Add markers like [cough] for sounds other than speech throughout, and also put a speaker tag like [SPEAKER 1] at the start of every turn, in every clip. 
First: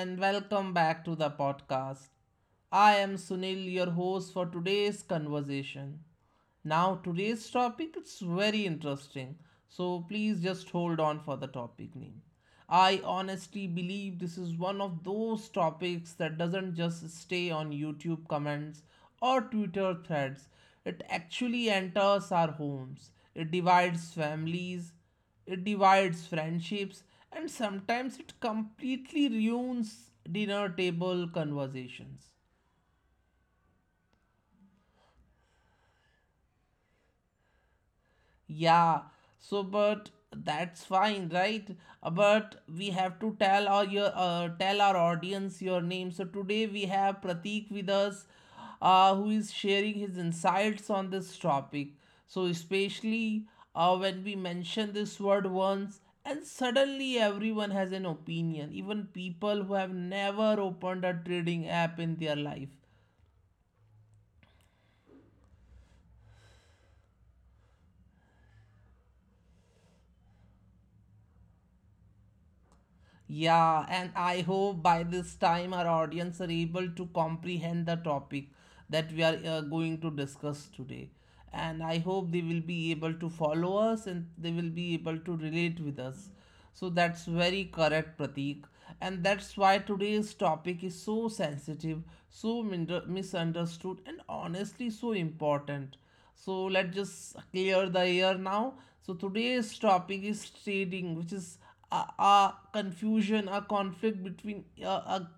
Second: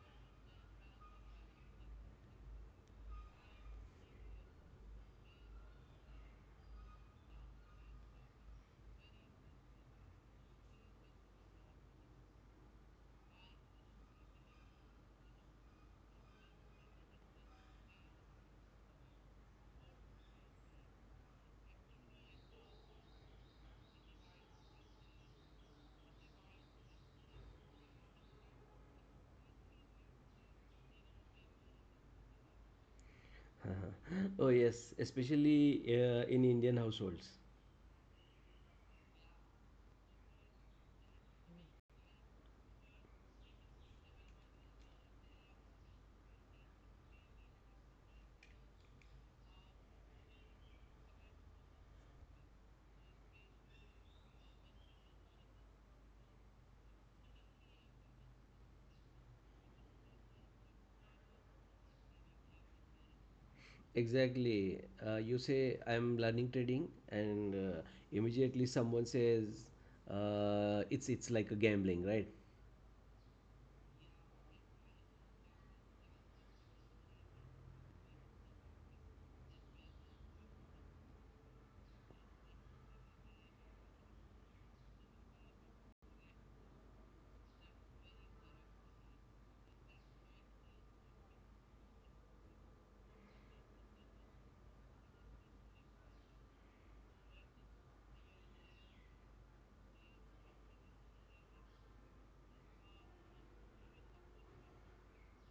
[SPEAKER 1] and welcome back to the podcast. I am Sunil, your host for today's conversation. Now, today's topic is very interesting, so please just hold on for the topic name. I honestly believe this is one of those topics that doesn't just stay on YouTube comments or Twitter threads. It actually enters our homes. It divides families. It divides friendships and sometimes it completely ruins dinner table conversations.
[SPEAKER 2] Oh, yes, especially in Indian households.
[SPEAKER 1] Yeah, so but that's fine, right? But we have to tell our your tell our audience your name. So today we have Pratik with us, who is sharing his insights on this topic. So especially when we mention this word once, and suddenly everyone has an opinion, even people who have never opened a trading app in their life.
[SPEAKER 2] Exactly. You say I'm learning trading, and immediately someone says it's like a gambling, right?
[SPEAKER 1] Yeah, and I hope by this time our audience are able to comprehend the topic that we are going to discuss today. And I hope they will be able to follow us and they will be able to relate with us. So that's very correct, Pratik. And that's why today's topic is so sensitive, so misunderstood, and honestly so important. So let's just clear the air now. So today's topic is trading, which is a, a confusion, a conflict between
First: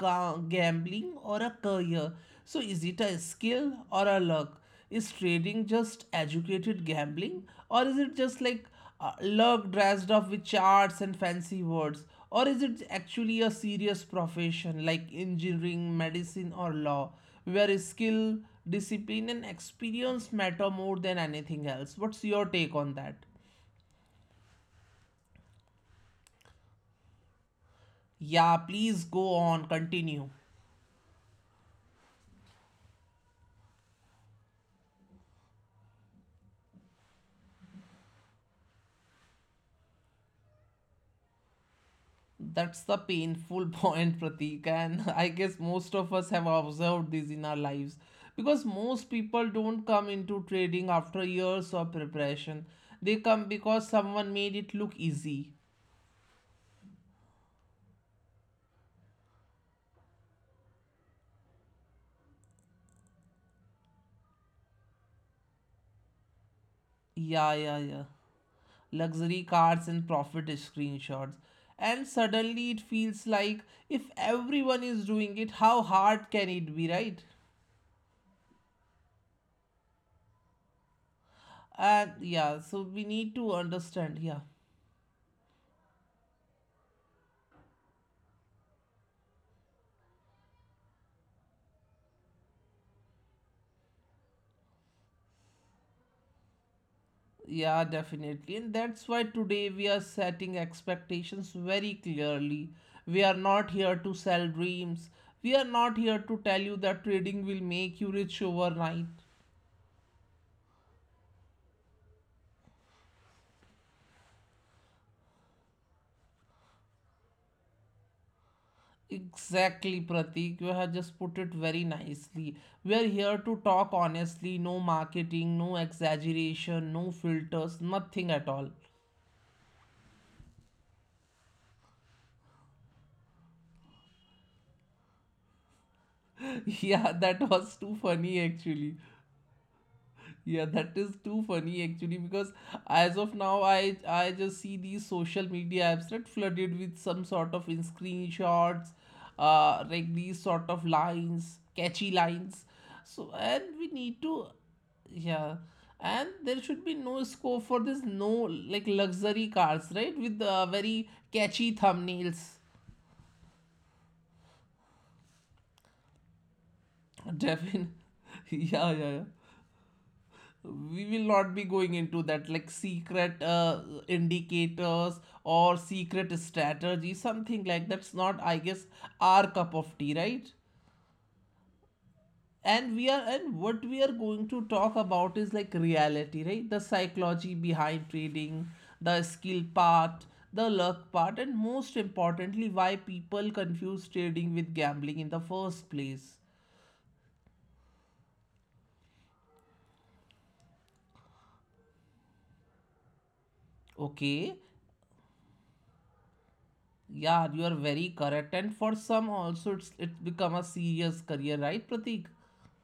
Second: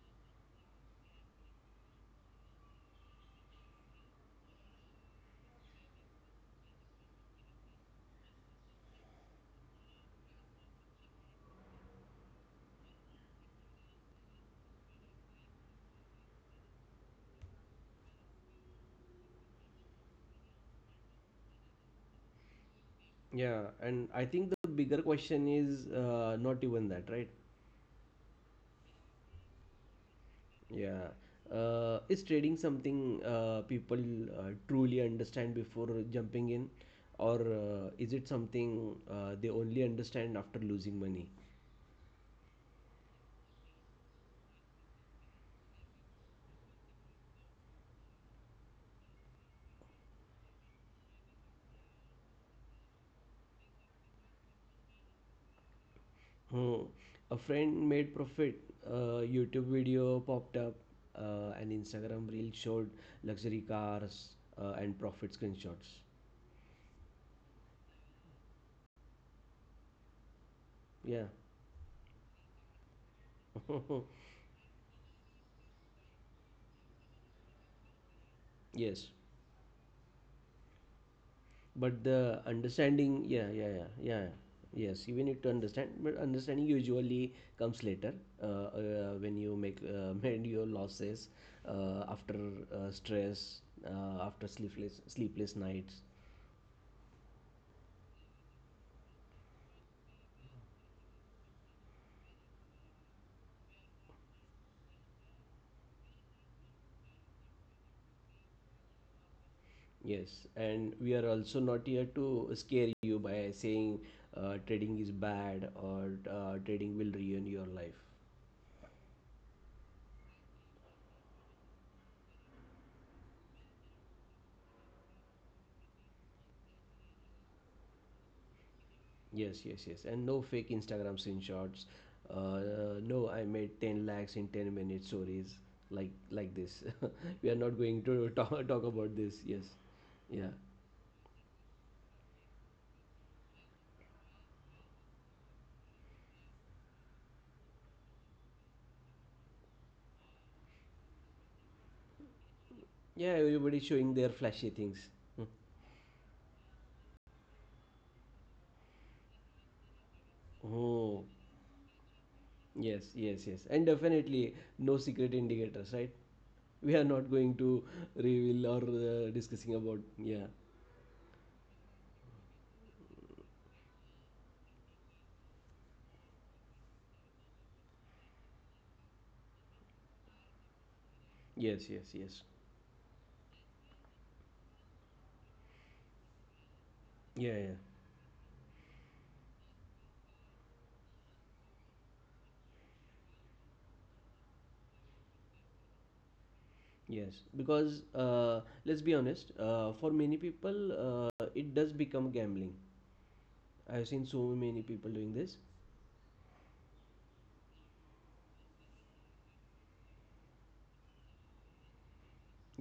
[SPEAKER 1] a gambling or a career. So is it a skill or a luck? Is trading just educated gambling, or is it just like look dressed up with charts and fancy words? Or is it actually a serious profession like engineering, medicine, or law, where skill, discipline, and experience matter more than anything else? What's your take on that?
[SPEAKER 2] Yeah, and I think the bigger question is not even that, right?
[SPEAKER 1] Yeah, please go on, continue.
[SPEAKER 2] Yeah. Is trading something people truly understand before jumping in, or is it something they only understand after losing money?
[SPEAKER 1] That's the painful [laughs] point, Pratik, and [laughs] I guess most of us have observed this in our lives because most people don't come into trading after years of preparation. They come because someone made it look easy.
[SPEAKER 2] Hmm. A friend made profit. A YouTube video popped up. An Instagram reel showed luxury cars and profit screenshots.
[SPEAKER 1] Yeah, yeah, yeah. Luxury cars and profit
[SPEAKER 2] Yeah.
[SPEAKER 1] screenshots. And suddenly it feels like if
[SPEAKER 2] [laughs]
[SPEAKER 1] everyone is doing it, how hard can it be, right?
[SPEAKER 2] Yes. But
[SPEAKER 1] And
[SPEAKER 2] the
[SPEAKER 1] yeah, so we
[SPEAKER 2] understanding,
[SPEAKER 1] need to
[SPEAKER 2] yeah, yeah, yeah,
[SPEAKER 1] understand,
[SPEAKER 2] yeah.
[SPEAKER 1] yeah.
[SPEAKER 2] Yes, you need to understand, but understanding usually comes later when you make [laughs] mend your losses after stress, after sleepless nights.
[SPEAKER 1] Yeah, definitely. And that's why today we are setting expectations very clearly. We are not here to sell dreams. We are not here to tell you that trading will make you rich overnight.
[SPEAKER 2] Yes, and we are also not here to scare you by saying trading is bad or trading will ruin your life.
[SPEAKER 1] Exactly, Pratik. You have just put it very nicely. We are here to talk honestly, no marketing, no exaggeration, no filters, nothing at all.
[SPEAKER 2] Yes, yes, yes. And no fake Instagram screenshots. No, I made 10 lakhs in 10 minutes stories like
[SPEAKER 1] [laughs]
[SPEAKER 2] this.
[SPEAKER 1] Yeah,
[SPEAKER 2] [laughs]
[SPEAKER 1] that
[SPEAKER 2] We are not
[SPEAKER 1] was
[SPEAKER 2] going
[SPEAKER 1] too
[SPEAKER 2] to [laughs]
[SPEAKER 1] funny
[SPEAKER 2] talk
[SPEAKER 1] actually.
[SPEAKER 2] about this. Yes. Yeah.
[SPEAKER 1] Yeah, that is too funny actually because as of now I just see these social media apps that flooded with some sort of in screenshots, like these sort of lines, catchy lines.
[SPEAKER 2] Yeah,
[SPEAKER 1] So
[SPEAKER 2] everybody
[SPEAKER 1] and
[SPEAKER 2] showing
[SPEAKER 1] we
[SPEAKER 2] their
[SPEAKER 1] need
[SPEAKER 2] flashy
[SPEAKER 1] to
[SPEAKER 2] things. Hmm.
[SPEAKER 1] yeah. And there should be no scope for this no like luxury cars, right? With
[SPEAKER 2] Oh,
[SPEAKER 1] very catchy thumbnails.
[SPEAKER 2] yes, yes, yes. And definitely no secret indicators, right? We are not going to
[SPEAKER 1] Devin.
[SPEAKER 2] reveal or
[SPEAKER 1] [laughs] Yeah, yeah, yeah.
[SPEAKER 2] discussing about, yeah.
[SPEAKER 1] We will not be going into that like secret indicators or secret strategy something like that's not I guess our cup of tea, right?
[SPEAKER 2] Yes, yes, yes.
[SPEAKER 1] And we are and what we are going to talk about is like reality, right? The psychology
[SPEAKER 2] Yeah, yeah.
[SPEAKER 1] behind trading, the skill part, the luck part, and most importantly why people confuse trading with gambling in the first place.
[SPEAKER 2] Yes, because let's be honest, for many people it does become gambling. I've seen so
[SPEAKER 1] Okay.
[SPEAKER 2] many people doing this.
[SPEAKER 1] Yeah, you are very correct. And for some also it's become a serious career, right, Pratik?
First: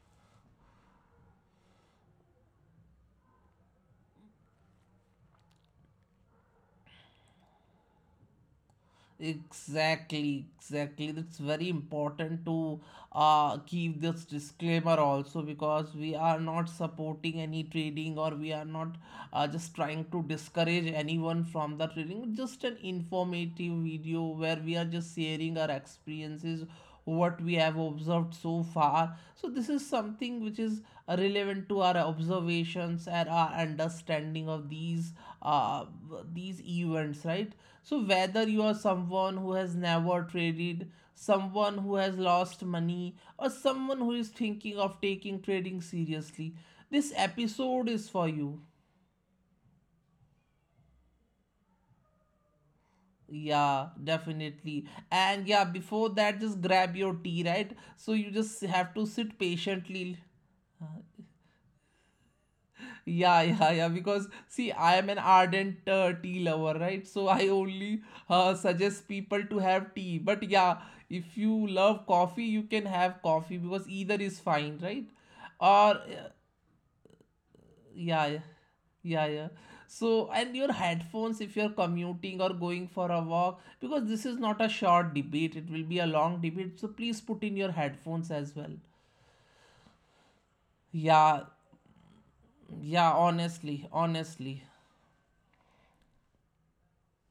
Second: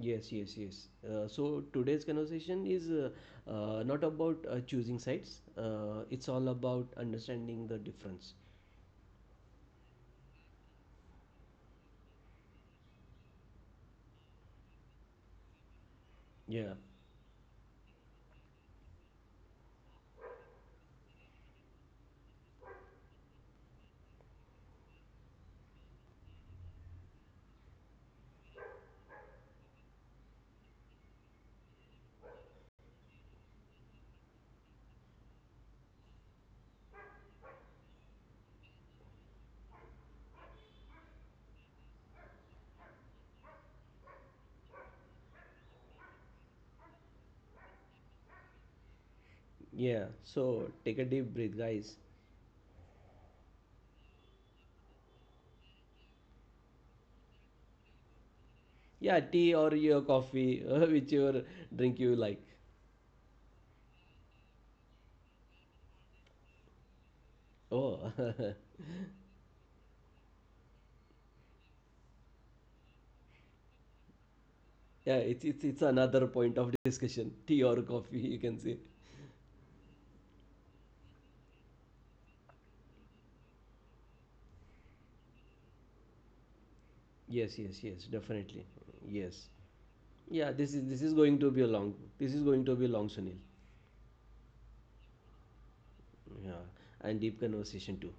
[SPEAKER 2] Yes, yes, yes. So today's conversation is not about choosing sites, it's all about understanding the difference.
[SPEAKER 1] Exactly, exactly. It's very important to keep this disclaimer also because we are not
[SPEAKER 2] Yeah,
[SPEAKER 1] supporting any trading or we are not just trying to discourage anyone from the trading. Just an informative video where we are just sharing our experiences what we have observed so far. So, this is something which is relevant to our observations and our understanding of uh, these events, right? So, whether you are someone who has never traded, someone who has lost money, or someone who is thinking of taking trading seriously, this episode is for you.
[SPEAKER 2] yeah, so take a deep breath, guys.
[SPEAKER 1] Yeah, definitely. And yeah, before that, just grab your tea, right? So you just have to
[SPEAKER 2] Yeah,
[SPEAKER 1] sit
[SPEAKER 2] tea or your
[SPEAKER 1] patiently.
[SPEAKER 2] coffee, [laughs] whichever drink you like.
[SPEAKER 1] Yeah, [laughs] yeah, yeah. Because see, I am an ardent tea lover, right? So I only
[SPEAKER 2] Oh, [laughs]
[SPEAKER 1] suggest people to have tea. But yeah, if you love coffee, you can have coffee because either is fine, right?
[SPEAKER 2] yeah, it's
[SPEAKER 1] Or
[SPEAKER 2] another point of discussion. [laughs] Tea or coffee, you
[SPEAKER 1] yeah, yeah,
[SPEAKER 2] can say.
[SPEAKER 1] yeah, yeah. So and your headphones if you're commuting or going for a walk, because this is not a short debate. It will be a long debate. So
[SPEAKER 2] Yes,
[SPEAKER 1] please
[SPEAKER 2] yes,
[SPEAKER 1] put
[SPEAKER 2] yes,
[SPEAKER 1] in your
[SPEAKER 2] definitely.
[SPEAKER 1] headphones as well.
[SPEAKER 2] Yes. Yeah, this is going to be a long,
[SPEAKER 1] Yeah,
[SPEAKER 2] this is going to be long, Sunil.
[SPEAKER 1] yeah, honestly, honestly.
[SPEAKER 2] Yeah, and deep conversation too.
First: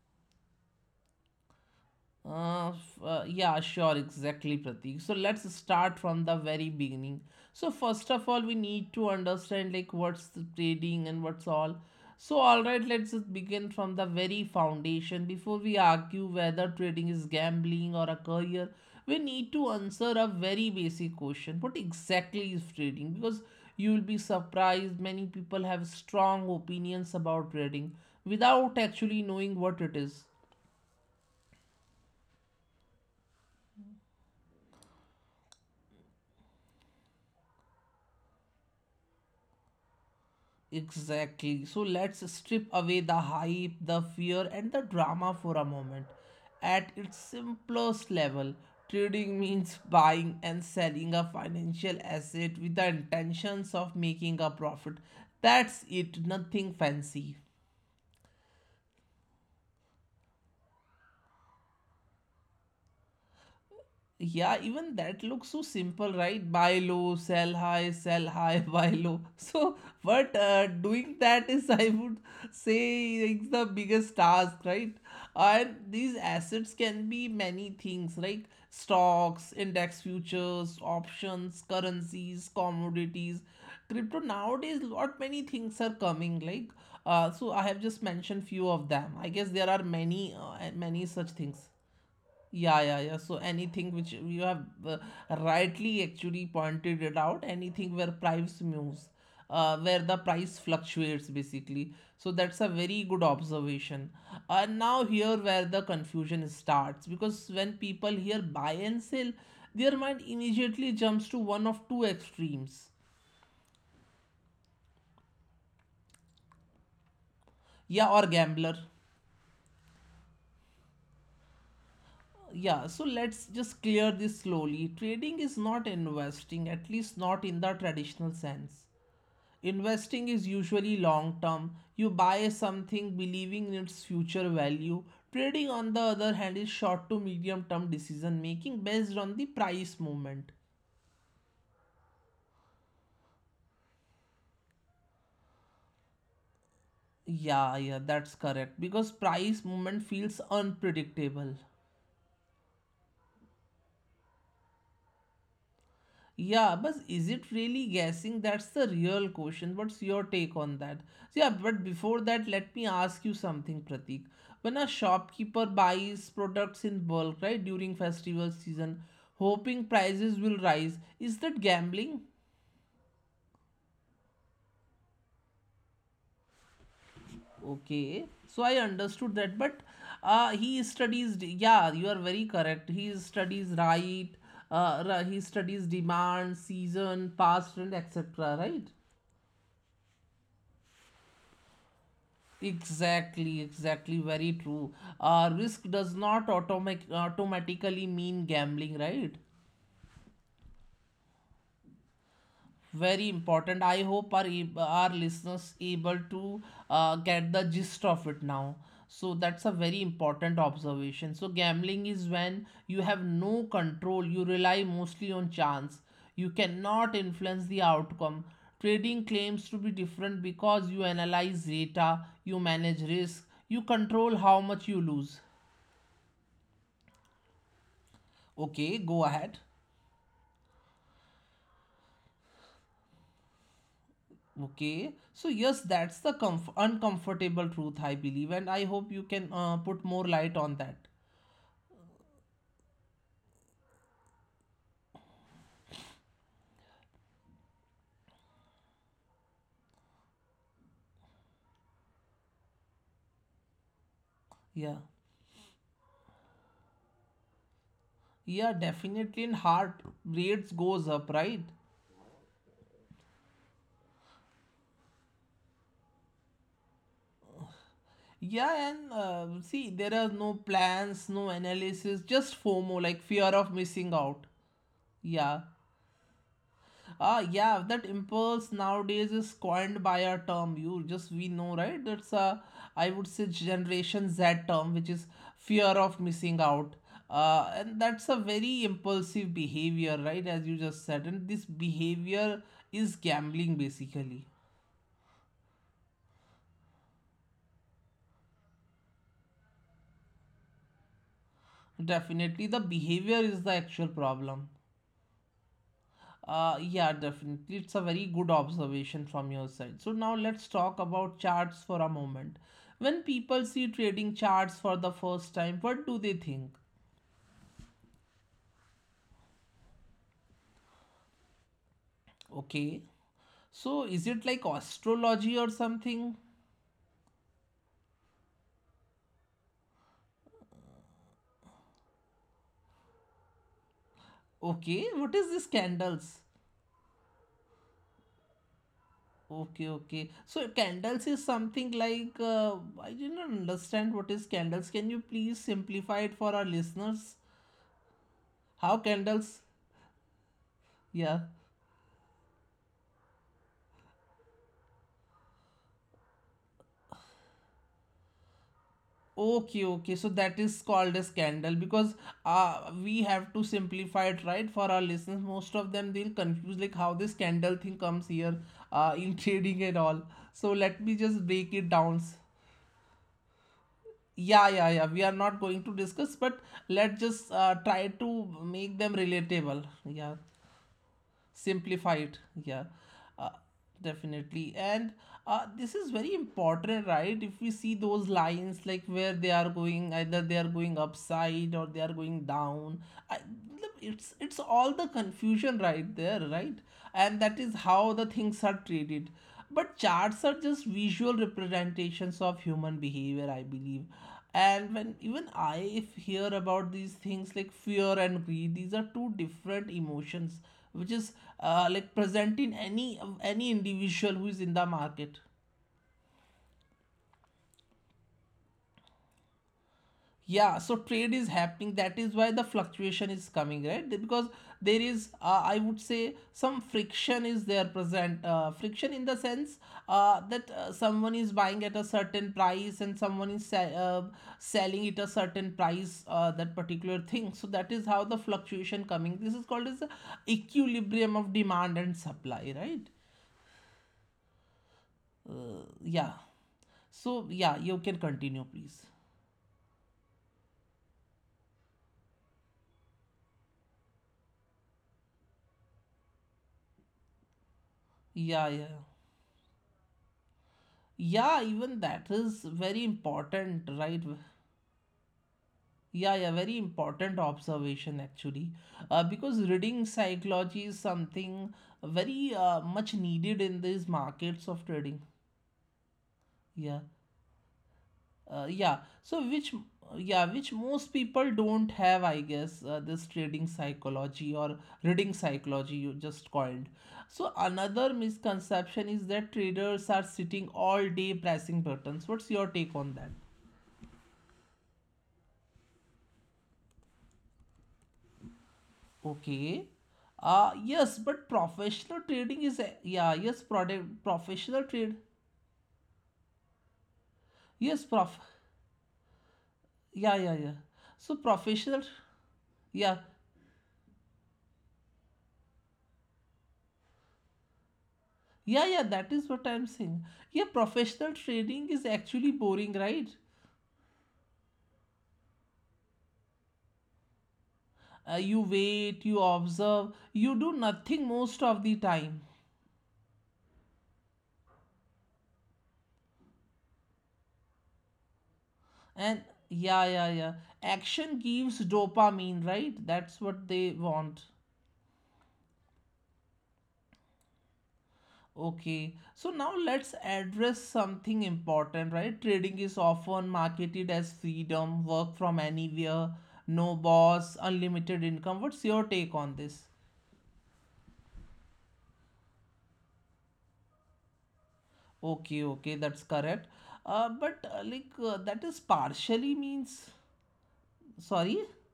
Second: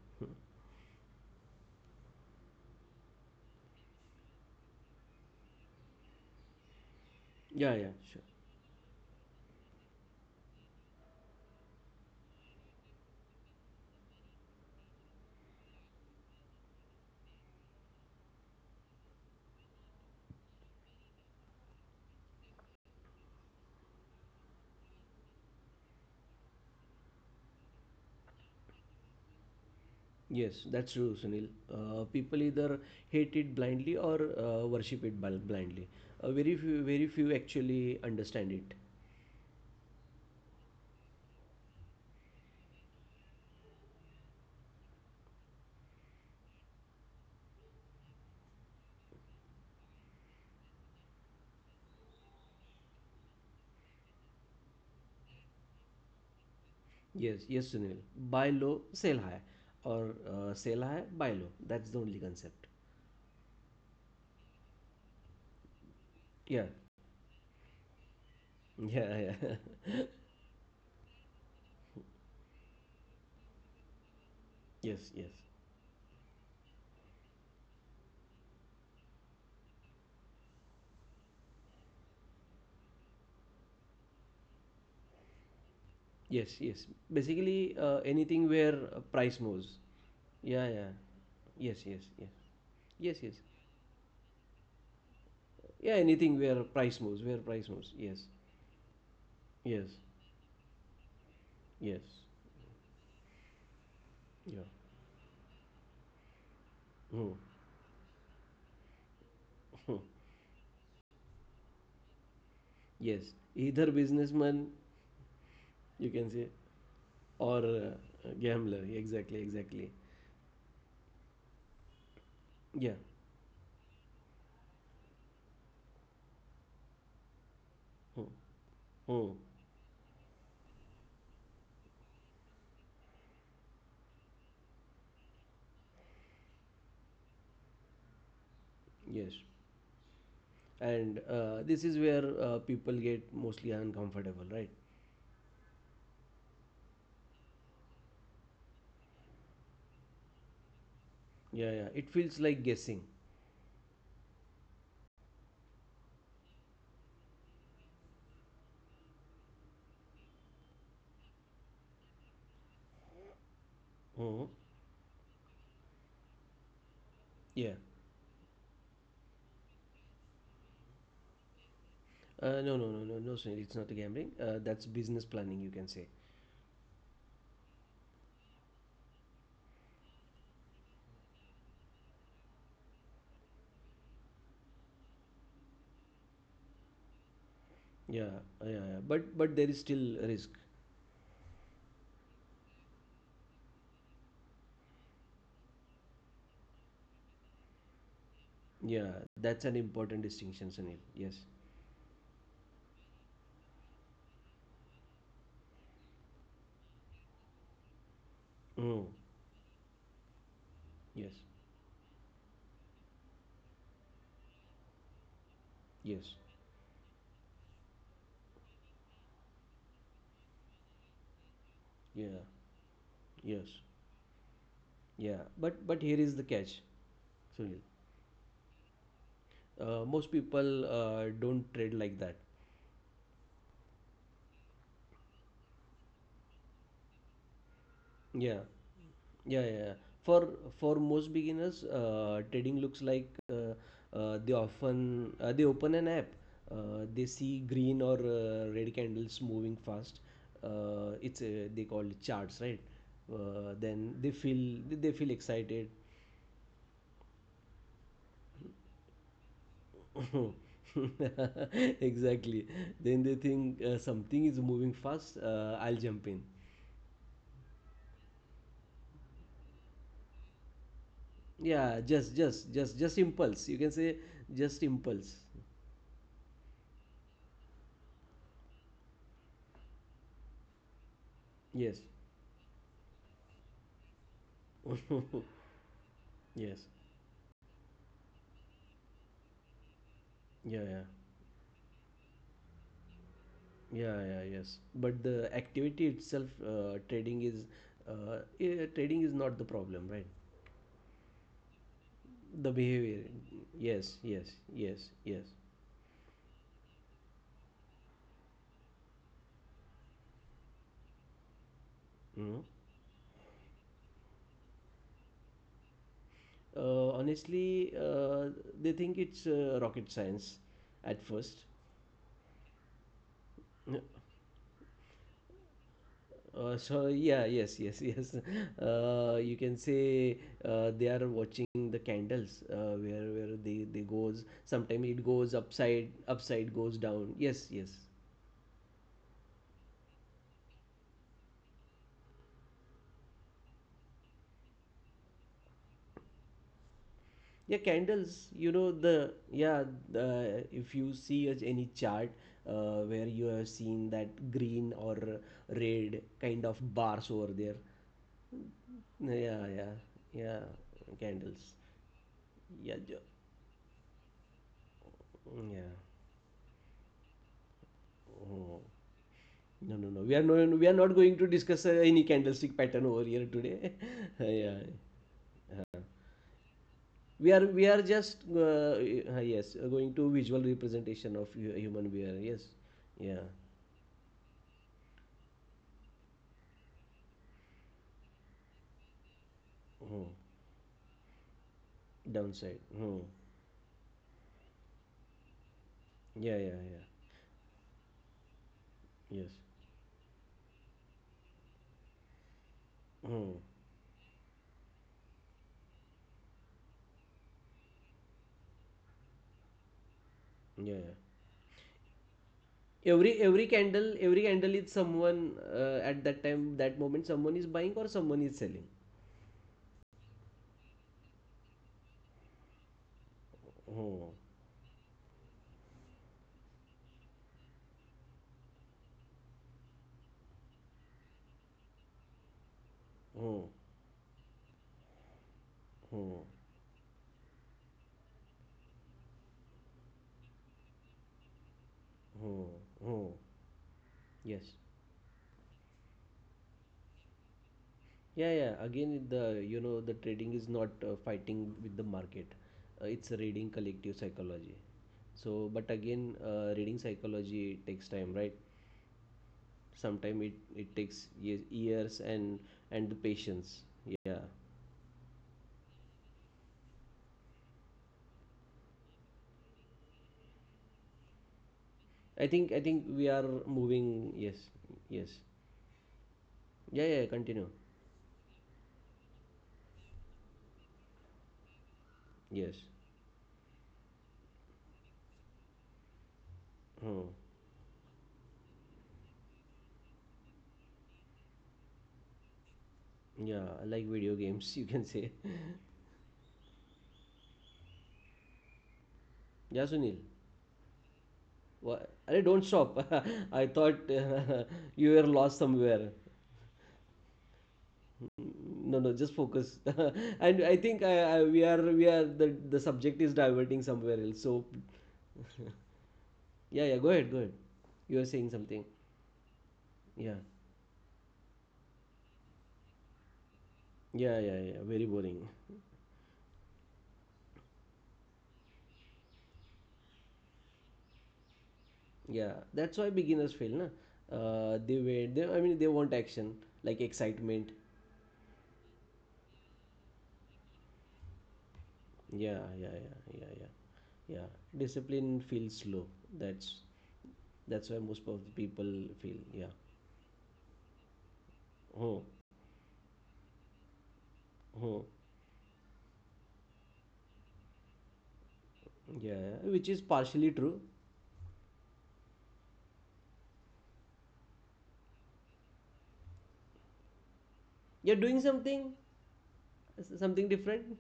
[SPEAKER 1] Yeah, sure, exactly, Pratik. So let's start from the very beginning. So
[SPEAKER 2] Yeah, yeah,
[SPEAKER 1] first of
[SPEAKER 2] sure.
[SPEAKER 1] all, we need to understand like what's the trading and what's all. So all right, let's just begin from the very foundation. Before we argue whether trading is gambling or a career, we need to answer a very basic question. What exactly is trading? Because you will be surprised many people have strong opinions about trading without actually knowing what it is.
[SPEAKER 2] Yes, that's true, Sunil. People either hate it blindly or worship it blindly. Very few actually understand it.
[SPEAKER 1] Exactly. So let's strip away the hype, the fear, and the drama for a moment. At its simplest level, trading means buying and selling a financial asset with the intentions of making a profit. That's it, nothing fancy.
[SPEAKER 2] Yes, yes, Sunil. Buy low, sell high, or sell high, buy low. That's the only concept.
[SPEAKER 1] Yeah, even that looks so simple, right? Buy low,
[SPEAKER 2] Yeah.
[SPEAKER 1] sell high, [laughs] buy low. So,
[SPEAKER 2] Yeah,
[SPEAKER 1] but
[SPEAKER 2] yeah. [laughs]
[SPEAKER 1] doing that is, [laughs] I would say, it's the biggest task, right? And
[SPEAKER 2] Yes, yes.
[SPEAKER 1] these assets can be many things, like stocks, index futures, options, currencies, commodities, crypto. Nowadays, lot many things are coming, like
[SPEAKER 2] Yes, yes.
[SPEAKER 1] I have just
[SPEAKER 2] Basically,
[SPEAKER 1] mentioned few of
[SPEAKER 2] anything
[SPEAKER 1] them. I
[SPEAKER 2] where
[SPEAKER 1] guess there are
[SPEAKER 2] price
[SPEAKER 1] many,
[SPEAKER 2] moves.
[SPEAKER 1] many
[SPEAKER 2] Yeah,
[SPEAKER 1] such
[SPEAKER 2] yeah.
[SPEAKER 1] things.
[SPEAKER 2] Yes, yes,
[SPEAKER 1] Yeah,
[SPEAKER 2] yes.
[SPEAKER 1] yeah, yeah. So
[SPEAKER 2] Yes, yes.
[SPEAKER 1] anything which you have rightly actually
[SPEAKER 2] Yeah, anything
[SPEAKER 1] pointed it
[SPEAKER 2] where
[SPEAKER 1] out,
[SPEAKER 2] price moves,
[SPEAKER 1] anything
[SPEAKER 2] where
[SPEAKER 1] where
[SPEAKER 2] price moves.
[SPEAKER 1] price
[SPEAKER 2] Yes,
[SPEAKER 1] moves, where the
[SPEAKER 2] yes,
[SPEAKER 1] price fluctuates basically. So that's a
[SPEAKER 2] yes.
[SPEAKER 1] very good observation. And now
[SPEAKER 2] Yeah.
[SPEAKER 1] here where the confusion starts because when
[SPEAKER 2] Hmm.
[SPEAKER 1] people hear buy and sell, their mind
[SPEAKER 2] Hmm.
[SPEAKER 1] immediately jumps to one of two extremes.
[SPEAKER 2] Yes. Either businessman, you can say,
[SPEAKER 1] Yeah,
[SPEAKER 2] or
[SPEAKER 1] or gambler.
[SPEAKER 2] gambler. Exactly, exactly.
[SPEAKER 1] Yeah, so let's
[SPEAKER 2] Yeah.
[SPEAKER 1] just clear this slowly. Trading is not investing, at least not in the traditional sense.
[SPEAKER 2] Hmm. Hmm.
[SPEAKER 1] Investing is usually long term. You buy something believing in its future value. Trading, on the other hand, is short to medium term decision making based on the
[SPEAKER 2] Yes.
[SPEAKER 1] price movement.
[SPEAKER 2] And this is where people get mostly uncomfortable, right?
[SPEAKER 1] Yeah, yeah, that's correct because price movement feels unpredictable.
[SPEAKER 2] Yeah, yeah. It feels like guessing.
[SPEAKER 1] Yeah, but is it really guessing? That's the real question. What's your take on that? So yeah, but before that, let me ask you something, Pratik. When a
[SPEAKER 2] Hmm.
[SPEAKER 1] shopkeeper buys products in bulk, right, during festival
[SPEAKER 2] Yeah.
[SPEAKER 1] season, hoping prices will rise, is that gambling?
[SPEAKER 2] No, no, no, no, no, Sunil. It's not a gambling. That's business planning, you can say.
[SPEAKER 1] Okay, so I understood that, but yeah, you are very correct. He studies right, he studies demand, season, past, and etc., right?
[SPEAKER 2] Yeah, yeah, yeah. But there is still a risk.
[SPEAKER 1] Exactly, exactly, very true. Risk does not automatically mean gambling, right?
[SPEAKER 2] Yeah, that's an important distinction, Sunil. Yes.
[SPEAKER 1] Very important. I hope our listeners able to get the gist of it now. So that's a
[SPEAKER 2] Mm.
[SPEAKER 1] very important observation. So gambling
[SPEAKER 2] Yes.
[SPEAKER 1] is when you have no control. You rely mostly on chance. You
[SPEAKER 2] Yes.
[SPEAKER 1] cannot influence the outcome. Trading claims to be different because you analyze data, you manage
[SPEAKER 2] Yeah.
[SPEAKER 1] risk, you control
[SPEAKER 2] Yes.
[SPEAKER 1] how much you lose.
[SPEAKER 2] Yeah. But here is the catch, Sunil.
[SPEAKER 1] Okay, go ahead.
[SPEAKER 2] Most people don't trade like that.
[SPEAKER 1] Okay, so yes, that's the uncomfortable truth, I believe, and I hope you
[SPEAKER 2] Yeah.
[SPEAKER 1] can put more
[SPEAKER 2] Yeah,
[SPEAKER 1] light
[SPEAKER 2] yeah, yeah.
[SPEAKER 1] on that.
[SPEAKER 2] For for most beginners, trading looks like they often they open an app. They see green or red candles moving fast. It's They call it charts, right? Then they
[SPEAKER 1] Yeah,
[SPEAKER 2] feel they feel excited.
[SPEAKER 1] yeah, definitely. And heart rates goes up, right?
[SPEAKER 2] [laughs] Exactly. Then they think something is moving fast. I'll jump in.
[SPEAKER 1] Yeah, and see, there are no plans, no analysis, just
[SPEAKER 2] Yeah,
[SPEAKER 1] FOMO,
[SPEAKER 2] just
[SPEAKER 1] like fear
[SPEAKER 2] just
[SPEAKER 1] of
[SPEAKER 2] just just
[SPEAKER 1] missing out.
[SPEAKER 2] impulse. You can say
[SPEAKER 1] Yeah,
[SPEAKER 2] just impulse.
[SPEAKER 1] ah, yeah, that impulse nowadays is coined by a term. You just we know, right? That's a
[SPEAKER 2] Yes.
[SPEAKER 1] I would say Generation Z term, which is fear
[SPEAKER 2] [laughs]
[SPEAKER 1] of missing out.
[SPEAKER 2] Yes.
[SPEAKER 1] And that's a very impulsive behavior, right? As you just said,
[SPEAKER 2] Yeah,
[SPEAKER 1] and
[SPEAKER 2] yeah.
[SPEAKER 1] this behavior is gambling basically.
[SPEAKER 2] Yeah, yeah, yes. But the activity itself, trading is not the problem, right?
[SPEAKER 1] Definitely, the
[SPEAKER 2] The
[SPEAKER 1] behavior
[SPEAKER 2] behavior.
[SPEAKER 1] is the actual
[SPEAKER 2] Yes,
[SPEAKER 1] problem.
[SPEAKER 2] yes, yes, yes.
[SPEAKER 1] Yeah, definitely. It's a very good observation from your side. So now let's talk about charts for a moment. When
[SPEAKER 2] Hmm.
[SPEAKER 1] people see trading charts for the first time, what do they think?
[SPEAKER 2] Honestly, they think it's rocket science at first.
[SPEAKER 1] Okay. So is it like astrology or something?
[SPEAKER 2] Yes, yes, yes. [laughs] You can say they are watching the candles where they
[SPEAKER 1] Okay.
[SPEAKER 2] goes.
[SPEAKER 1] What is this
[SPEAKER 2] Sometimes it goes
[SPEAKER 1] candles?
[SPEAKER 2] upside, upside goes down. Yes, yes.
[SPEAKER 1] Okay, okay. So candles is something like I didn't understand what is candles. Can you please simplify it for our listeners?
[SPEAKER 2] Yeah,
[SPEAKER 1] How
[SPEAKER 2] candles. You
[SPEAKER 1] candles?
[SPEAKER 2] know the, yeah.
[SPEAKER 1] Yeah.
[SPEAKER 2] The, if you see as any chart where you have seen that green or red kind of bars over there.
[SPEAKER 1] Okay, okay. So
[SPEAKER 2] Yeah,
[SPEAKER 1] that
[SPEAKER 2] yeah,
[SPEAKER 1] is called a
[SPEAKER 2] yeah.
[SPEAKER 1] scandal because
[SPEAKER 2] Candles.
[SPEAKER 1] we have to
[SPEAKER 2] Yeah, jo-
[SPEAKER 1] simplify it right for our listeners. Most of them they'll confuse
[SPEAKER 2] yeah.
[SPEAKER 1] like how this scandal thing comes here in [laughs]
[SPEAKER 2] Oh.
[SPEAKER 1] trading and all. So
[SPEAKER 2] No,
[SPEAKER 1] let
[SPEAKER 2] no,
[SPEAKER 1] me
[SPEAKER 2] no. We are,
[SPEAKER 1] just
[SPEAKER 2] no, no,
[SPEAKER 1] break
[SPEAKER 2] we
[SPEAKER 1] it
[SPEAKER 2] are not
[SPEAKER 1] down.
[SPEAKER 2] going to discuss any candlestick pattern over here
[SPEAKER 1] Yeah, yeah,
[SPEAKER 2] today.
[SPEAKER 1] yeah. We are
[SPEAKER 2] [laughs]
[SPEAKER 1] not
[SPEAKER 2] Yeah,
[SPEAKER 1] going to discuss, but let's just try
[SPEAKER 2] we
[SPEAKER 1] to
[SPEAKER 2] are we are
[SPEAKER 1] make
[SPEAKER 2] just
[SPEAKER 1] them relatable.
[SPEAKER 2] yes,
[SPEAKER 1] Yeah
[SPEAKER 2] going to visual representation of
[SPEAKER 1] simplify it
[SPEAKER 2] human
[SPEAKER 1] yeah
[SPEAKER 2] being. Yes,
[SPEAKER 1] uh,
[SPEAKER 2] yeah.
[SPEAKER 1] definitely and this is very important right if we see those lines like where they are going either they are
[SPEAKER 2] Hmm.
[SPEAKER 1] going upside or they are going down I,
[SPEAKER 2] Downside. Hmm.
[SPEAKER 1] look, it's all the confusion right there right
[SPEAKER 2] Yeah,
[SPEAKER 1] and
[SPEAKER 2] yeah,
[SPEAKER 1] that
[SPEAKER 2] yeah.
[SPEAKER 1] is how the things are traded but
[SPEAKER 2] Yes.
[SPEAKER 1] charts are just visual representations of human behavior, I believe.
[SPEAKER 2] Hmm.
[SPEAKER 1] And when even I if hear about these things like fear and greed, these are two different emotions which is
[SPEAKER 2] Yeah, yeah.
[SPEAKER 1] like present in any
[SPEAKER 2] Every every
[SPEAKER 1] individual who is in
[SPEAKER 2] candle
[SPEAKER 1] the
[SPEAKER 2] every
[SPEAKER 1] market.
[SPEAKER 2] candle is someone at that time, that moment, someone is buying or someone is selling.
[SPEAKER 1] Yeah, so trade is happening, that is why the fluctuation is coming, right? Because there
[SPEAKER 2] Hmm.
[SPEAKER 1] is, I would say, some friction is there present. Friction in the sense that someone is buying at a certain price and someone is
[SPEAKER 2] Hmm.
[SPEAKER 1] selling it a certain price, that
[SPEAKER 2] Hmm.
[SPEAKER 1] particular thing. So that is how the fluctuation coming. This is called as the equilibrium of demand and supply, right?
[SPEAKER 2] Hmm. Hmm. Yes.
[SPEAKER 1] Yeah, so yeah, you can continue please.
[SPEAKER 2] Yeah, yeah. Again, the you know, the trading is not fighting with the market. It's reading collective psychology. So, but again, reading
[SPEAKER 1] Yeah,
[SPEAKER 2] psychology
[SPEAKER 1] yeah.
[SPEAKER 2] takes time, right? Sometimes
[SPEAKER 1] Yeah,
[SPEAKER 2] it
[SPEAKER 1] even that
[SPEAKER 2] takes
[SPEAKER 1] is very
[SPEAKER 2] years and
[SPEAKER 1] important, right?
[SPEAKER 2] the patience.
[SPEAKER 1] Yeah, yeah, very important observation actually. Because reading psychology is something very much
[SPEAKER 2] I
[SPEAKER 1] needed in
[SPEAKER 2] think I
[SPEAKER 1] these
[SPEAKER 2] think we are
[SPEAKER 1] markets of trading.
[SPEAKER 2] moving. Yes, yes.
[SPEAKER 1] Yeah,
[SPEAKER 2] Yeah, yeah.
[SPEAKER 1] yeah.
[SPEAKER 2] Continue.
[SPEAKER 1] So which, yeah, which most people don't have, I guess, this trading
[SPEAKER 2] Yes.
[SPEAKER 1] psychology or reading psychology you just called. So another
[SPEAKER 2] Hmm.
[SPEAKER 1] misconception is that traders are sitting all day pressing buttons. What's your take on that?
[SPEAKER 2] Yeah, like video games, [laughs] you can say. [laughs]
[SPEAKER 1] Okay. Yes, but
[SPEAKER 2] Yeah, Sunil.
[SPEAKER 1] professional trading is yeah, yes,
[SPEAKER 2] What?
[SPEAKER 1] product
[SPEAKER 2] Arey, don't
[SPEAKER 1] professional
[SPEAKER 2] stop.
[SPEAKER 1] trade.
[SPEAKER 2] [laughs] I thought [laughs] you were lost
[SPEAKER 1] Yes,
[SPEAKER 2] somewhere.
[SPEAKER 1] prof. Yeah, yeah, yeah.
[SPEAKER 2] No, no, just
[SPEAKER 1] So
[SPEAKER 2] focus.
[SPEAKER 1] professional,
[SPEAKER 2] [laughs] And I think
[SPEAKER 1] yeah,
[SPEAKER 2] I, we are the subject is diverting somewhere else. So yeah,
[SPEAKER 1] yeah,
[SPEAKER 2] yeah,
[SPEAKER 1] yeah.
[SPEAKER 2] go ahead,
[SPEAKER 1] That
[SPEAKER 2] go
[SPEAKER 1] is
[SPEAKER 2] ahead.
[SPEAKER 1] what I'm
[SPEAKER 2] You are
[SPEAKER 1] saying.
[SPEAKER 2] saying
[SPEAKER 1] Yeah,
[SPEAKER 2] something.
[SPEAKER 1] professional trading is
[SPEAKER 2] Yeah.
[SPEAKER 1] actually boring, right?
[SPEAKER 2] Yeah, yeah, yeah. Very boring.
[SPEAKER 1] You wait, you observe, you do nothing most of the time,
[SPEAKER 2] Yeah. That's why beginners fail, na? They wait. I mean, they want action, like excitement.
[SPEAKER 1] and yeah, yeah, yeah. Action gives dopamine, right? That's what they
[SPEAKER 2] Yeah, yeah,
[SPEAKER 1] want.
[SPEAKER 2] yeah, yeah, yeah. Yeah. Discipline feels slow. That's that's
[SPEAKER 1] Okay,
[SPEAKER 2] why most
[SPEAKER 1] so
[SPEAKER 2] of the
[SPEAKER 1] now
[SPEAKER 2] people
[SPEAKER 1] let's
[SPEAKER 2] feel.
[SPEAKER 1] address
[SPEAKER 2] Yeah.
[SPEAKER 1] something important, right? Trading is
[SPEAKER 2] Oh,
[SPEAKER 1] often marketed as freedom, work from
[SPEAKER 2] oh.
[SPEAKER 1] anywhere, no boss, unlimited income. What's your take on this?
[SPEAKER 2] Yeah, yeah, which is partially true.
[SPEAKER 1] Okay, okay, that's correct. But like that is
[SPEAKER 2] You're doing
[SPEAKER 1] partially
[SPEAKER 2] something,
[SPEAKER 1] means,
[SPEAKER 2] Something
[SPEAKER 1] sorry,
[SPEAKER 2] different,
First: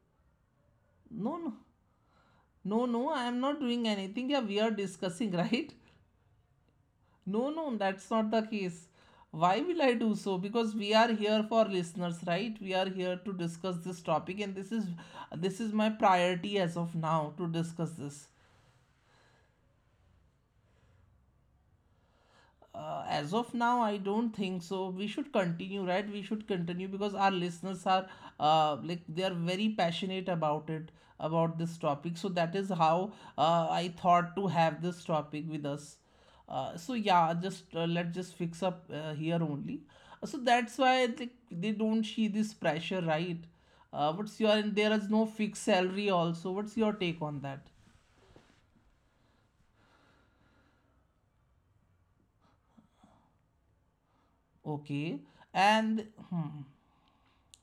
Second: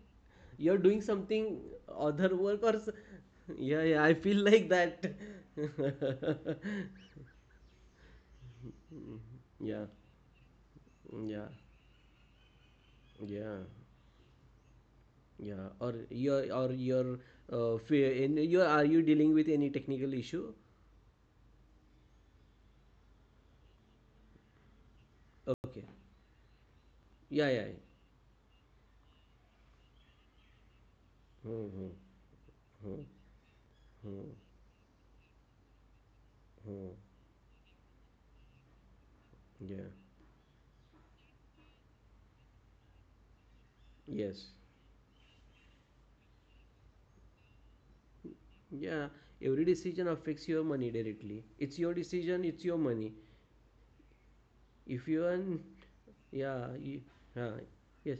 [SPEAKER 2] you're doing
[SPEAKER 1] no,
[SPEAKER 2] something
[SPEAKER 1] no,
[SPEAKER 2] other work or
[SPEAKER 1] no, no, I am not
[SPEAKER 2] [laughs] yeah,
[SPEAKER 1] doing
[SPEAKER 2] yeah, I
[SPEAKER 1] anything. Yeah,
[SPEAKER 2] feel
[SPEAKER 1] we
[SPEAKER 2] like
[SPEAKER 1] are
[SPEAKER 2] that.
[SPEAKER 1] discussing, [laughs] right?
[SPEAKER 2] [laughs]
[SPEAKER 1] No, no, that's not the case. Why will
[SPEAKER 2] yeah,
[SPEAKER 1] I do so? Because we are here
[SPEAKER 2] yeah,
[SPEAKER 1] for listeners, right? We are here to
[SPEAKER 2] yeah.
[SPEAKER 1] discuss this topic, and this is this
[SPEAKER 2] yeah
[SPEAKER 1] is my priority
[SPEAKER 2] or
[SPEAKER 1] as of
[SPEAKER 2] your
[SPEAKER 1] now to discuss
[SPEAKER 2] Fear
[SPEAKER 1] this.
[SPEAKER 2] in your, are you dealing with any technical issue?
[SPEAKER 1] As of now, I don't think so. We should continue,
[SPEAKER 2] Okay,
[SPEAKER 1] right? We should continue because our
[SPEAKER 2] yeah, yeah.
[SPEAKER 1] listeners are like they are very passionate about it, about this
[SPEAKER 2] Mm-hmm. Mm-hmm.
[SPEAKER 1] topic. So that is
[SPEAKER 2] Hmm,
[SPEAKER 1] how I
[SPEAKER 2] hmm,
[SPEAKER 1] thought to have this topic with us.
[SPEAKER 2] hmm, hmm.
[SPEAKER 1] So yeah, just let's just fix up here
[SPEAKER 2] Yeah.
[SPEAKER 1] only. So that's why they don't see this pressure, right? Uh,
[SPEAKER 2] Yes,
[SPEAKER 1] what's your and there is no fixed salary also. What's your take on that?
[SPEAKER 2] yeah, every decision affects your money directly. It's your decision, it's your money. If you earn,
[SPEAKER 1] Okay,
[SPEAKER 2] yeah,
[SPEAKER 1] and
[SPEAKER 2] you,
[SPEAKER 1] hmm.
[SPEAKER 2] uh, yes,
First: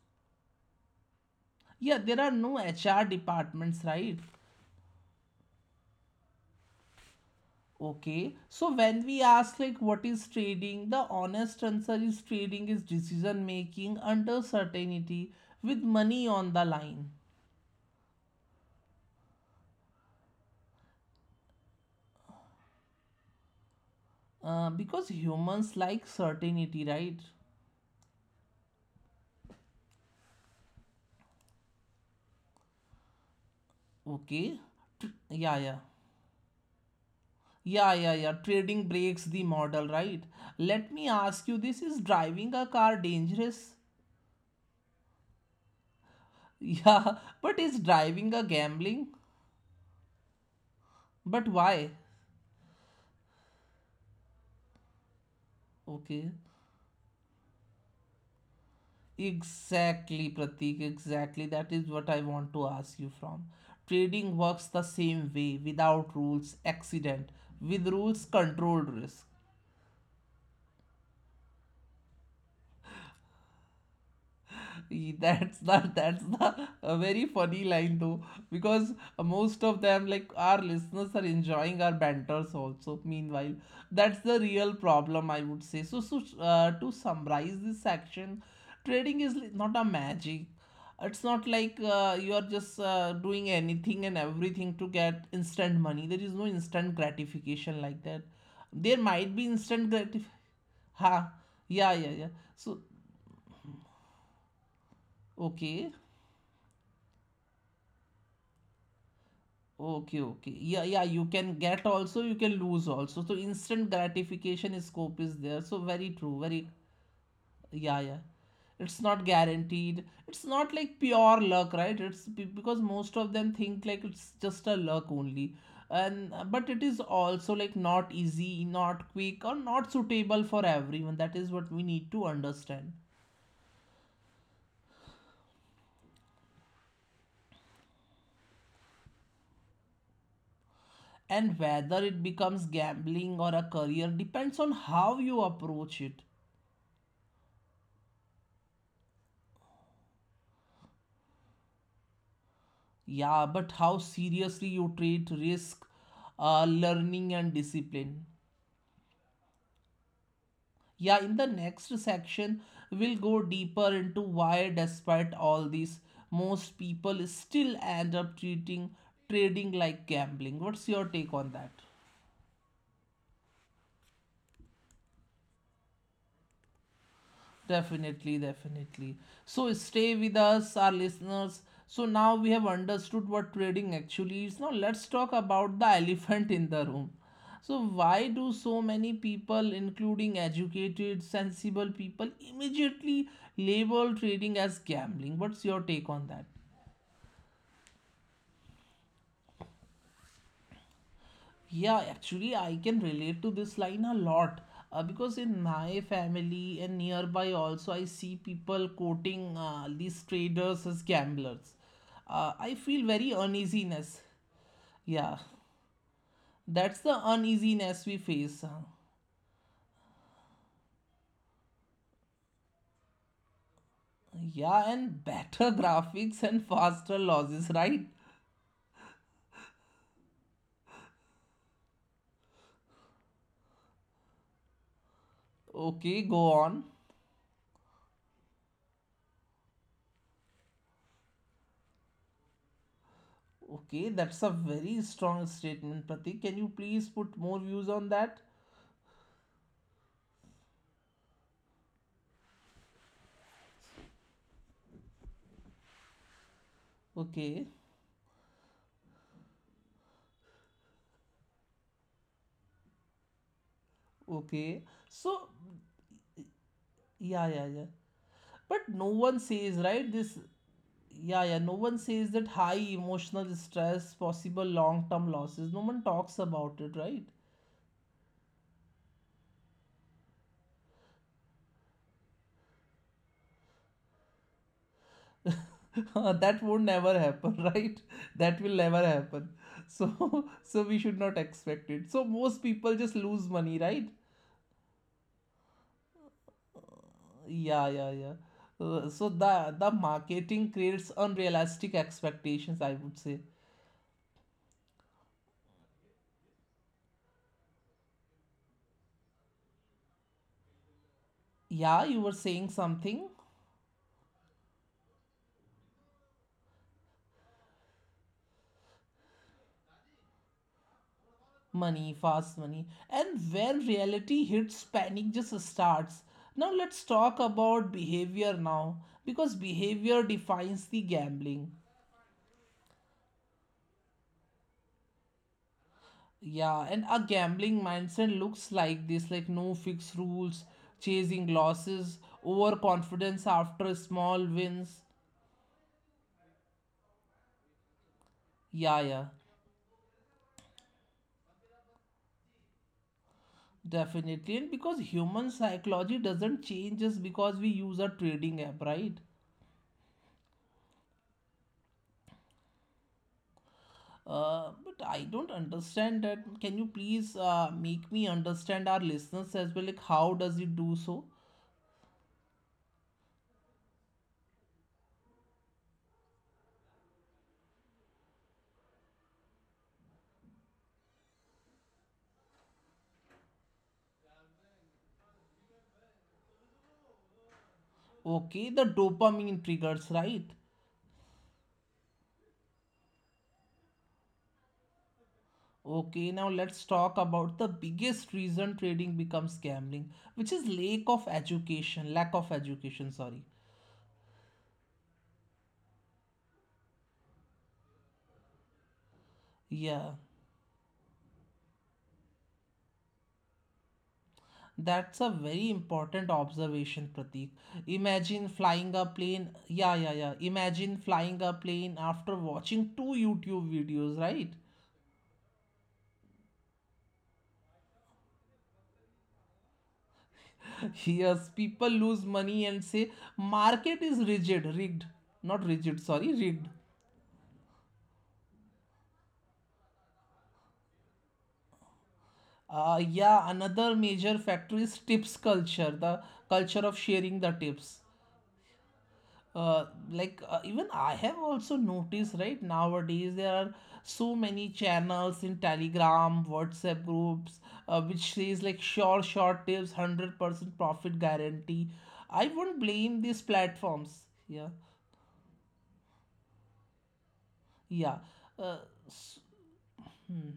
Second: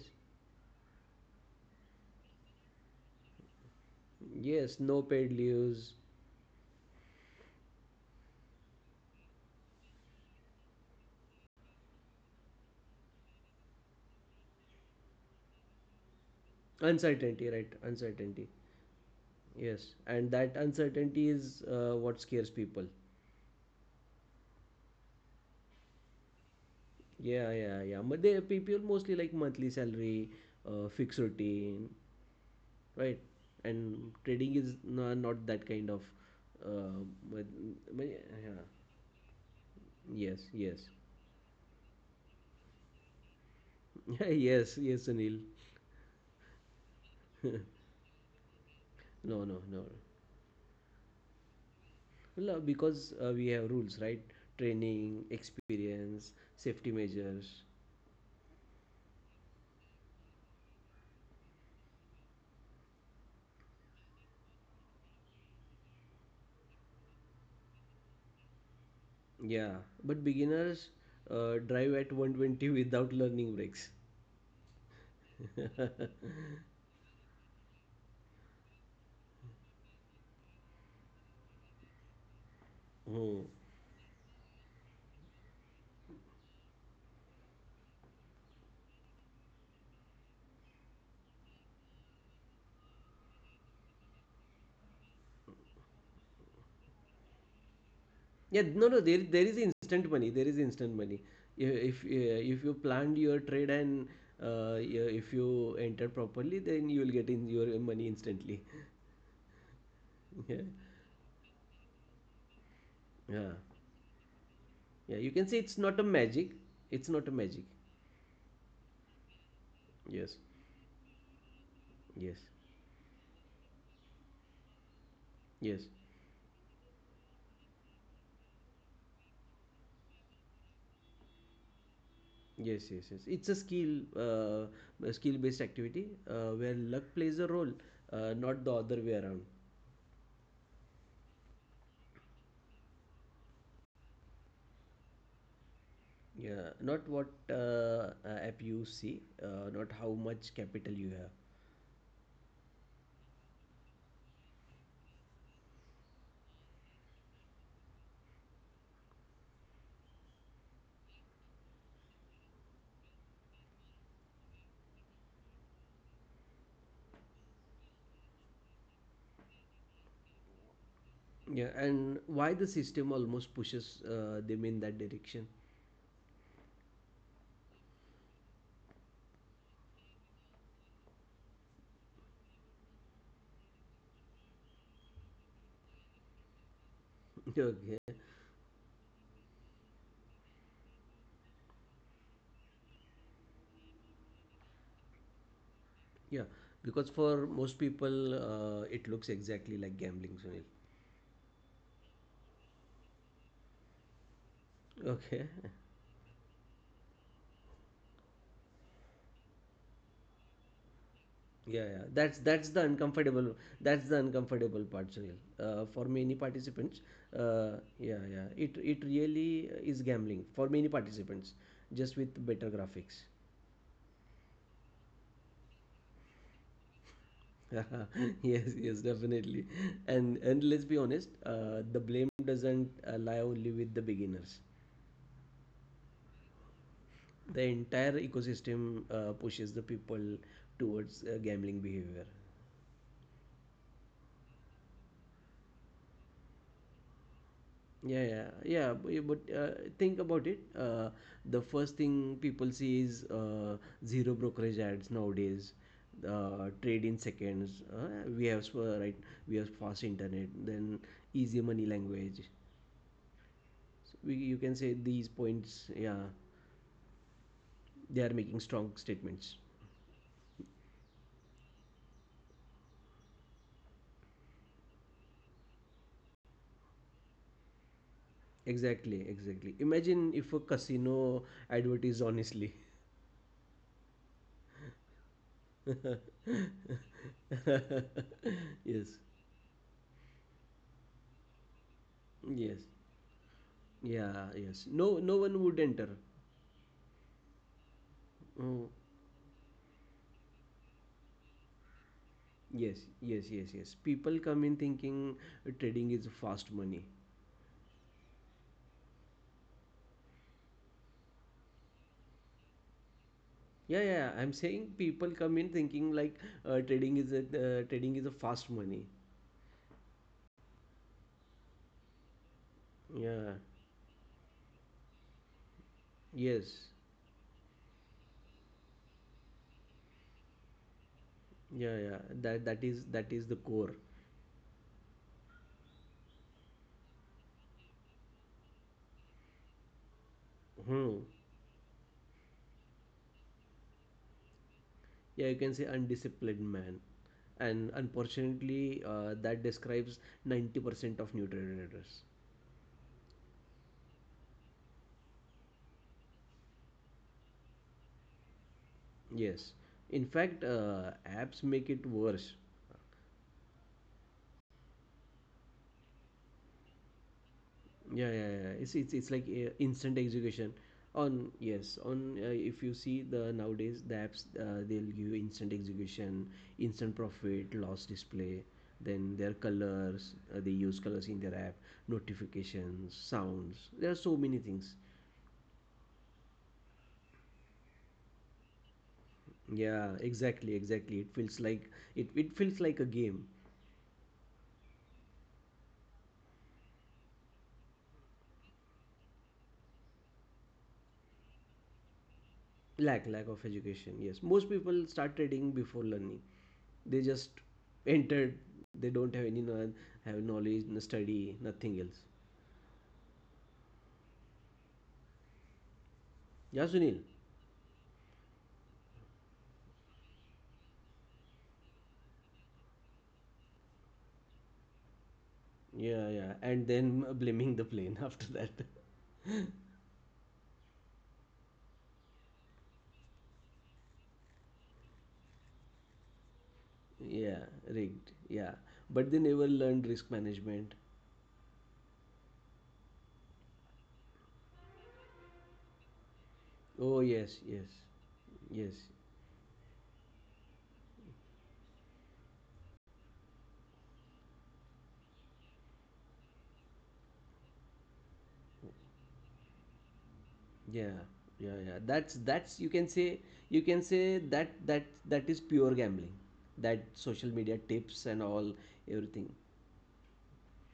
[SPEAKER 1] Yeah, there are no HR departments, right?
[SPEAKER 2] yes, no paid leaves.
[SPEAKER 1] Okay. So when we ask like what is trading, the honest answer is trading is decision making under certainty with money on the line.
[SPEAKER 2] Uncertainty, right? Uncertainty. Yes, and that uncertainty is what scares people.
[SPEAKER 1] Because humans like certainty, right?
[SPEAKER 2] Yeah, yeah, yeah. But they, people mostly like monthly salary, fixed routine, right? And
[SPEAKER 1] Okay.
[SPEAKER 2] trading is, no,
[SPEAKER 1] Yeah,
[SPEAKER 2] not
[SPEAKER 1] yeah.
[SPEAKER 2] that kind of, uh, but,
[SPEAKER 1] Yeah, yeah, yeah.
[SPEAKER 2] but yeah, yeah.
[SPEAKER 1] Trading breaks the model, right?
[SPEAKER 2] Yes,
[SPEAKER 1] Let
[SPEAKER 2] yes.
[SPEAKER 1] me ask you, this is driving a car dangerous? [laughs]
[SPEAKER 2] [laughs] Yes, yes, Sunil.
[SPEAKER 1] Yeah, but is
[SPEAKER 2] [laughs]
[SPEAKER 1] driving a gambling?
[SPEAKER 2] No, no, no.
[SPEAKER 1] But why?
[SPEAKER 2] Well, because we have rules, right? Training,
[SPEAKER 1] Okay.
[SPEAKER 2] experience, safety measures.
[SPEAKER 1] Exactly, Pratik, exactly. That is what I want to ask you from. Trading works the same way: without rules, accident; with rules, controlled risk.
[SPEAKER 2] Yeah, but beginners drive at 120 without learning brakes.
[SPEAKER 1] [laughs] That's the
[SPEAKER 2] [laughs]
[SPEAKER 1] a very funny line though, because most of them, like our listeners, are enjoying our banters also. Meanwhile,
[SPEAKER 2] Hmm.
[SPEAKER 1] that's the real problem, I would say. So to summarize this section, trading is not a magic. It's not like you are just doing anything and everything to get instant money. There is no instant gratification like that. There
[SPEAKER 2] Yeah, no,
[SPEAKER 1] might
[SPEAKER 2] no.
[SPEAKER 1] be
[SPEAKER 2] There
[SPEAKER 1] instant
[SPEAKER 2] is
[SPEAKER 1] gratification.
[SPEAKER 2] instant money. There is instant
[SPEAKER 1] Ha,
[SPEAKER 2] money.
[SPEAKER 1] yeah, yeah, yeah. So,
[SPEAKER 2] If you planned your trade and yeah, if you
[SPEAKER 1] okay.
[SPEAKER 2] enter properly, then you will get in your money instantly.
[SPEAKER 1] Okay, okay.
[SPEAKER 2] [laughs]
[SPEAKER 1] Yeah,
[SPEAKER 2] Yeah,
[SPEAKER 1] yeah, you can get also, you can lose also. So
[SPEAKER 2] yeah,
[SPEAKER 1] instant gratification scope is
[SPEAKER 2] yeah.
[SPEAKER 1] there.
[SPEAKER 2] You
[SPEAKER 1] So
[SPEAKER 2] can say
[SPEAKER 1] very
[SPEAKER 2] it's not
[SPEAKER 1] true,
[SPEAKER 2] a
[SPEAKER 1] very
[SPEAKER 2] magic. It's not a
[SPEAKER 1] yeah,
[SPEAKER 2] magic.
[SPEAKER 1] yeah. It's not guaranteed. It's not
[SPEAKER 2] Yes,
[SPEAKER 1] like pure luck, right? It's
[SPEAKER 2] yes.
[SPEAKER 1] because most of them think like it's just a luck only.
[SPEAKER 2] Yes,
[SPEAKER 1] And but it is also like not easy, not quick, or not suitable for everyone. That is what we need to understand.
[SPEAKER 2] yes, yes, yes. It's a skill, a skill-based activity where luck plays a role, not the other way around.
[SPEAKER 1] And whether it becomes gambling or a career depends on how you approach it.
[SPEAKER 2] Yeah, not what app you see, not how much capital you have.
[SPEAKER 1] Yeah, but how seriously you treat risk, learning, and discipline. Yeah, in the next section, we'll go deeper into why, despite all this, most people still end up treating trading like gambling. What's your take on that?
[SPEAKER 2] Yeah, and why the system almost pushes them in that direction. [laughs]
[SPEAKER 1] Definitely, definitely. So stay with us, our listeners. So now we have understood what trading actually is. Now let's talk about the [laughs] elephant in the room. So why
[SPEAKER 2] Okay.
[SPEAKER 1] do so many people, including educated, sensible people, immediately label trading as gambling? What's your take on that?
[SPEAKER 2] Yeah, because for most people, it looks exactly like gambling, Sunil.
[SPEAKER 1] Yeah, actually, I can relate to this line a lot because in
[SPEAKER 2] Okay.
[SPEAKER 1] my
[SPEAKER 2] [laughs]
[SPEAKER 1] family and nearby also, I see people quoting these traders as gamblers.
[SPEAKER 2] Yeah, yeah.
[SPEAKER 1] I feel very uneasiness.
[SPEAKER 2] That's the uncomfortable
[SPEAKER 1] Yeah,
[SPEAKER 2] part, Sunil.
[SPEAKER 1] that's the uneasiness
[SPEAKER 2] Uh,
[SPEAKER 1] we
[SPEAKER 2] yeah,
[SPEAKER 1] face.
[SPEAKER 2] yeah. It really is gambling for many participants, just with better graphics.
[SPEAKER 1] Yeah, and better [laughs] graphics and faster losses, right?
[SPEAKER 2] [laughs] Yes, yes, definitely. And let's be honest, the blame doesn't lie only with the beginners.
[SPEAKER 1] Okay, go on.
[SPEAKER 2] The entire ecosystem pushes the people towards gambling behavior.
[SPEAKER 1] Okay, that's a very strong statement, Pratik. Can you please put more views on
[SPEAKER 2] Yeah,
[SPEAKER 1] that?
[SPEAKER 2] yeah, yeah. b- But Think about it. The first thing people see is zero brokerage ads nowadays. Trade in
[SPEAKER 1] Okay,
[SPEAKER 2] seconds. Right. We have fast internet. Then easy money language. So we, you
[SPEAKER 1] okay.
[SPEAKER 2] can say,
[SPEAKER 1] So
[SPEAKER 2] these points. Yeah,
[SPEAKER 1] yeah, yeah, yeah.
[SPEAKER 2] they are making
[SPEAKER 1] But no
[SPEAKER 2] strong
[SPEAKER 1] one says,
[SPEAKER 2] statements.
[SPEAKER 1] right? Yeah, yeah. No one says that high emotional stress, possible long-term losses. No one talks about it, right?
[SPEAKER 2] Exactly, exactly. Imagine if a casino advertised honestly.
[SPEAKER 1] [laughs] That would
[SPEAKER 2] [laughs]
[SPEAKER 1] never happen, [laughs] right? That will never happen.
[SPEAKER 2] Yes.
[SPEAKER 1] So, [laughs] so we should not expect it. So most people just
[SPEAKER 2] Yes.
[SPEAKER 1] lose money, right?
[SPEAKER 2] Yeah, yes. No, no one would enter.
[SPEAKER 1] Yeah, yeah, yeah. So
[SPEAKER 2] Mm.
[SPEAKER 1] the marketing creates unrealistic expectations, I would say.
[SPEAKER 2] Yes, yes, yes, yes. People come in thinking trading is fast money.
[SPEAKER 1] Yeah, you were saying something.
[SPEAKER 2] Yeah, yeah, yeah. I'm saying people come in thinking like trading is a fast money.
[SPEAKER 1] Money, fast money, and when reality
[SPEAKER 2] Yeah.
[SPEAKER 1] hits, panic just starts. Now let's talk
[SPEAKER 2] Yes.
[SPEAKER 1] about behavior now, because behavior defines the gambling.
[SPEAKER 2] Yeah, yeah. That is the core.
[SPEAKER 1] Yeah, and a gambling mindset looks like this: like no fixed rules, chasing
[SPEAKER 2] Hmm.
[SPEAKER 1] losses, overconfidence after small wins.
[SPEAKER 2] Yeah, you can say undisciplined man, and
[SPEAKER 1] Yeah, yeah,
[SPEAKER 2] unfortunately, that describes 90% of new traders.
[SPEAKER 1] definitely. And because human psychology doesn't change just because we use a trading app, right?
[SPEAKER 2] Yes. In fact, apps make it worse.
[SPEAKER 1] But I don't understand that. Can you please make me
[SPEAKER 2] Yeah, yeah, yeah,
[SPEAKER 1] understand our
[SPEAKER 2] yeah. It's
[SPEAKER 1] listeners
[SPEAKER 2] like
[SPEAKER 1] as well? Like, how
[SPEAKER 2] instant
[SPEAKER 1] does it do
[SPEAKER 2] execution.
[SPEAKER 1] so?
[SPEAKER 2] On, yes, on, if you see the nowadays the apps, they'll give you instant execution, instant profit, loss display. Then their colors, they use colors in their app, notifications, sounds. There are so many things.
[SPEAKER 1] Okay, the dopamine triggers, right?
[SPEAKER 2] Yeah, exactly, exactly. It feels like, it feels like a game.
[SPEAKER 1] Okay, now let's talk about the biggest reason trading becomes gambling, which is lack of education. Lack of education, sorry.
[SPEAKER 2] Lack of education, yes. Most people start trading before learning. They just entered.
[SPEAKER 1] Yeah,
[SPEAKER 2] They don't have any have knowledge, no study, nothing else.
[SPEAKER 1] that's a very important observation, Pratik.
[SPEAKER 2] Yeah, Sunil.
[SPEAKER 1] Imagine flying a plane. Yeah, yeah, yeah. Imagine flying a plane after watching two YouTube videos, right?
[SPEAKER 2] Yeah, yeah, and then [laughs] blaming the plane [laughs] after that.
[SPEAKER 1] Yes, people lose money and say market is rigid, rigged, not rigid, sorry, rigged.
[SPEAKER 2] Yeah, rigged, yeah. But they never learned risk management.
[SPEAKER 1] Yeah, another major factor is tips culture, the culture of
[SPEAKER 2] Oh
[SPEAKER 1] sharing
[SPEAKER 2] yes,
[SPEAKER 1] the
[SPEAKER 2] yes,
[SPEAKER 1] tips.
[SPEAKER 2] yes.
[SPEAKER 1] Uh, like even I have also noticed, right, nowadays there are so many channels in Telegram, WhatsApp groups, which says like sure, short tips, 100%
[SPEAKER 2] Yeah,
[SPEAKER 1] profit
[SPEAKER 2] yeah, yeah,
[SPEAKER 1] guarantee.
[SPEAKER 2] that's
[SPEAKER 1] I
[SPEAKER 2] that's you
[SPEAKER 1] won't
[SPEAKER 2] can say.
[SPEAKER 1] blame these
[SPEAKER 2] You can say
[SPEAKER 1] platforms.
[SPEAKER 2] that
[SPEAKER 1] Yeah,
[SPEAKER 2] that is pure gambling, that social media tips and
[SPEAKER 1] yeah.
[SPEAKER 2] all,
[SPEAKER 1] Uh,
[SPEAKER 2] everything.
[SPEAKER 1] s- hmm.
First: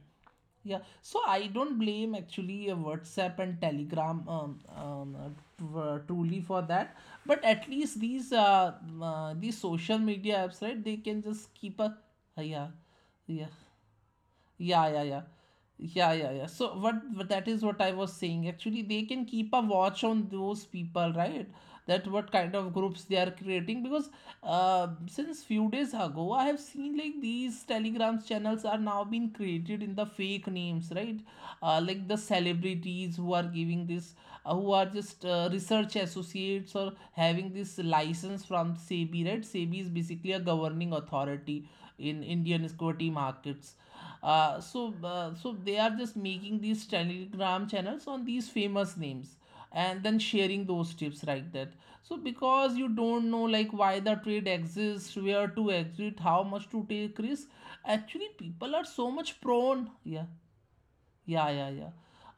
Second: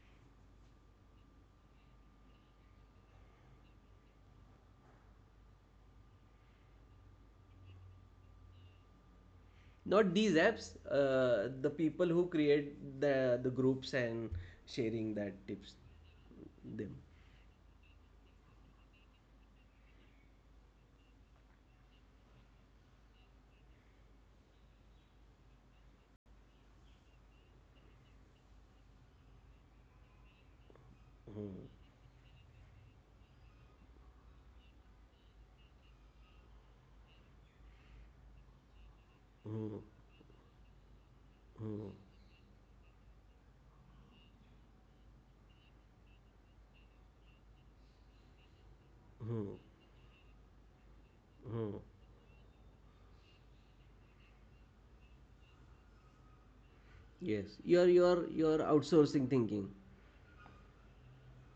[SPEAKER 1] Yeah, so I don't blame actually WhatsApp and Telegram truly for that, but at least these social
[SPEAKER 2] Not
[SPEAKER 1] media apps,
[SPEAKER 2] these
[SPEAKER 1] right? They
[SPEAKER 2] apps,
[SPEAKER 1] can just keep a
[SPEAKER 2] the people
[SPEAKER 1] yeah,
[SPEAKER 2] who create
[SPEAKER 1] yeah,
[SPEAKER 2] the groups and
[SPEAKER 1] yeah, yeah, yeah.
[SPEAKER 2] sharing that
[SPEAKER 1] Yeah,
[SPEAKER 2] tips,
[SPEAKER 1] yeah, yeah. So what
[SPEAKER 2] them.
[SPEAKER 1] that is what I was saying. Actually, they can keep a watch on those people, right? That what kind of groups they are creating, because since few days ago, I have seen like these telegrams channels are now being created in the fake names, right? Like the
[SPEAKER 2] Hmm.
[SPEAKER 1] celebrities who are giving this, who are just research associates or having this license from SEBI, right? SEBI is basically a
[SPEAKER 2] Hmm.
[SPEAKER 1] governing authority in
[SPEAKER 2] Hmm.
[SPEAKER 1] Indian equity markets. So so they are just making these telegram channels on these famous names and then
[SPEAKER 2] Hmm.
[SPEAKER 1] sharing those tips like that. So,
[SPEAKER 2] Hmm.
[SPEAKER 1] because you don't know like why the trade exists, where to exit, how much to take risk,
[SPEAKER 2] Yes,
[SPEAKER 1] actually
[SPEAKER 2] you're
[SPEAKER 1] people are
[SPEAKER 2] you're
[SPEAKER 1] so
[SPEAKER 2] you're
[SPEAKER 1] much prone.
[SPEAKER 2] outsourcing
[SPEAKER 1] Yeah,
[SPEAKER 2] thinking.
[SPEAKER 1] yeah, yeah, yeah.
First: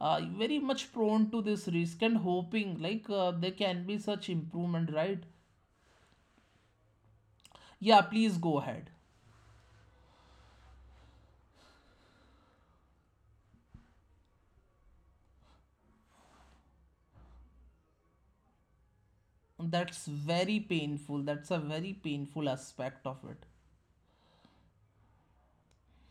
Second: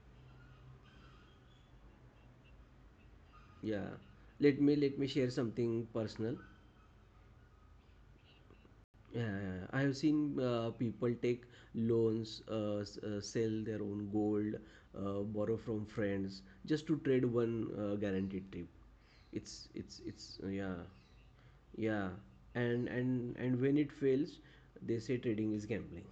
[SPEAKER 1] Very much prone to this risk and hoping like there can
[SPEAKER 2] Yeah,
[SPEAKER 1] be such
[SPEAKER 2] let me
[SPEAKER 1] improvement,
[SPEAKER 2] let me
[SPEAKER 1] right?
[SPEAKER 2] share something personal.
[SPEAKER 1] Yeah, please go ahead.
[SPEAKER 2] Yeah, yeah, yeah. I have seen people take loans, sell their own gold, borrow from friends just to trade one guaranteed trip.
[SPEAKER 1] That's
[SPEAKER 2] It's
[SPEAKER 1] very
[SPEAKER 2] yeah,
[SPEAKER 1] painful. That's a very
[SPEAKER 2] yeah.
[SPEAKER 1] painful
[SPEAKER 2] And
[SPEAKER 1] aspect of
[SPEAKER 2] and
[SPEAKER 1] it.
[SPEAKER 2] and when it fails, they say trading is gambling.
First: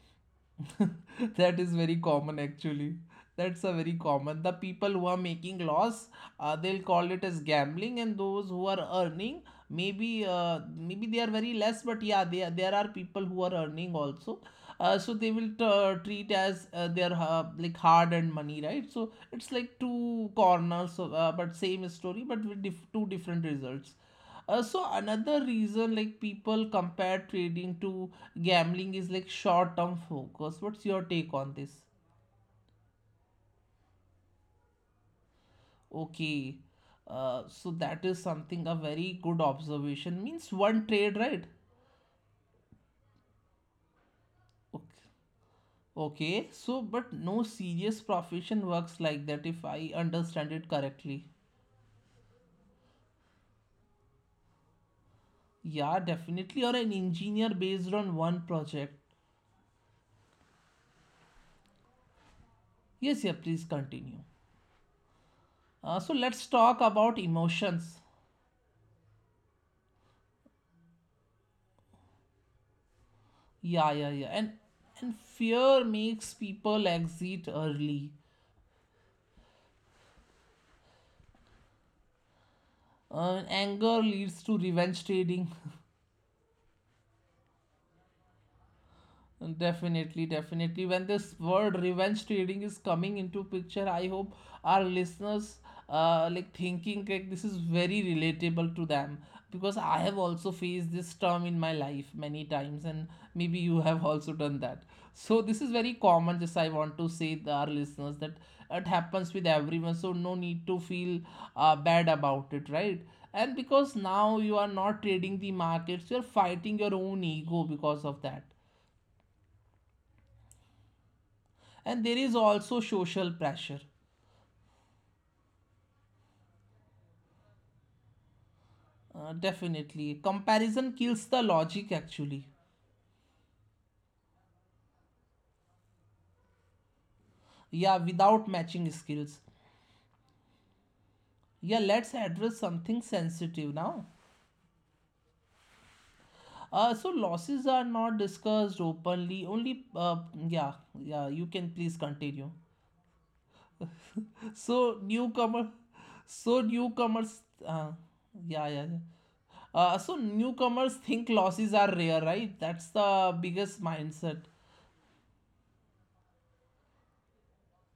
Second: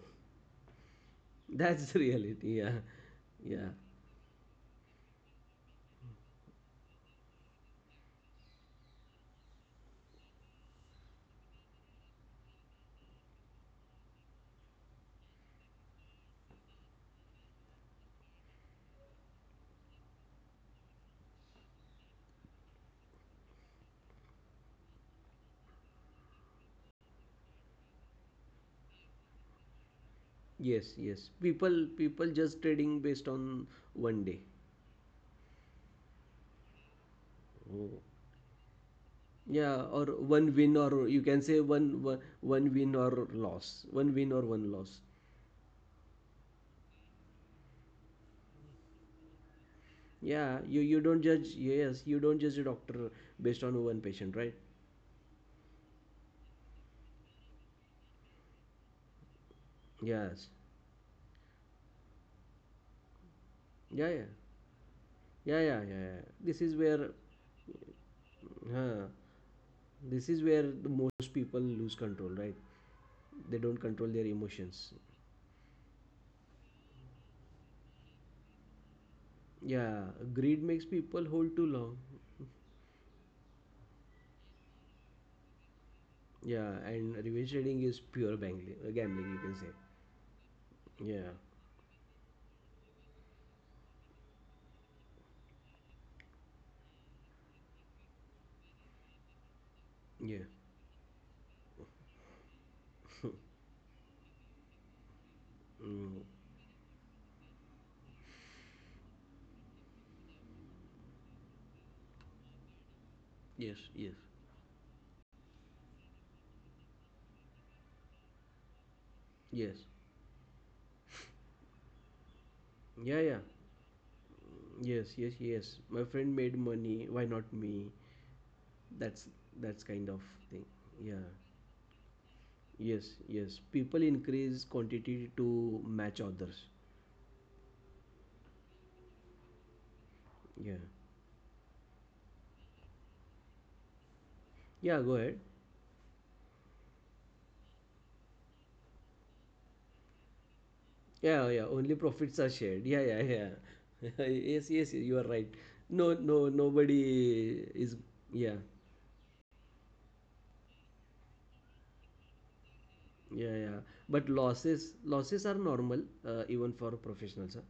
[SPEAKER 1] [laughs]
[SPEAKER 2] [laughs]
[SPEAKER 1] That is
[SPEAKER 2] That's
[SPEAKER 1] very
[SPEAKER 2] the
[SPEAKER 1] common
[SPEAKER 2] reality. Yeah,
[SPEAKER 1] actually. That's
[SPEAKER 2] yeah.
[SPEAKER 1] a very common, the people who are making loss, they'll call it as gambling, and those who are earning, maybe maybe they are very less, but yeah, there are people who are earning also, so they will treat as their like hard earned money, right? So it's like two corners of, but same story but with two different results. So another reason like people compare trading to gambling is like short-term focus. What's
[SPEAKER 2] Yes,
[SPEAKER 1] your
[SPEAKER 2] yes.
[SPEAKER 1] take on this?
[SPEAKER 2] People just trading based on 1 day.
[SPEAKER 1] Okay, so
[SPEAKER 2] Oh.
[SPEAKER 1] that is something a very good
[SPEAKER 2] Yeah, or
[SPEAKER 1] observation.
[SPEAKER 2] one
[SPEAKER 1] Means
[SPEAKER 2] win,
[SPEAKER 1] one
[SPEAKER 2] or you
[SPEAKER 1] trade,
[SPEAKER 2] can
[SPEAKER 1] right?
[SPEAKER 2] say one win or loss, one win or one loss.
[SPEAKER 1] Okay. Okay. So, but no serious profession works like that, if I
[SPEAKER 2] Yeah,
[SPEAKER 1] understand
[SPEAKER 2] you
[SPEAKER 1] it
[SPEAKER 2] don't judge.
[SPEAKER 1] correctly.
[SPEAKER 2] Yes, you don't judge a doctor based on one patient, right?
[SPEAKER 1] Yeah, definitely. Or an engineer based on one project.
[SPEAKER 2] Yes.
[SPEAKER 1] Yes, yeah, please
[SPEAKER 2] Yeah, yeah,
[SPEAKER 1] continue.
[SPEAKER 2] yeah, yeah, yeah, yeah.
[SPEAKER 1] So let's talk about emotions.
[SPEAKER 2] Huh, this is where the most people lose control, right? They don't control
[SPEAKER 1] Yeah,
[SPEAKER 2] their
[SPEAKER 1] yeah, yeah.
[SPEAKER 2] emotions.
[SPEAKER 1] And fear makes people exit early.
[SPEAKER 2] Yeah, greed makes people hold too long.
[SPEAKER 1] Anger leads to revenge trading. [laughs]
[SPEAKER 2] Yeah, and revenge trading is pure gambling, you can say.
[SPEAKER 1] Definitely,
[SPEAKER 2] Yeah,
[SPEAKER 1] definitely. When this word revenge trading is coming into picture, I hope our listeners like thinking like this is very relatable to them, because I
[SPEAKER 2] yeah.
[SPEAKER 1] have also faced this term in my life many times,
[SPEAKER 2] [laughs]
[SPEAKER 1] and maybe you have also done that. So this is
[SPEAKER 2] Mm,
[SPEAKER 1] very common, just I want to say to our listeners that it happens with everyone, so no need to feel bad about it, right?
[SPEAKER 2] yes,
[SPEAKER 1] And
[SPEAKER 2] yes,
[SPEAKER 1] because now you are not trading the markets, you're fighting your own ego because of that.
[SPEAKER 2] yes.
[SPEAKER 1] And there is
[SPEAKER 2] Yeah, yeah.
[SPEAKER 1] also social pressure.
[SPEAKER 2] Yes, yes, yes. My friend made money, why not me? That's that's kind of thing.
[SPEAKER 1] Definitely.
[SPEAKER 2] Yeah.
[SPEAKER 1] Comparison kills the logic actually.
[SPEAKER 2] Yes, yes. People increase quantity to match others.
[SPEAKER 1] Yeah, without matching skills.
[SPEAKER 2] Yeah.
[SPEAKER 1] Yeah, let's address something sensitive now.
[SPEAKER 2] Yeah, go ahead.
[SPEAKER 1] So losses are not discussed openly. Only yeah,
[SPEAKER 2] Yeah,
[SPEAKER 1] yeah,
[SPEAKER 2] yeah.
[SPEAKER 1] you
[SPEAKER 2] Only
[SPEAKER 1] can please
[SPEAKER 2] profits are shared.
[SPEAKER 1] continue.
[SPEAKER 2] Yeah, yeah, yeah. [laughs] Yes, yes, you are
[SPEAKER 1] So
[SPEAKER 2] right.
[SPEAKER 1] newcomer
[SPEAKER 2] No, no.
[SPEAKER 1] so
[SPEAKER 2] Nobody
[SPEAKER 1] newcomers
[SPEAKER 2] is.
[SPEAKER 1] uh,
[SPEAKER 2] Yeah,
[SPEAKER 1] yeah, yeah, yeah. So newcomers think losses are rare, right? That's the
[SPEAKER 2] yeah,
[SPEAKER 1] biggest
[SPEAKER 2] yeah.
[SPEAKER 1] mindset.
[SPEAKER 2] But losses are normal, even for professionals. Huh?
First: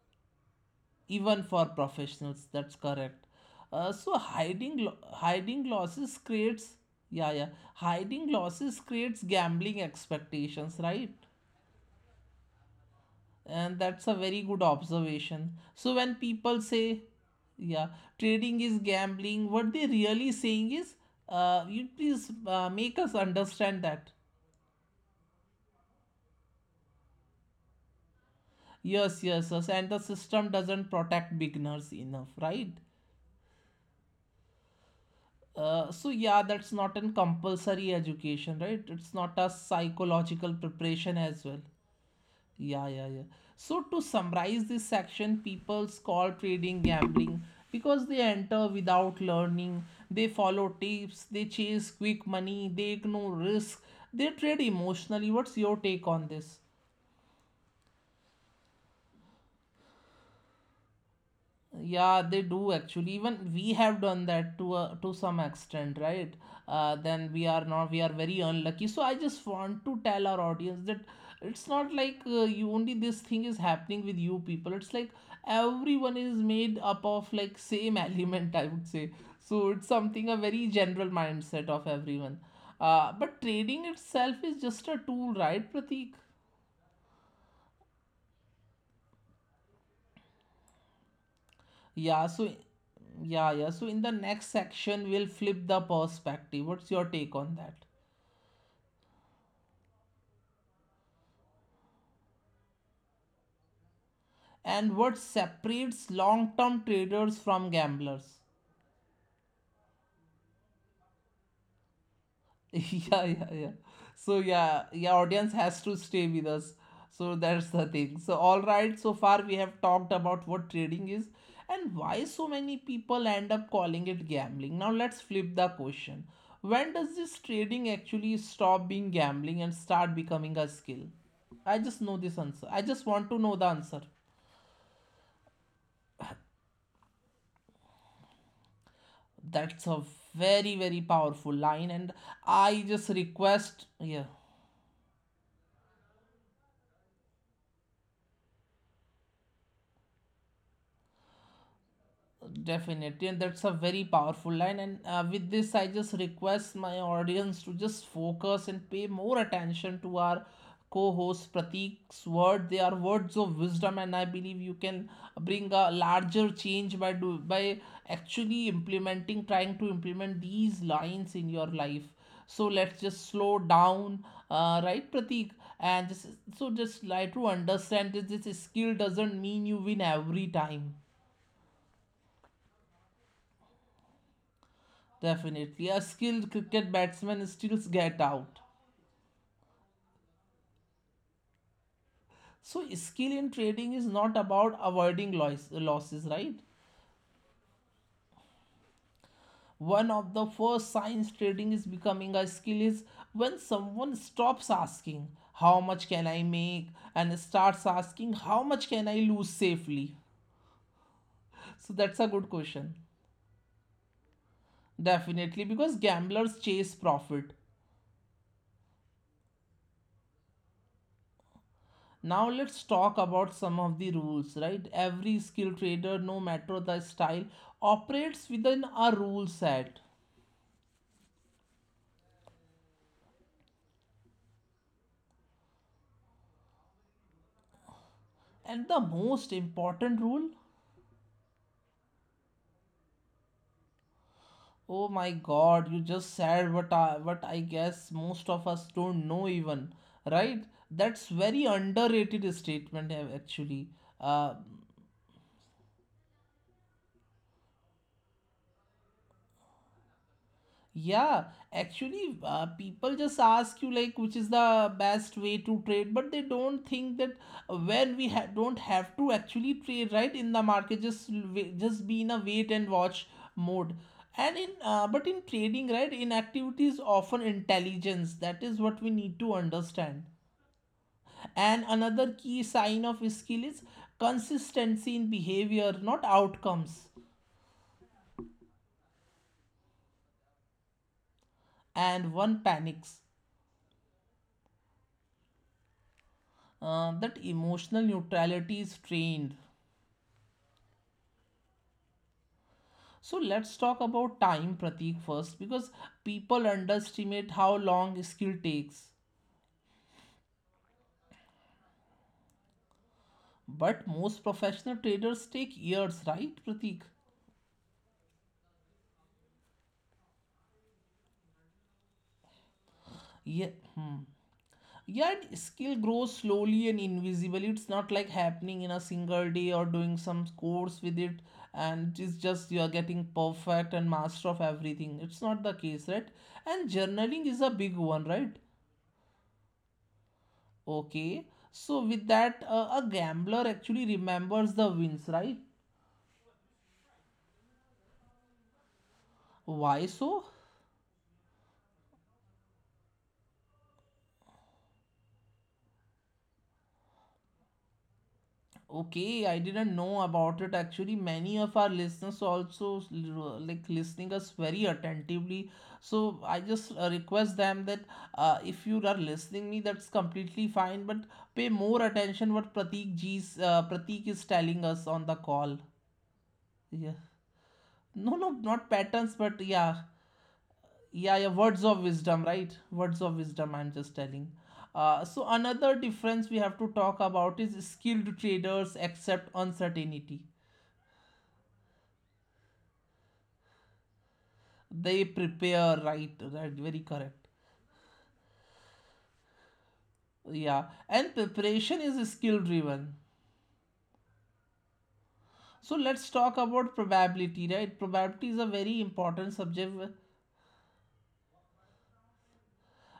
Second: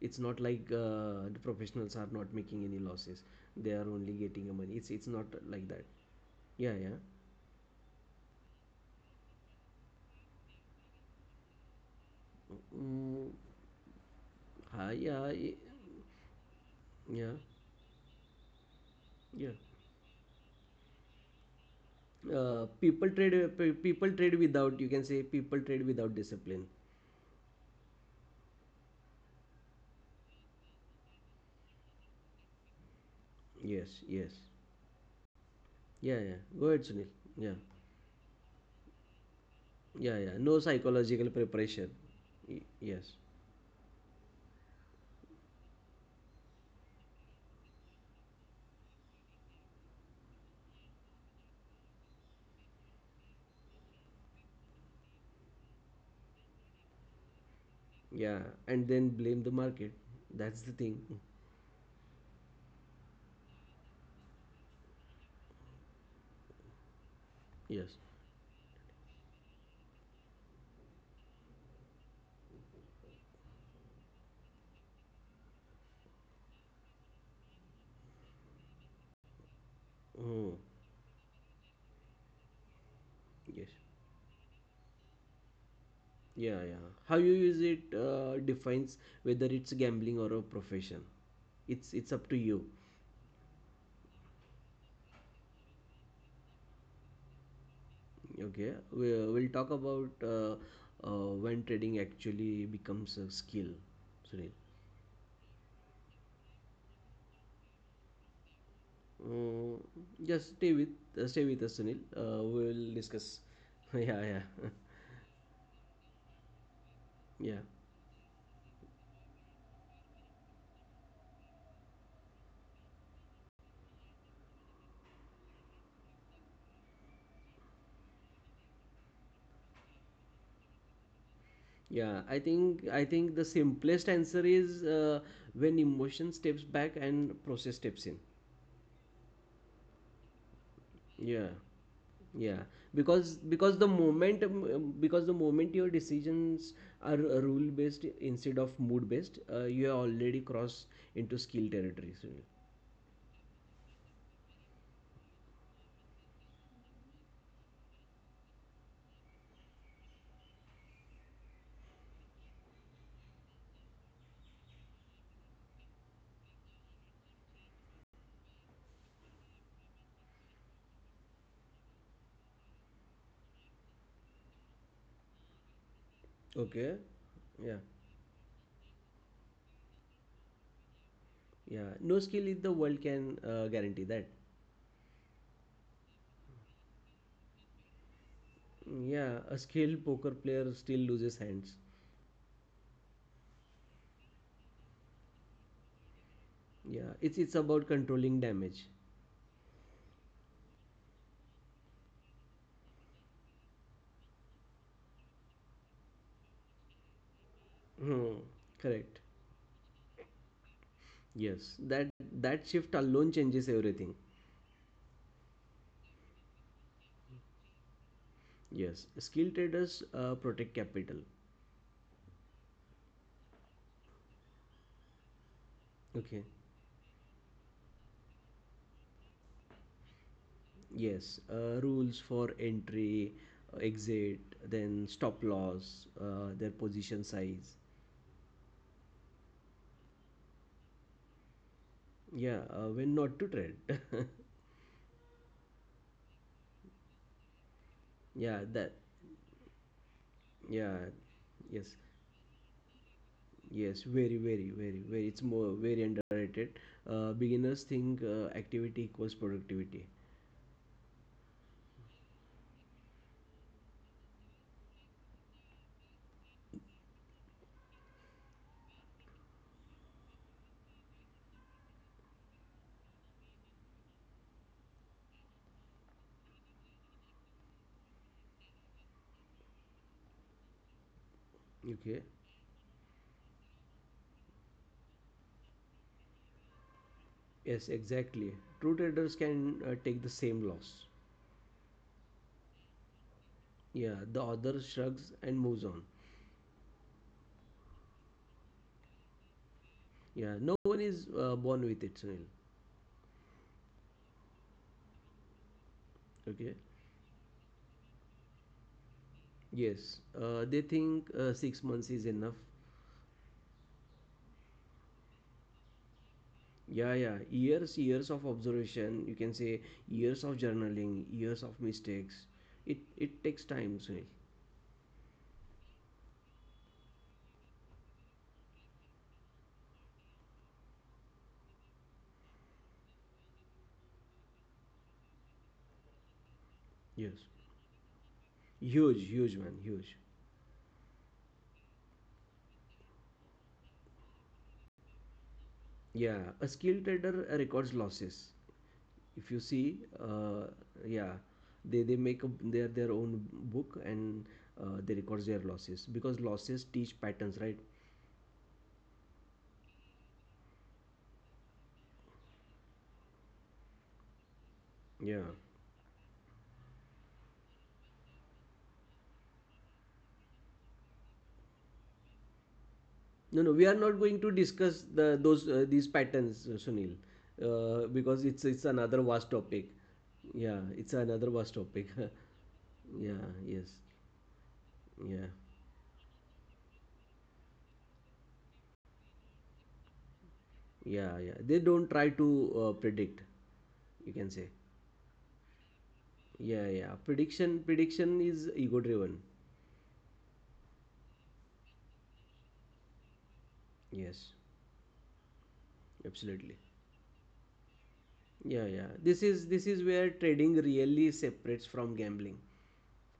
[SPEAKER 2] It's not like the
[SPEAKER 1] Even for
[SPEAKER 2] professionals are not
[SPEAKER 1] professionals,
[SPEAKER 2] making any
[SPEAKER 1] that's
[SPEAKER 2] losses.
[SPEAKER 1] correct.
[SPEAKER 2] They are
[SPEAKER 1] uh,
[SPEAKER 2] only
[SPEAKER 1] so
[SPEAKER 2] getting a money. It's
[SPEAKER 1] hiding lo-
[SPEAKER 2] not like
[SPEAKER 1] hiding
[SPEAKER 2] that.
[SPEAKER 1] losses
[SPEAKER 2] Yeah,
[SPEAKER 1] creates,
[SPEAKER 2] yeah.
[SPEAKER 1] yeah, yeah, hiding losses creates gambling expectations, right?
[SPEAKER 2] Mm.
[SPEAKER 1] And that's a very
[SPEAKER 2] uh,
[SPEAKER 1] good
[SPEAKER 2] yeah y-
[SPEAKER 1] observation. So when people
[SPEAKER 2] yeah,
[SPEAKER 1] say, yeah, trading is
[SPEAKER 2] yeah.
[SPEAKER 1] gambling, what they really saying is, you please
[SPEAKER 2] People trade,
[SPEAKER 1] make us
[SPEAKER 2] people
[SPEAKER 1] understand
[SPEAKER 2] trade
[SPEAKER 1] that.
[SPEAKER 2] without, you can say, people trade without discipline.
[SPEAKER 1] Yes, yes, yes, and the system doesn't protect beginners enough, right?
[SPEAKER 2] Yes, yes. Yeah, yeah,
[SPEAKER 1] Uh,
[SPEAKER 2] go
[SPEAKER 1] so
[SPEAKER 2] ahead,
[SPEAKER 1] yeah,
[SPEAKER 2] Sunil.
[SPEAKER 1] that's
[SPEAKER 2] Yeah,
[SPEAKER 1] not a compulsory education, right? It's not
[SPEAKER 2] yeah,
[SPEAKER 1] a
[SPEAKER 2] yeah, no psychological
[SPEAKER 1] psychological
[SPEAKER 2] preparation.
[SPEAKER 1] preparation as well.
[SPEAKER 2] Yes.
[SPEAKER 1] Yeah, yeah, yeah. So to summarize this section, people call trading gambling because they enter without learning, they follow tips, they chase quick money, they ignore risk, they trade emotionally. What's your take on this?
[SPEAKER 2] Yeah, and then blame the market. That's the thing.
[SPEAKER 1] Yeah, they do actually. Even we have done that to a, to some extent, right?
[SPEAKER 2] Yes.
[SPEAKER 1] Then we are not, we are very unlucky. So I just want to tell our audience that it's not like you only this thing is happening with you people. It's like everyone is made up of like same [laughs] element, I would say. So it's
[SPEAKER 2] Oh
[SPEAKER 1] something a very general mindset of everyone.
[SPEAKER 2] yes.
[SPEAKER 1] But trading itself is just a tool, right, Pratik?
[SPEAKER 2] Yeah, yeah. How you use it defines whether it's gambling or a profession. It's up to
[SPEAKER 1] Yeah,
[SPEAKER 2] you.
[SPEAKER 1] so yeah, yeah. So in the next section, we'll flip the perspective. What's your take on that?
[SPEAKER 2] Okay, we, we'll talk about when trading actually becomes a skill, Sunil.
[SPEAKER 1] And what separates long-term traders from gamblers?
[SPEAKER 2] Uh, just stay with us, Sunil. We'll
[SPEAKER 1] [laughs]
[SPEAKER 2] discuss.
[SPEAKER 1] Yeah, yeah,
[SPEAKER 2] [laughs]
[SPEAKER 1] yeah,
[SPEAKER 2] Yeah, yeah.
[SPEAKER 1] so
[SPEAKER 2] [laughs]
[SPEAKER 1] yeah, yeah, audience has to stay with us. So
[SPEAKER 2] Yeah,
[SPEAKER 1] that's the thing. So all right, so far we have talked about what trading is and why so many people end up calling it gambling. Now let's flip the question. When does this trading actually stop being gambling and start becoming a skill? I
[SPEAKER 2] yeah.
[SPEAKER 1] just
[SPEAKER 2] I
[SPEAKER 1] know this
[SPEAKER 2] think
[SPEAKER 1] answer,
[SPEAKER 2] I
[SPEAKER 1] I
[SPEAKER 2] think
[SPEAKER 1] just
[SPEAKER 2] the
[SPEAKER 1] want to know the
[SPEAKER 2] simplest
[SPEAKER 1] answer.
[SPEAKER 2] answer is, when emotion steps back and process steps in.
[SPEAKER 1] That's a very, very powerful line. And
[SPEAKER 2] Yeah, yeah.
[SPEAKER 1] I
[SPEAKER 2] because
[SPEAKER 1] just
[SPEAKER 2] because the
[SPEAKER 1] request,
[SPEAKER 2] moment,
[SPEAKER 1] yeah.
[SPEAKER 2] because the moment your decisions are rule based instead of mood based, you have already crossed into skill territory. So,
[SPEAKER 1] Definitely, and that's a very powerful line. And with this, I just request my audience to just focus and pay more attention to our co-host Pratik's word. They are words of wisdom, and I believe you can bring a larger change by do by actually implementing, trying to implement these lines in your life. So let's just slow down, right, Pratik? And just,
[SPEAKER 2] okay.
[SPEAKER 1] so just
[SPEAKER 2] Yeah,
[SPEAKER 1] like to understand that this skill doesn't mean you win every time.
[SPEAKER 2] yeah, no skill in the world can guarantee that.
[SPEAKER 1] Definitely. A skilled cricket batsman still get out.
[SPEAKER 2] Yeah, a skilled poker player still loses hands.
[SPEAKER 1] So, skill in trading is not about avoiding losses, right?
[SPEAKER 2] Yeah, it's about controlling damage.
[SPEAKER 1] One of the first signs trading is becoming a skill is when someone stops asking, "How much can I make?" and
[SPEAKER 2] Hmm,
[SPEAKER 1] starts asking,
[SPEAKER 2] correct.
[SPEAKER 1] "How much can I lose safely?"
[SPEAKER 2] Yes, that
[SPEAKER 1] So, that's a
[SPEAKER 2] shift
[SPEAKER 1] good
[SPEAKER 2] alone
[SPEAKER 1] question.
[SPEAKER 2] changes everything.
[SPEAKER 1] Definitely, because gamblers chase profit.
[SPEAKER 2] Yes, skill traders protect capital.
[SPEAKER 1] Now let's talk about some of the rules, right? Every skill
[SPEAKER 2] Okay.
[SPEAKER 1] trader, no matter the style, operates within a rule set.
[SPEAKER 2] Yes. Rules for entry, exit, then stop loss, their position size.
[SPEAKER 1] And the most important rule,
[SPEAKER 2] Yeah. When not to trade. [laughs]
[SPEAKER 1] oh my god, you just said what I
[SPEAKER 2] Yeah.
[SPEAKER 1] guess
[SPEAKER 2] That.
[SPEAKER 1] most of us don't know even,
[SPEAKER 2] Yeah.
[SPEAKER 1] right? That's
[SPEAKER 2] Yes.
[SPEAKER 1] very underrated statement
[SPEAKER 2] Yes. Very,
[SPEAKER 1] actually.
[SPEAKER 2] very, very,
[SPEAKER 1] Uh,
[SPEAKER 2] very. It's more very underrated. Beginners think activity equals productivity.
[SPEAKER 1] Yeah, actually, people just ask you like which is the best way to trade, but they don't think that when don't have to actually trade right in the market, just just be in a wait and watch mode. And in but in trading, right, inactivity is often intelligence. That is what we need to understand.
[SPEAKER 2] Okay.
[SPEAKER 1] And another key sign of skill is consistency in behavior, not outcomes.
[SPEAKER 2] Yes, exactly. True traders can take the same loss.
[SPEAKER 1] And one panics.
[SPEAKER 2] Yeah, the other shrugs and moves on.
[SPEAKER 1] That emotional neutrality is trained.
[SPEAKER 2] Yeah. No one is born with it, Sunil.
[SPEAKER 1] So let's talk about time, Pratik, first, because
[SPEAKER 2] Okay.
[SPEAKER 1] people underestimate how long skill takes.
[SPEAKER 2] Yes, they think 6 months is enough.
[SPEAKER 1] But most professional traders take years, right,
[SPEAKER 2] Yeah,
[SPEAKER 1] Pratik?
[SPEAKER 2] yeah, years, years of observation. You can say years of journaling, years of mistakes. It takes
[SPEAKER 1] Yeah.
[SPEAKER 2] time, Sunil.
[SPEAKER 1] Hmm. Yeah, skill grows slowly and invisibly. It's not like happening in a single day or doing some course with it, and it's just you are getting perfect and master of everything. It's not the case, right? And
[SPEAKER 2] Yes,
[SPEAKER 1] journaling is a big one, right?
[SPEAKER 2] huge, huge man, huge.
[SPEAKER 1] Okay, so with that, a gambler actually remembers the wins, right?
[SPEAKER 2] Yeah, a skilled trader records losses. If you see,
[SPEAKER 1] Why so?
[SPEAKER 2] yeah, they their own book and, they record their losses because losses teach patterns, right?
[SPEAKER 1] Okay, I didn't know about it. Actually, many of our listeners also like listening us very
[SPEAKER 2] Yeah.
[SPEAKER 1] attentively. So I just request them that if you are listening me, that's completely fine. But pay more attention what
[SPEAKER 2] No, no, we are not going
[SPEAKER 1] Pratik
[SPEAKER 2] to
[SPEAKER 1] is telling
[SPEAKER 2] discuss
[SPEAKER 1] us on the call.
[SPEAKER 2] these patterns, Sunil,
[SPEAKER 1] Yeah,
[SPEAKER 2] because
[SPEAKER 1] no,
[SPEAKER 2] it's
[SPEAKER 1] no,
[SPEAKER 2] it's
[SPEAKER 1] not
[SPEAKER 2] another vast
[SPEAKER 1] patterns, but
[SPEAKER 2] topic.
[SPEAKER 1] yeah,
[SPEAKER 2] Yeah, it's another
[SPEAKER 1] yeah, yeah,
[SPEAKER 2] vast
[SPEAKER 1] words
[SPEAKER 2] topic.
[SPEAKER 1] of wisdom, right,
[SPEAKER 2] [laughs]
[SPEAKER 1] words
[SPEAKER 2] Yeah,
[SPEAKER 1] of wisdom,
[SPEAKER 2] yes,
[SPEAKER 1] I'm just telling.
[SPEAKER 2] yeah,
[SPEAKER 1] So another difference we have to talk about is skilled traders accept uncertainty,
[SPEAKER 2] yeah, yeah. They don't try to, predict, you can say.
[SPEAKER 1] they prepare, right,
[SPEAKER 2] Yeah,
[SPEAKER 1] right,
[SPEAKER 2] yeah.
[SPEAKER 1] very correct.
[SPEAKER 2] Prediction is ego driven.
[SPEAKER 1] Yeah, and preparation is skill driven.
[SPEAKER 2] Yes,
[SPEAKER 1] So let's
[SPEAKER 2] absolutely.
[SPEAKER 1] talk about probability, right? Probability is
[SPEAKER 2] Yeah,
[SPEAKER 1] a
[SPEAKER 2] yeah.
[SPEAKER 1] very
[SPEAKER 2] This is
[SPEAKER 1] important
[SPEAKER 2] this is
[SPEAKER 1] subject.
[SPEAKER 2] where trading really separates from gambling.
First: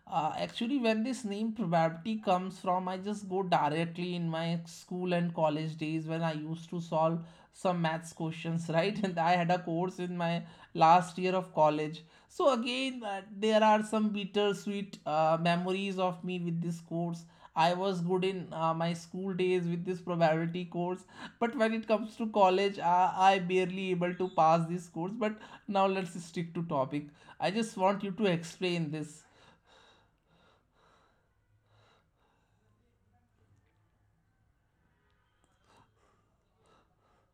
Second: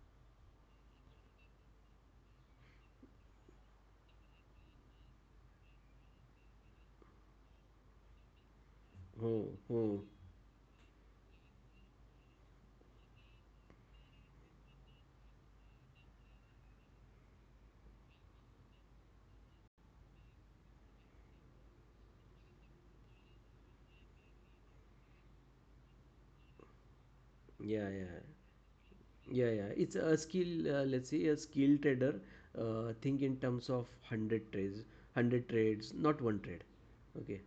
[SPEAKER 1] Actually, when this name probability comes from, I just go directly in my school and college days when I used to solve some maths questions, right? [laughs] And I
[SPEAKER 2] Oh,
[SPEAKER 1] had a
[SPEAKER 2] oh.
[SPEAKER 1] course in my last year of college. So again, there are some bittersweet memories of me with this course. I was good in my school days with this probability course, but when it comes to college, I barely able to pass this course. But now let's stick to topic. I
[SPEAKER 2] Yeah,
[SPEAKER 1] just want
[SPEAKER 2] yeah.
[SPEAKER 1] you to explain this.
[SPEAKER 2] Yeah, yeah. It's a skill. Uh, let's say a skill trader, think in terms of 100 trades, 100 trades, not one trade. Okay.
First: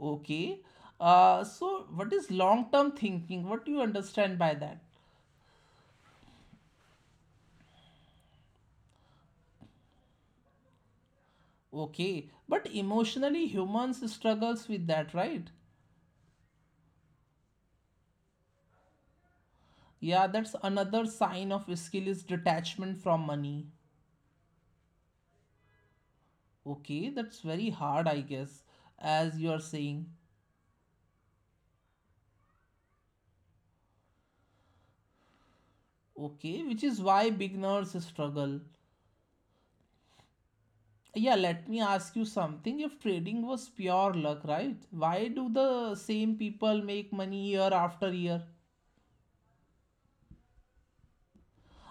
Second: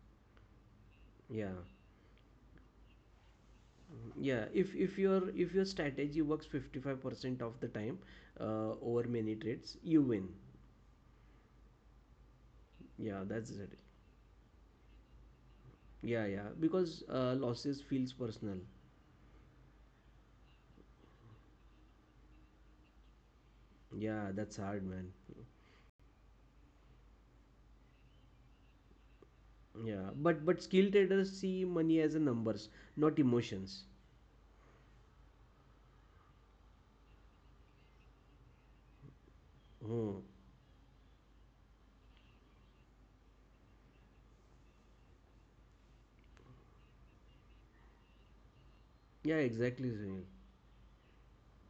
[SPEAKER 1] Okay.
[SPEAKER 2] Yeah.
[SPEAKER 1] So what is long-term thinking? What do you
[SPEAKER 2] Mhm.
[SPEAKER 1] understand
[SPEAKER 2] Yeah,
[SPEAKER 1] by that?
[SPEAKER 2] if your strategy works 55% of the time over many trades, you win.
[SPEAKER 1] Okay. But
[SPEAKER 2] Yeah,
[SPEAKER 1] emotionally,
[SPEAKER 2] that's it.
[SPEAKER 1] humans struggles with that, right?
[SPEAKER 2] Yeah, yeah, because, losses feels personal.
[SPEAKER 1] Yeah, that's another sign of skill is detachment from money.
[SPEAKER 2] Yeah, that's hard, man.
[SPEAKER 1] Okay, that's very hard, I guess, as you are
[SPEAKER 2] Yeah,
[SPEAKER 1] saying.
[SPEAKER 2] but skill traders see money as a numbers, not emotions.
[SPEAKER 1] Okay, which is why beginners struggle.
[SPEAKER 2] Oh,
[SPEAKER 1] Yeah, let me ask you something. If trading was pure luck, right? Why do the same people make money year after year?
[SPEAKER 2] yeah, exactly, Sunil.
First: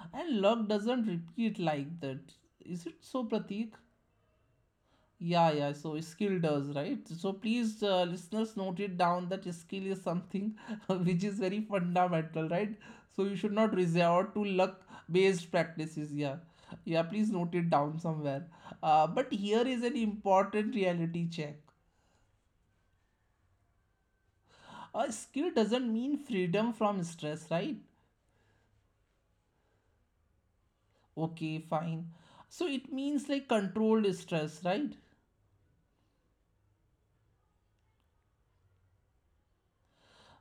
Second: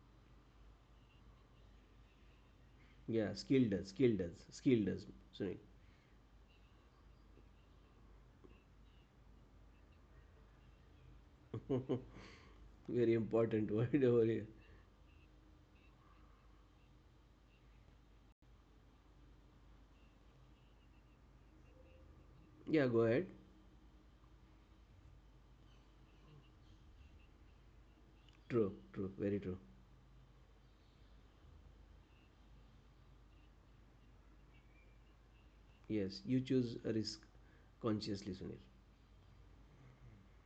[SPEAKER 1] And luck doesn't repeat like that. Is it so,
[SPEAKER 2] Yeah, skill
[SPEAKER 1] Pratik?
[SPEAKER 2] does, skill does, skill does.
[SPEAKER 1] Yeah, yeah, so skill does, right? So please, listeners, note it down that skill is something [laughs] which is very
[SPEAKER 2] Sunil, [laughs]
[SPEAKER 1] fundamental, right?
[SPEAKER 2] very
[SPEAKER 1] So you should
[SPEAKER 2] important
[SPEAKER 1] not
[SPEAKER 2] word over
[SPEAKER 1] resort to
[SPEAKER 2] here.
[SPEAKER 1] luck based practices, yeah. Yeah, please note it down somewhere. But here is an important reality check.
[SPEAKER 2] Yeah, go ahead.
[SPEAKER 1] A skill doesn't mean freedom from stress, right?
[SPEAKER 2] True, true, very true.
[SPEAKER 1] Okay, fine. So it means like controlled stress, right?
[SPEAKER 2] Yes, you choose a risk consciously, Sunil.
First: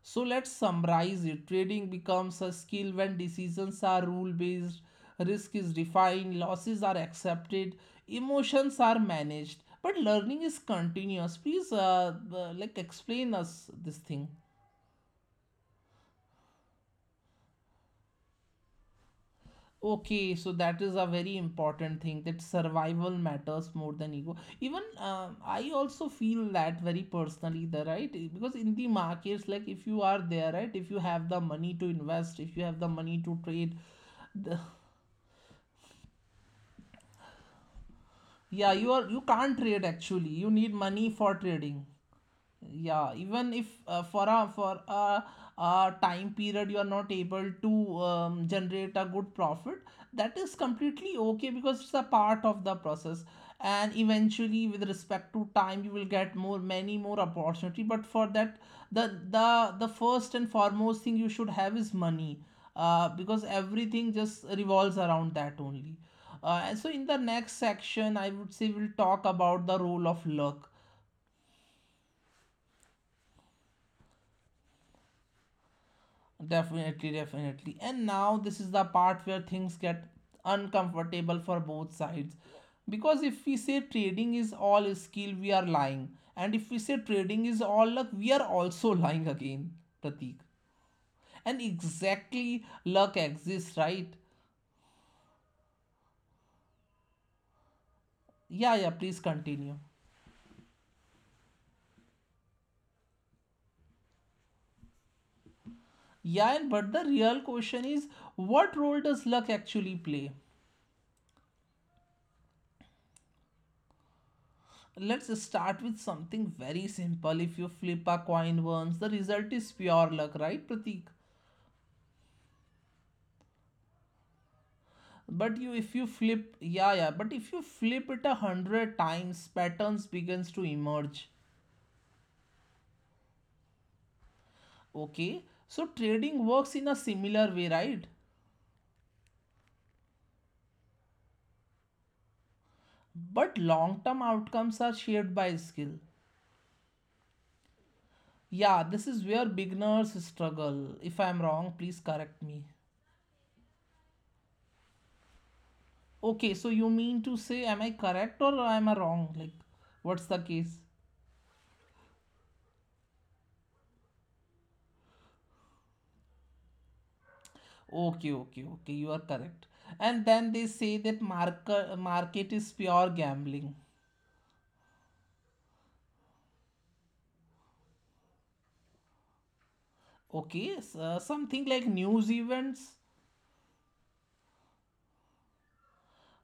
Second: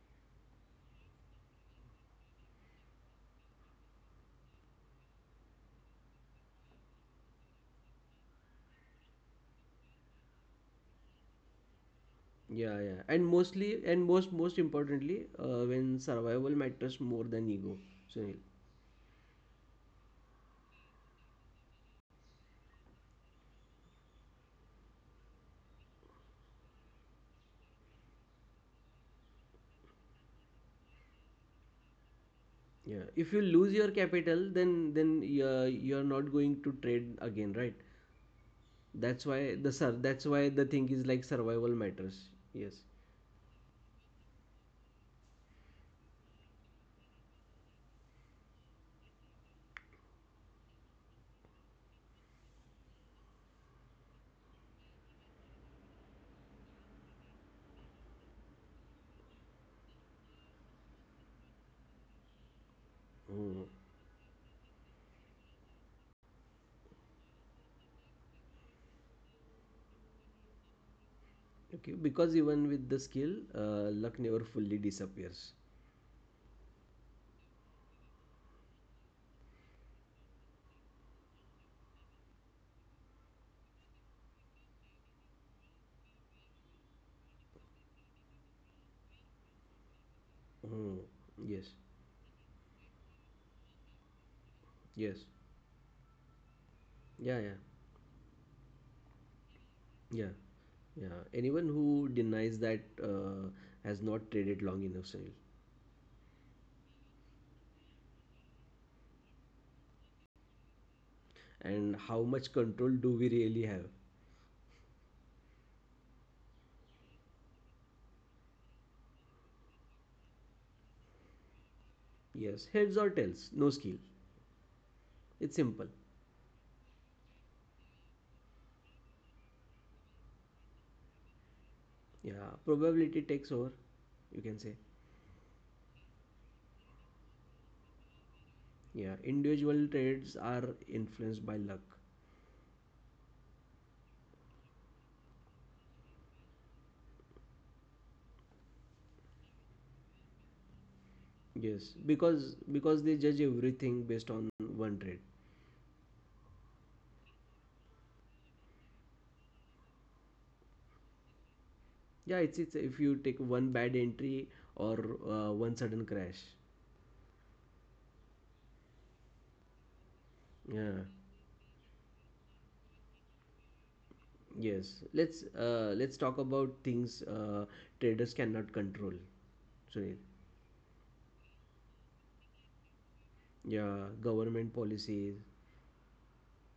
[SPEAKER 1] So let's summarize it. Trading becomes a skill when decisions are rule based, risk is defined, losses are accepted, emotions are managed. But learning is continuous. Please, like,
[SPEAKER 2] Yeah, yeah, and
[SPEAKER 1] explain us
[SPEAKER 2] mostly,
[SPEAKER 1] this
[SPEAKER 2] and
[SPEAKER 1] thing.
[SPEAKER 2] most, most importantly, when survival matters more than ego, Sunil.
[SPEAKER 1] Okay, so that is a very important thing that survival matters more than ego. Even I also feel that very personally, the right because in the markets, like if you are there, right, if you have the money to invest, if you have the
[SPEAKER 2] Yeah,
[SPEAKER 1] money
[SPEAKER 2] if
[SPEAKER 1] to
[SPEAKER 2] you lose
[SPEAKER 1] trade,
[SPEAKER 2] your capital,
[SPEAKER 1] the,
[SPEAKER 2] then you're not going to trade again, right?
[SPEAKER 1] yeah, you are, you can't trade
[SPEAKER 2] That's why the
[SPEAKER 1] actually, you
[SPEAKER 2] thing
[SPEAKER 1] need
[SPEAKER 2] is like
[SPEAKER 1] money for
[SPEAKER 2] survival
[SPEAKER 1] trading.
[SPEAKER 2] matters. Yes.
[SPEAKER 1] Yeah, even if a time period you are not able to generate a good profit, that is completely okay because it's a part of the process, and eventually with respect to time you will get more many more opportunity. But for that, the first and foremost thing you should have is money, because
[SPEAKER 2] Hmm.
[SPEAKER 1] everything just revolves around that only. And so in the next section I would say we'll talk about the role of luck.
[SPEAKER 2] Okay, because even with the skill, luck never fully disappears.
[SPEAKER 1] Definitely, definitely. And now this is the part where things get uncomfortable for both sides. Because if we say trading is all skill, we are lying. And if we say trading is all luck, we are also [laughs] lying again, Pratik.
[SPEAKER 2] Hmm. Yes,
[SPEAKER 1] And exactly luck exists, right?
[SPEAKER 2] yes, yeah, yeah,
[SPEAKER 1] Yeah, yeah, please continue.
[SPEAKER 2] yeah, yeah. Anyone who denies that has not traded long enough, Sunil.
[SPEAKER 1] Yeah, and but the real question is, what role does luck actually play?
[SPEAKER 2] And how much control do we really have?
[SPEAKER 1] Let's start with something very simple. If you flip a coin once, the result is pure luck, right, Pratik?
[SPEAKER 2] Yes, heads or tails, no skill. It's simple.
[SPEAKER 1] But you, if you flip, yeah, yeah. But if you flip it 100 times, patterns begins to emerge.
[SPEAKER 2] Yeah, probability takes over, you can say.
[SPEAKER 1] Okay, so trading works in a similar way, right?
[SPEAKER 2] Yeah, individual trades are influenced by luck.
[SPEAKER 1] But long-term outcomes are shaped by skill. Yeah, this is where beginners struggle. If I'm
[SPEAKER 2] Yes,
[SPEAKER 1] wrong, please
[SPEAKER 2] because
[SPEAKER 1] correct me.
[SPEAKER 2] because they judge everything based on one trade.
[SPEAKER 1] Okay, so you mean to say, am I correct or am I wrong? Like, what's the case?
[SPEAKER 2] Yeah, it's if you take one bad entry or, one sudden crash.
[SPEAKER 1] Okay, okay, okay. You are correct. And then they
[SPEAKER 2] Yeah.
[SPEAKER 1] say that market is pure gambling.
[SPEAKER 2] Yes. Let's, let's talk about things traders cannot control, Sunil.
[SPEAKER 1] Okay, something like news events.
[SPEAKER 2] Yeah, government policies.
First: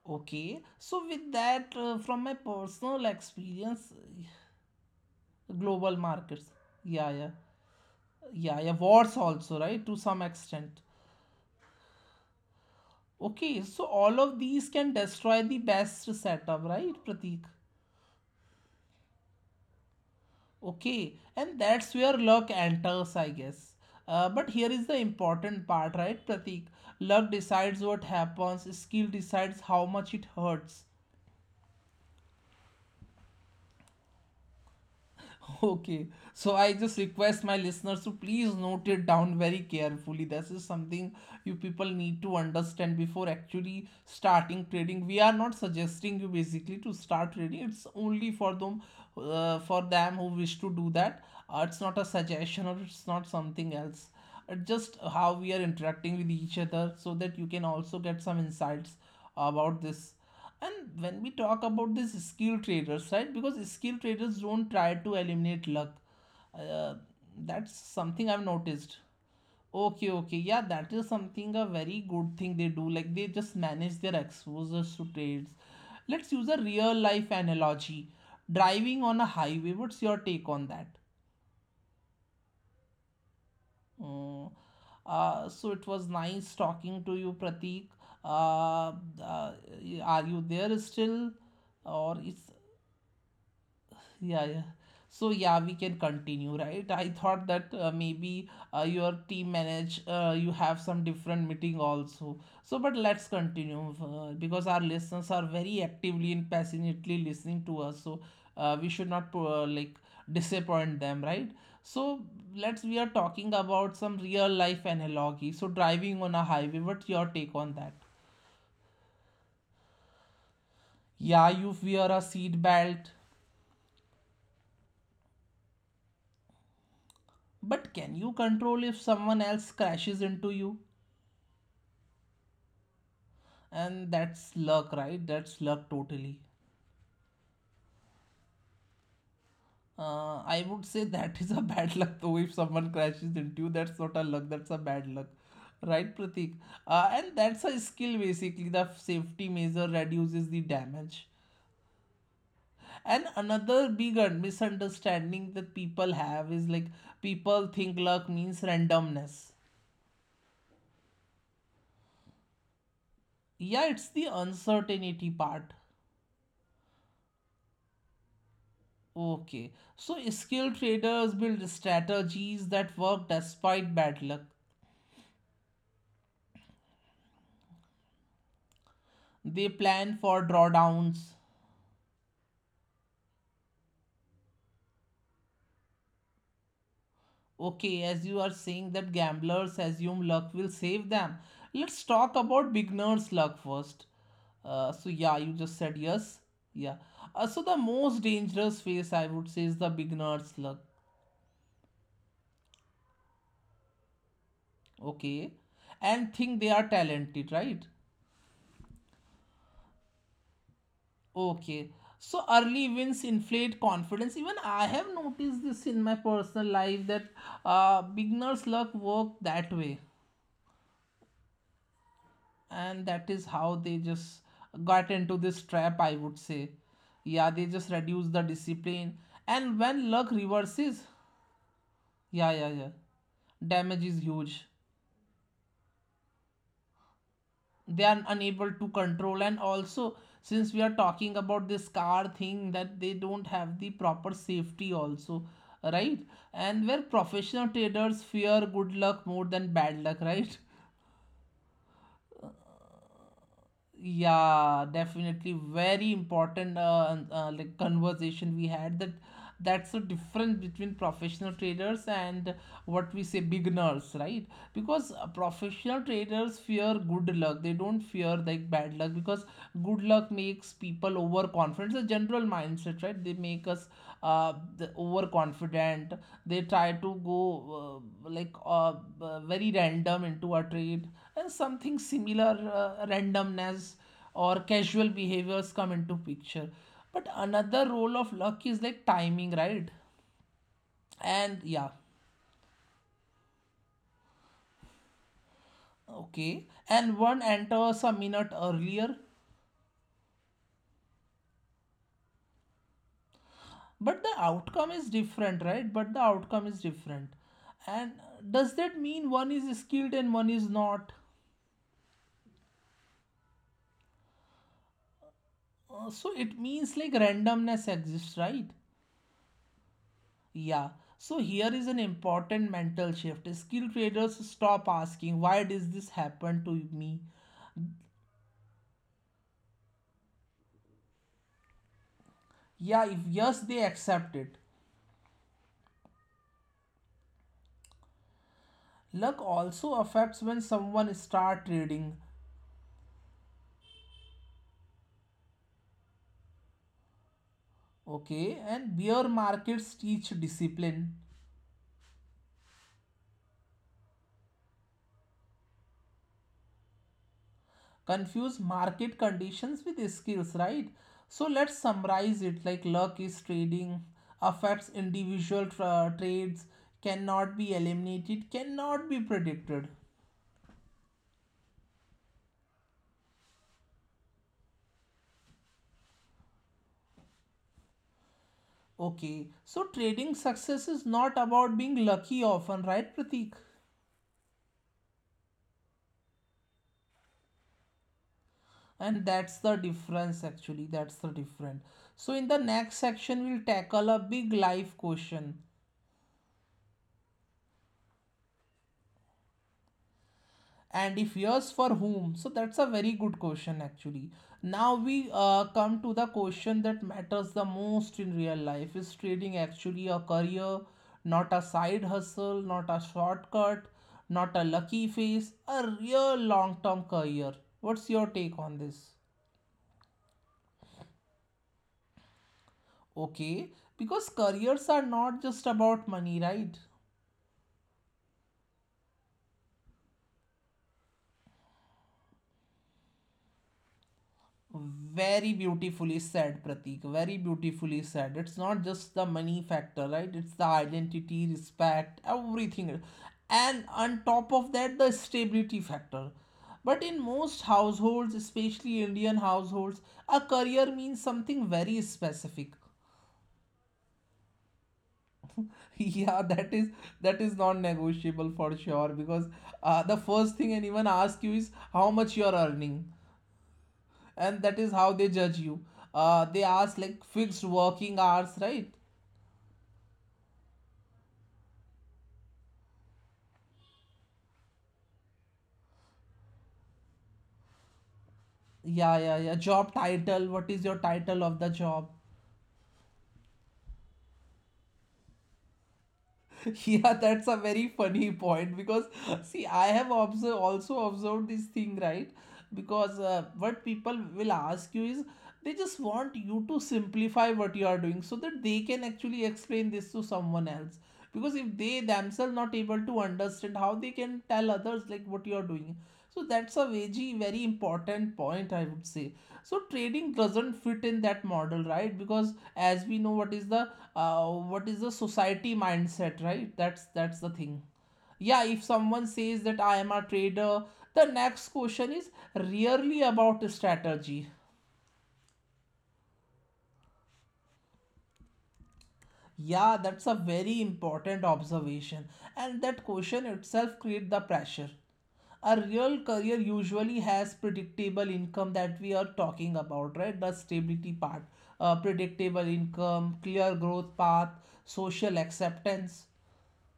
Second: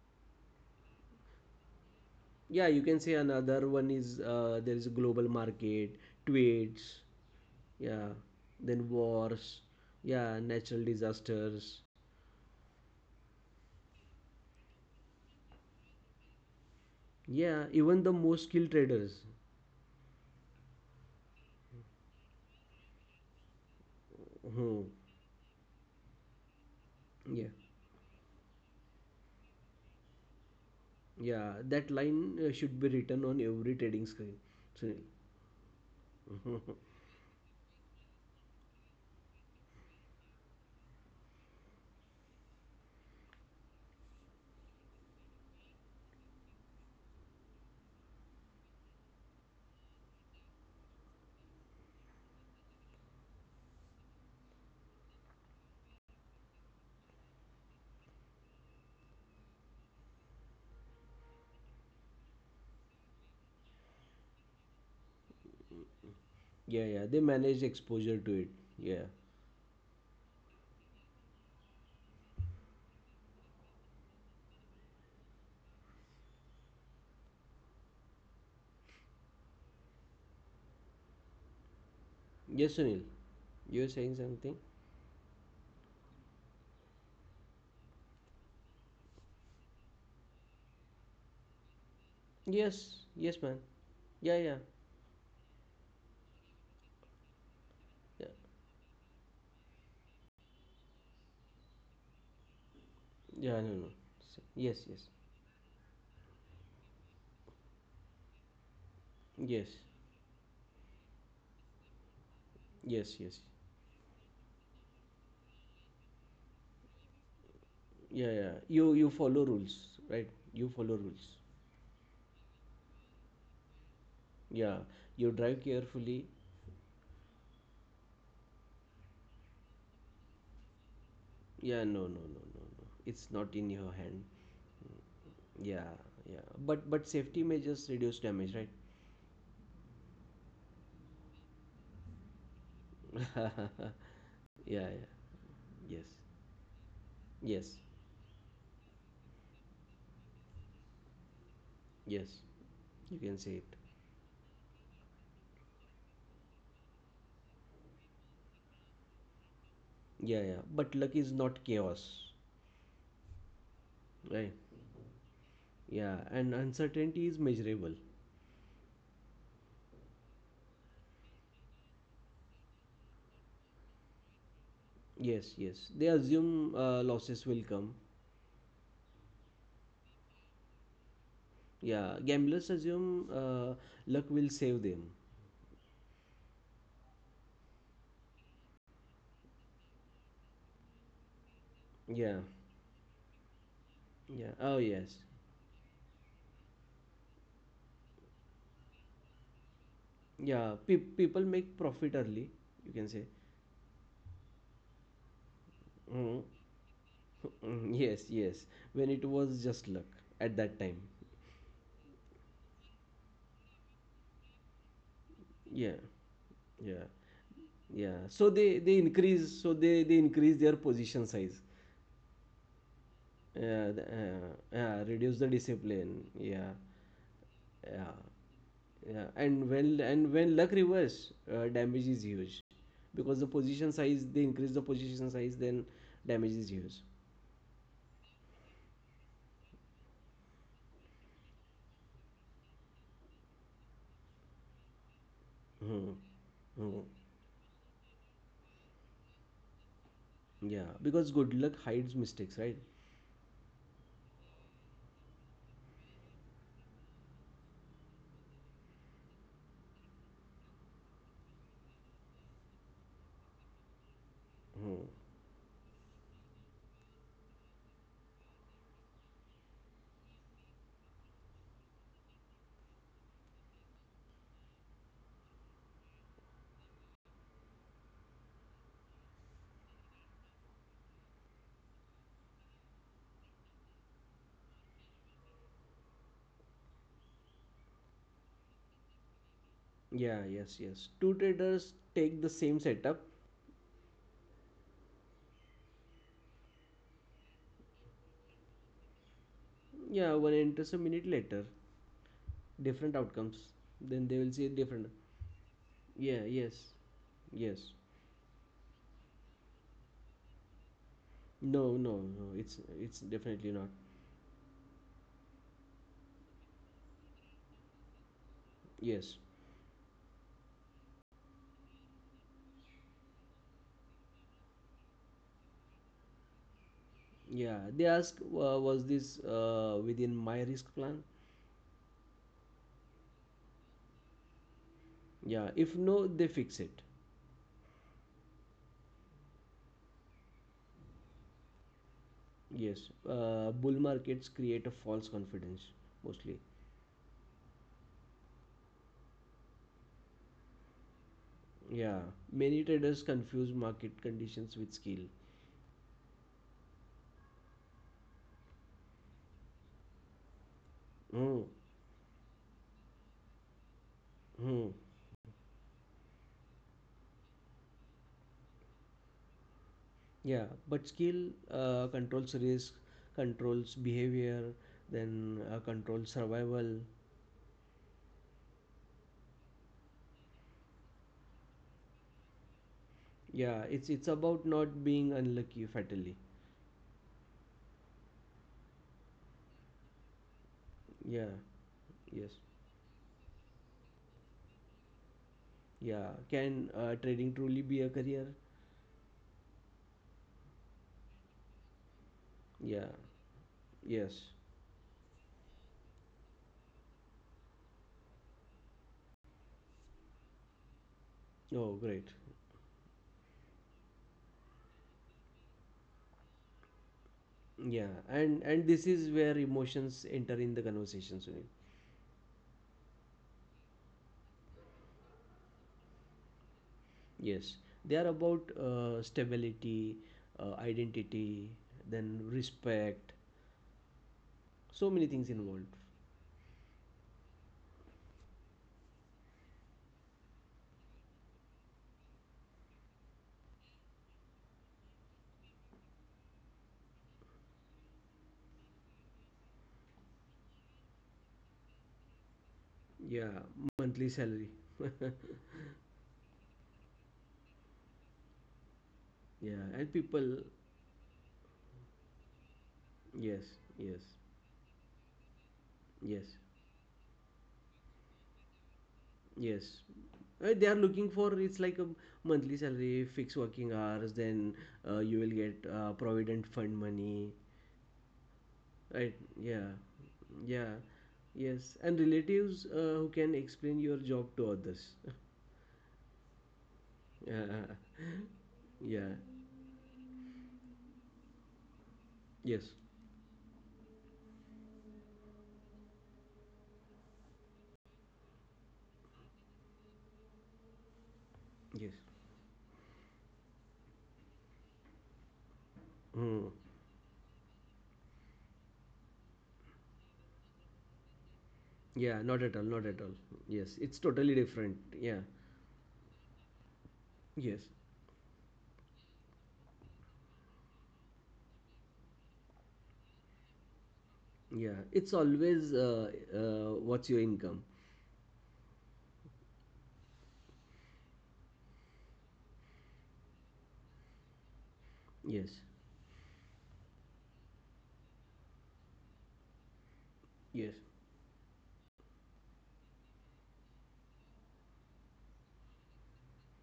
[SPEAKER 1] Okay, so with that, from my
[SPEAKER 2] Yeah, you can
[SPEAKER 1] personal
[SPEAKER 2] say another one
[SPEAKER 1] experience,
[SPEAKER 2] is, there is a global market,
[SPEAKER 1] global markets.
[SPEAKER 2] trades.
[SPEAKER 1] Yeah, yeah,
[SPEAKER 2] Yeah,
[SPEAKER 1] yeah, yeah.
[SPEAKER 2] then
[SPEAKER 1] Wars also,
[SPEAKER 2] wars.
[SPEAKER 1] right? To some
[SPEAKER 2] Yeah,
[SPEAKER 1] extent.
[SPEAKER 2] natural disasters.
[SPEAKER 1] Okay, so all of these can destroy the best setup, right, Pratik?
[SPEAKER 2] Yeah, even the most skilled traders.
[SPEAKER 1] Okay, and that's where luck enters, I guess. But here
[SPEAKER 2] Hmm.
[SPEAKER 1] is the important part, right, Pratik? Luck
[SPEAKER 2] Yeah.
[SPEAKER 1] decides what happens, skill decides how much it hurts.
[SPEAKER 2] Yeah, that line should be written on every trading screen, Sunil.
[SPEAKER 1] [laughs] Okay, so I
[SPEAKER 2] [laughs]
[SPEAKER 1] just request my listeners to please note it down very carefully. This is something you people need to understand before actually starting trading. We are not suggesting you basically to start trading. It's only for them who wish to do that. It's not a suggestion or it's not something else. Just how we are interacting with each other, so that you can also get some insights about this. And when we talk about this skill traders, right? Because skill traders don't try to eliminate luck.
[SPEAKER 2] Yeah,
[SPEAKER 1] Uh,
[SPEAKER 2] yeah, they manage
[SPEAKER 1] that's
[SPEAKER 2] exposure
[SPEAKER 1] something
[SPEAKER 2] to
[SPEAKER 1] I've
[SPEAKER 2] it.
[SPEAKER 1] noticed.
[SPEAKER 2] Yeah.
[SPEAKER 1] Okay, okay, yeah, that is something a very good thing they do. Like they just manage their exposures to trades. Let's use a real life analogy. Driving on a highway. What's your take on that?
[SPEAKER 2] Yes, Sunil. You're saying something?
[SPEAKER 1] Mm, so it was nice talking to you, Pratik. Uh, uh, are you there still, or is
[SPEAKER 2] Yes, yes, man. Yeah, yeah,
[SPEAKER 1] Yeah, yeah. So yeah, we can continue, right? I thought that
[SPEAKER 2] yeah,
[SPEAKER 1] maybe your team manage, you have some different meeting also. So, but let's
[SPEAKER 2] yeah. No, no.
[SPEAKER 1] continue
[SPEAKER 2] Yes,
[SPEAKER 1] because our
[SPEAKER 2] yes,
[SPEAKER 1] listeners are very actively and passionately listening to us. So, we
[SPEAKER 2] yes,
[SPEAKER 1] should not like disappoint them, right? So,
[SPEAKER 2] yes, yes.
[SPEAKER 1] let's we are talking about some real life analogy. So, driving on a highway. What's your take
[SPEAKER 2] Yeah,
[SPEAKER 1] on
[SPEAKER 2] yeah.
[SPEAKER 1] that?
[SPEAKER 2] You follow rules, right? You follow rules.
[SPEAKER 1] Yeah, you wear a seat belt,
[SPEAKER 2] Yeah, you drive carefully.
[SPEAKER 1] but can you control if someone else crashes into you?
[SPEAKER 2] Yeah. No, no, no, no, no. It's not in your hand.
[SPEAKER 1] And that's luck, right? That's
[SPEAKER 2] Yeah,
[SPEAKER 1] luck
[SPEAKER 2] yeah.
[SPEAKER 1] totally.
[SPEAKER 2] But safety measures reduce damage,
[SPEAKER 1] I would say that is a [laughs] bad luck. Though if someone
[SPEAKER 2] right?
[SPEAKER 1] crashes into
[SPEAKER 2] [laughs]
[SPEAKER 1] you, that's not a luck,
[SPEAKER 2] Yeah,
[SPEAKER 1] that's a bad
[SPEAKER 2] yeah.
[SPEAKER 1] luck,
[SPEAKER 2] Yes.
[SPEAKER 1] right, Pratik? And
[SPEAKER 2] Yes.
[SPEAKER 1] that's a skill, basically the safety measure reduces the damage.
[SPEAKER 2] Yes, you can say
[SPEAKER 1] And
[SPEAKER 2] it.
[SPEAKER 1] another big misunderstanding that people have is like people think luck means randomness.
[SPEAKER 2] Yeah, yeah. But luck is not chaos,
[SPEAKER 1] Yeah, it's the
[SPEAKER 2] right?
[SPEAKER 1] uncertainty part.
[SPEAKER 2] Yeah, and uncertainty is measurable.
[SPEAKER 1] Okay, so skilled traders build strategies that work despite bad luck.
[SPEAKER 2] Yes, yes. They assume, losses will come.
[SPEAKER 1] They plan for drawdowns.
[SPEAKER 2] Yeah, gamblers assume, luck will save them.
[SPEAKER 1] Okay, as you are saying that gamblers assume luck will save them. Let's talk
[SPEAKER 2] Yeah,
[SPEAKER 1] about beginner's luck first.
[SPEAKER 2] yeah. Oh, yes.
[SPEAKER 1] So yeah, you just said yes. Yeah. So the most dangerous phase I would say is the beginner's
[SPEAKER 2] Yeah,
[SPEAKER 1] luck.
[SPEAKER 2] people make profit early, you can say.
[SPEAKER 1] Okay.
[SPEAKER 2] Mm.
[SPEAKER 1] And think they are
[SPEAKER 2] [laughs]
[SPEAKER 1] talented, right?
[SPEAKER 2] Mm, yes, yes. When it was just luck at that time.
[SPEAKER 1] Okay. So early wins inflate confidence. Even I have noticed this
[SPEAKER 2] Yeah,
[SPEAKER 1] in my personal
[SPEAKER 2] yeah.
[SPEAKER 1] life that
[SPEAKER 2] Yeah, so
[SPEAKER 1] beginner's
[SPEAKER 2] they they
[SPEAKER 1] luck work
[SPEAKER 2] increase so
[SPEAKER 1] that way.
[SPEAKER 2] they they increase their position size,
[SPEAKER 1] And that is how they
[SPEAKER 2] uh,
[SPEAKER 1] just got into this
[SPEAKER 2] reduce the
[SPEAKER 1] trap, I would
[SPEAKER 2] discipline.
[SPEAKER 1] say.
[SPEAKER 2] Yeah,
[SPEAKER 1] Yeah, they just reduce
[SPEAKER 2] yeah,
[SPEAKER 1] the discipline.
[SPEAKER 2] yeah.
[SPEAKER 1] And
[SPEAKER 2] And
[SPEAKER 1] when luck
[SPEAKER 2] when luck
[SPEAKER 1] reverses,
[SPEAKER 2] reverse, damage
[SPEAKER 1] yeah,
[SPEAKER 2] is
[SPEAKER 1] yeah, yeah,
[SPEAKER 2] huge, because
[SPEAKER 1] damage is huge.
[SPEAKER 2] they increase the position size, then damage is huge.
[SPEAKER 1] They are unable to control, and also since we are talking about this car thing, that they don't have the proper safety also, right?
[SPEAKER 2] Hmm.
[SPEAKER 1] And where
[SPEAKER 2] Hmm.
[SPEAKER 1] professional traders fear good luck more than bad luck, right? [laughs]
[SPEAKER 2] Yeah, because good luck hides mistakes, right?
[SPEAKER 1] Yeah, definitely very important like conversation we had, that that's the difference between professional traders and what we say beginners, right? Because
[SPEAKER 2] Hmm.
[SPEAKER 1] professional traders fear good luck. They don't fear like bad luck because good luck makes people overconfident. It's a general mindset, right? They make us the overconfident. They try to go like very random into a trade and something similar, randomness or casual behaviors come into picture. But another role of luck is like timing, right?
[SPEAKER 2] Yeah, yes, yes. Two
[SPEAKER 1] And yeah,
[SPEAKER 2] traders take the same setup.
[SPEAKER 1] okay, and one enters a minute earlier,
[SPEAKER 2] Yeah, one enters a minute later, different outcomes.
[SPEAKER 1] but the
[SPEAKER 2] Then they will
[SPEAKER 1] outcome
[SPEAKER 2] see
[SPEAKER 1] is
[SPEAKER 2] different.
[SPEAKER 1] different, right but the outcome
[SPEAKER 2] Yeah,
[SPEAKER 1] is
[SPEAKER 2] yes.
[SPEAKER 1] different And
[SPEAKER 2] Yes.
[SPEAKER 1] does that mean one is skilled and one is not?
[SPEAKER 2] No, no, no. It's definitely not.
[SPEAKER 1] So it means like randomness exists, right?
[SPEAKER 2] Yes.
[SPEAKER 1] Yeah. So here is an important mental shift. Skill traders stop asking, why does this happen to me?
[SPEAKER 2] Yeah, they ask, was this within my risk plan?
[SPEAKER 1] Yeah, if yes, they accept it.
[SPEAKER 2] Yeah. If no, they fix it.
[SPEAKER 1] Luck also affects when someone start trading.
[SPEAKER 2] Yes. Bull markets create a false confidence, mostly.
[SPEAKER 1] Okay, and bear markets teach discipline.
[SPEAKER 2] Yeah. Many traders confuse market conditions with skill.
[SPEAKER 1] Confuse market conditions with skills, right? So let's
[SPEAKER 2] Hmm.
[SPEAKER 1] summarize it like luck is trading, affects
[SPEAKER 2] Hmm.
[SPEAKER 1] individual trades, cannot be eliminated, cannot be predicted.
[SPEAKER 2] Yeah. But skill controls risk, controls behavior, then controls survival.
[SPEAKER 1] Okay, so trading success is not about being lucky often, right, Pratik?
[SPEAKER 2] Yeah. It's about not being unlucky fatally.
[SPEAKER 1] And that's the difference actually, that's the
[SPEAKER 2] Yeah,
[SPEAKER 1] difference. So in the
[SPEAKER 2] yes.
[SPEAKER 1] next section, we'll tackle a big life question,
[SPEAKER 2] Yeah. Can trading truly be a career?
[SPEAKER 1] and if yes, for whom? So that's a very good
[SPEAKER 2] Yeah.
[SPEAKER 1] question actually.
[SPEAKER 2] Yes.
[SPEAKER 1] Now we come to the question that matters the most in real life, is trading actually a career? Not a side
[SPEAKER 2] Oh, great.
[SPEAKER 1] hustle, not a shortcut, not a lucky face, a real long term career. What's your
[SPEAKER 2] Yeah.
[SPEAKER 1] take on
[SPEAKER 2] And
[SPEAKER 1] this?
[SPEAKER 2] this is where emotions enter in the conversation, Sunil.
[SPEAKER 1] Okay, because careers are not just about money, right?
[SPEAKER 2] Yes. They are about, stability, identity, then respect. So
[SPEAKER 1] Very
[SPEAKER 2] many things
[SPEAKER 1] beautifully
[SPEAKER 2] involved.
[SPEAKER 1] said, Pratik. Very beautifully said. It's not just the money factor, right? It's the identity, respect, everything. And on top of that, the stability factor. But in most households, especially Indian households, a career means something very specific. [laughs]
[SPEAKER 2] Yeah. Monthly salary. [laughs]
[SPEAKER 1] Yeah, that is non-negotiable for sure because the
[SPEAKER 2] Yeah.
[SPEAKER 1] first
[SPEAKER 2] And
[SPEAKER 1] thing
[SPEAKER 2] people.
[SPEAKER 1] anyone asks you is how much you are earning.
[SPEAKER 2] Yes.
[SPEAKER 1] And
[SPEAKER 2] Yes.
[SPEAKER 1] that is how they judge you. They
[SPEAKER 2] Yes.
[SPEAKER 1] ask like fixed working hours, right?
[SPEAKER 2] Yes. They are looking for, it's like a monthly salary, fixed working hours, then you will get provident fund money.
[SPEAKER 1] Yeah, yeah, yeah,
[SPEAKER 2] Right?
[SPEAKER 1] job
[SPEAKER 2] Yeah.
[SPEAKER 1] title, what is your title
[SPEAKER 2] Yeah.
[SPEAKER 1] of the job?
[SPEAKER 2] Yes. And relatives who can explain your job to others.
[SPEAKER 1] [laughs] Yeah, that's a very
[SPEAKER 2] [laughs]
[SPEAKER 1] funny point
[SPEAKER 2] Yeah.
[SPEAKER 1] because see, I
[SPEAKER 2] Yeah.
[SPEAKER 1] have observed, also observed this thing, right? Because
[SPEAKER 2] Yes.
[SPEAKER 1] what people will ask you is they just want you to simplify what you are doing so that they can actually explain this to someone else. Because if they themselves
[SPEAKER 2] Yes.
[SPEAKER 1] not able to understand, how they can tell others like what you are doing. So that's a
[SPEAKER 2] Hmm.
[SPEAKER 1] very very important point, I would say. So trading doesn't fit in that model, right? Because
[SPEAKER 2] Yeah, not
[SPEAKER 1] as
[SPEAKER 2] at
[SPEAKER 1] we
[SPEAKER 2] all,
[SPEAKER 1] know,
[SPEAKER 2] not at all. Yes, it's
[SPEAKER 1] what
[SPEAKER 2] totally
[SPEAKER 1] is the
[SPEAKER 2] different.
[SPEAKER 1] society
[SPEAKER 2] Yeah.
[SPEAKER 1] mindset, right? That's the thing.
[SPEAKER 2] Yes.
[SPEAKER 1] Yeah, if someone says that I am a trader, the next question is really about strategy.
[SPEAKER 2] Yeah. It's always, what's your income?
[SPEAKER 1] Yeah, that's a very important observation, and that question itself creates the pressure. A
[SPEAKER 2] Yes.
[SPEAKER 1] real career usually has predictable income that we are talking about, right? The stability
[SPEAKER 2] Yes.
[SPEAKER 1] part, predictable income, clear growth path, social acceptance.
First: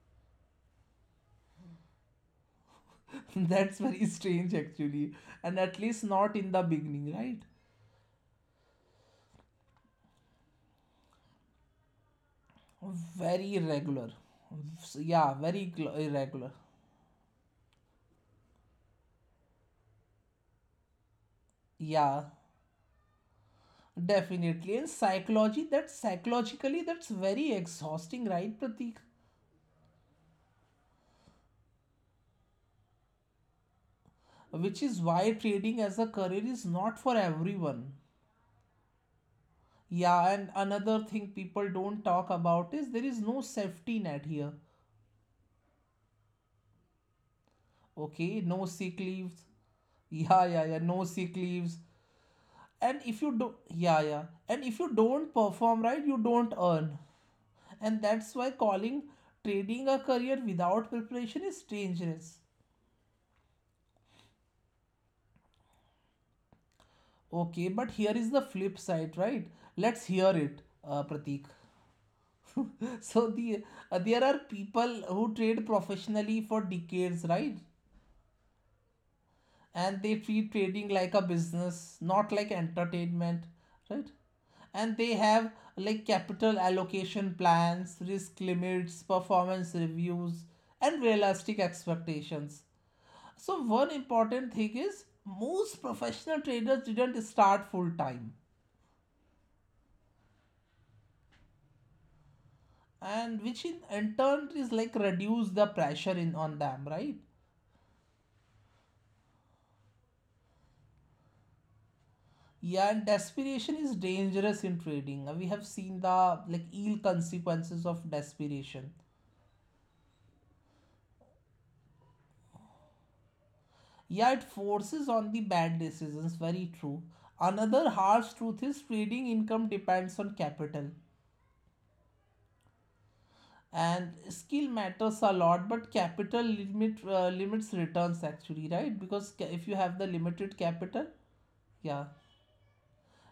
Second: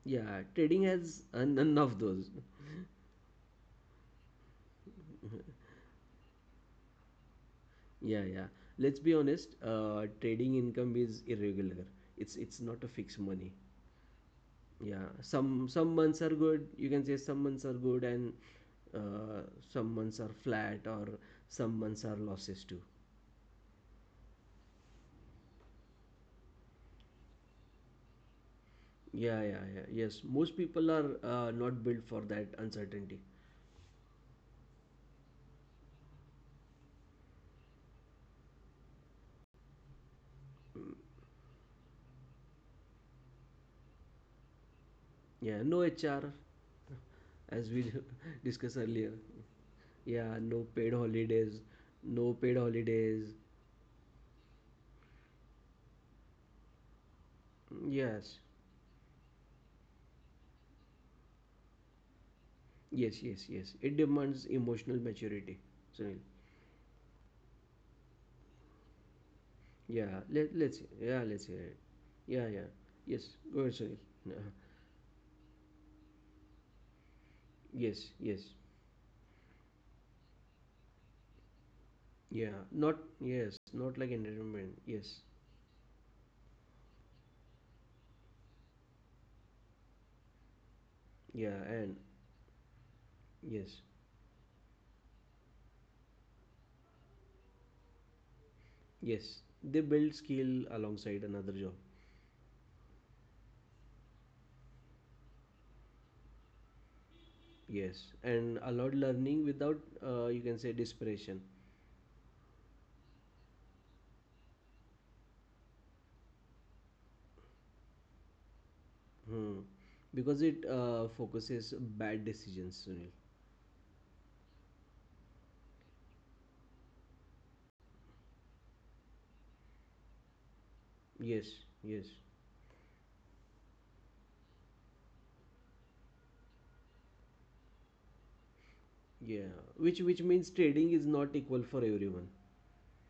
[SPEAKER 2] Yeah, trading has, none of those.
[SPEAKER 1] [laughs] That's very strange, actually, and at least not in the beginning, right?
[SPEAKER 2] Yeah, yeah. Let's be honest. Trading income is irregular. It's not a fixed money.
[SPEAKER 1] Very irregular.
[SPEAKER 2] Yeah,
[SPEAKER 1] Yeah, very
[SPEAKER 2] some months are
[SPEAKER 1] irregular.
[SPEAKER 2] good. You can say some months are good and, uh, some months are flat or some months are
[SPEAKER 1] Yeah,
[SPEAKER 2] losses too.
[SPEAKER 1] definitely. And psychology, that psychologically, that's very exhausting, right, Pratik?
[SPEAKER 2] Yeah, yeah, yeah. Yes, most people are, not built for that uncertainty.
[SPEAKER 1] Which is why trading as a career is not for everyone. Yeah, and another thing people don't talk about is there is no safety net here.
[SPEAKER 2] Yeah, no HR, as we [laughs]
[SPEAKER 1] Okay, no
[SPEAKER 2] discussed
[SPEAKER 1] sick
[SPEAKER 2] earlier.
[SPEAKER 1] leaves.
[SPEAKER 2] Yeah,
[SPEAKER 1] Yeah,
[SPEAKER 2] no
[SPEAKER 1] yeah, yeah,
[SPEAKER 2] paid
[SPEAKER 1] no sick
[SPEAKER 2] holidays,
[SPEAKER 1] leaves.
[SPEAKER 2] no paid
[SPEAKER 1] And if
[SPEAKER 2] holidays.
[SPEAKER 1] you do, yeah, yeah. And if you don't perform right, you don't earn. And
[SPEAKER 2] Yes,
[SPEAKER 1] that's why calling trading a career without preparation is dangerous.
[SPEAKER 2] yes, yes, yes. It demands emotional maturity, Sunil.
[SPEAKER 1] Okay, but here is the flip side, right? Let's
[SPEAKER 2] Yeah,
[SPEAKER 1] hear it,
[SPEAKER 2] yeah, let's
[SPEAKER 1] Pratik.
[SPEAKER 2] hear it. Yeah, yeah.
[SPEAKER 1] [laughs]
[SPEAKER 2] Yes,
[SPEAKER 1] So
[SPEAKER 2] go
[SPEAKER 1] the
[SPEAKER 2] ahead, Sunil.
[SPEAKER 1] there
[SPEAKER 2] No.
[SPEAKER 1] are people who trade professionally for decades, right?
[SPEAKER 2] Yes, yes.
[SPEAKER 1] And they treat trading like a business, not like
[SPEAKER 2] Yeah, not,
[SPEAKER 1] entertainment,
[SPEAKER 2] yes, not
[SPEAKER 1] right?
[SPEAKER 2] like entertainment.
[SPEAKER 1] And they
[SPEAKER 2] Yes,
[SPEAKER 1] have like capital allocation plans, risk limits, performance reviews, and realistic
[SPEAKER 2] yeah, and
[SPEAKER 1] expectations. So
[SPEAKER 2] yes,
[SPEAKER 1] one important thing is most professional traders didn't start full time.
[SPEAKER 2] yes. They build skill alongside another job.
[SPEAKER 1] And which in turn is like reduce the pressure in on them, right?
[SPEAKER 2] Yes, and allowed learning without, you can say, desperation.
[SPEAKER 1] Yeah, and desperation is dangerous in trading. We have seen the like ill consequences of desperation.
[SPEAKER 2] Hmm. Because it focuses bad decisions, Sunil.
[SPEAKER 1] Yeah, it forces on the bad decisions, very true. Another harsh truth is trading income depends on capital.
[SPEAKER 2] Yes, yes.
[SPEAKER 1] And skill matters a lot, but capital limit limits returns actually, right? Because if
[SPEAKER 2] Yeah,
[SPEAKER 1] you have the
[SPEAKER 2] which
[SPEAKER 1] limited
[SPEAKER 2] means
[SPEAKER 1] capital,
[SPEAKER 2] trading is not equal for
[SPEAKER 1] yeah.
[SPEAKER 2] everyone.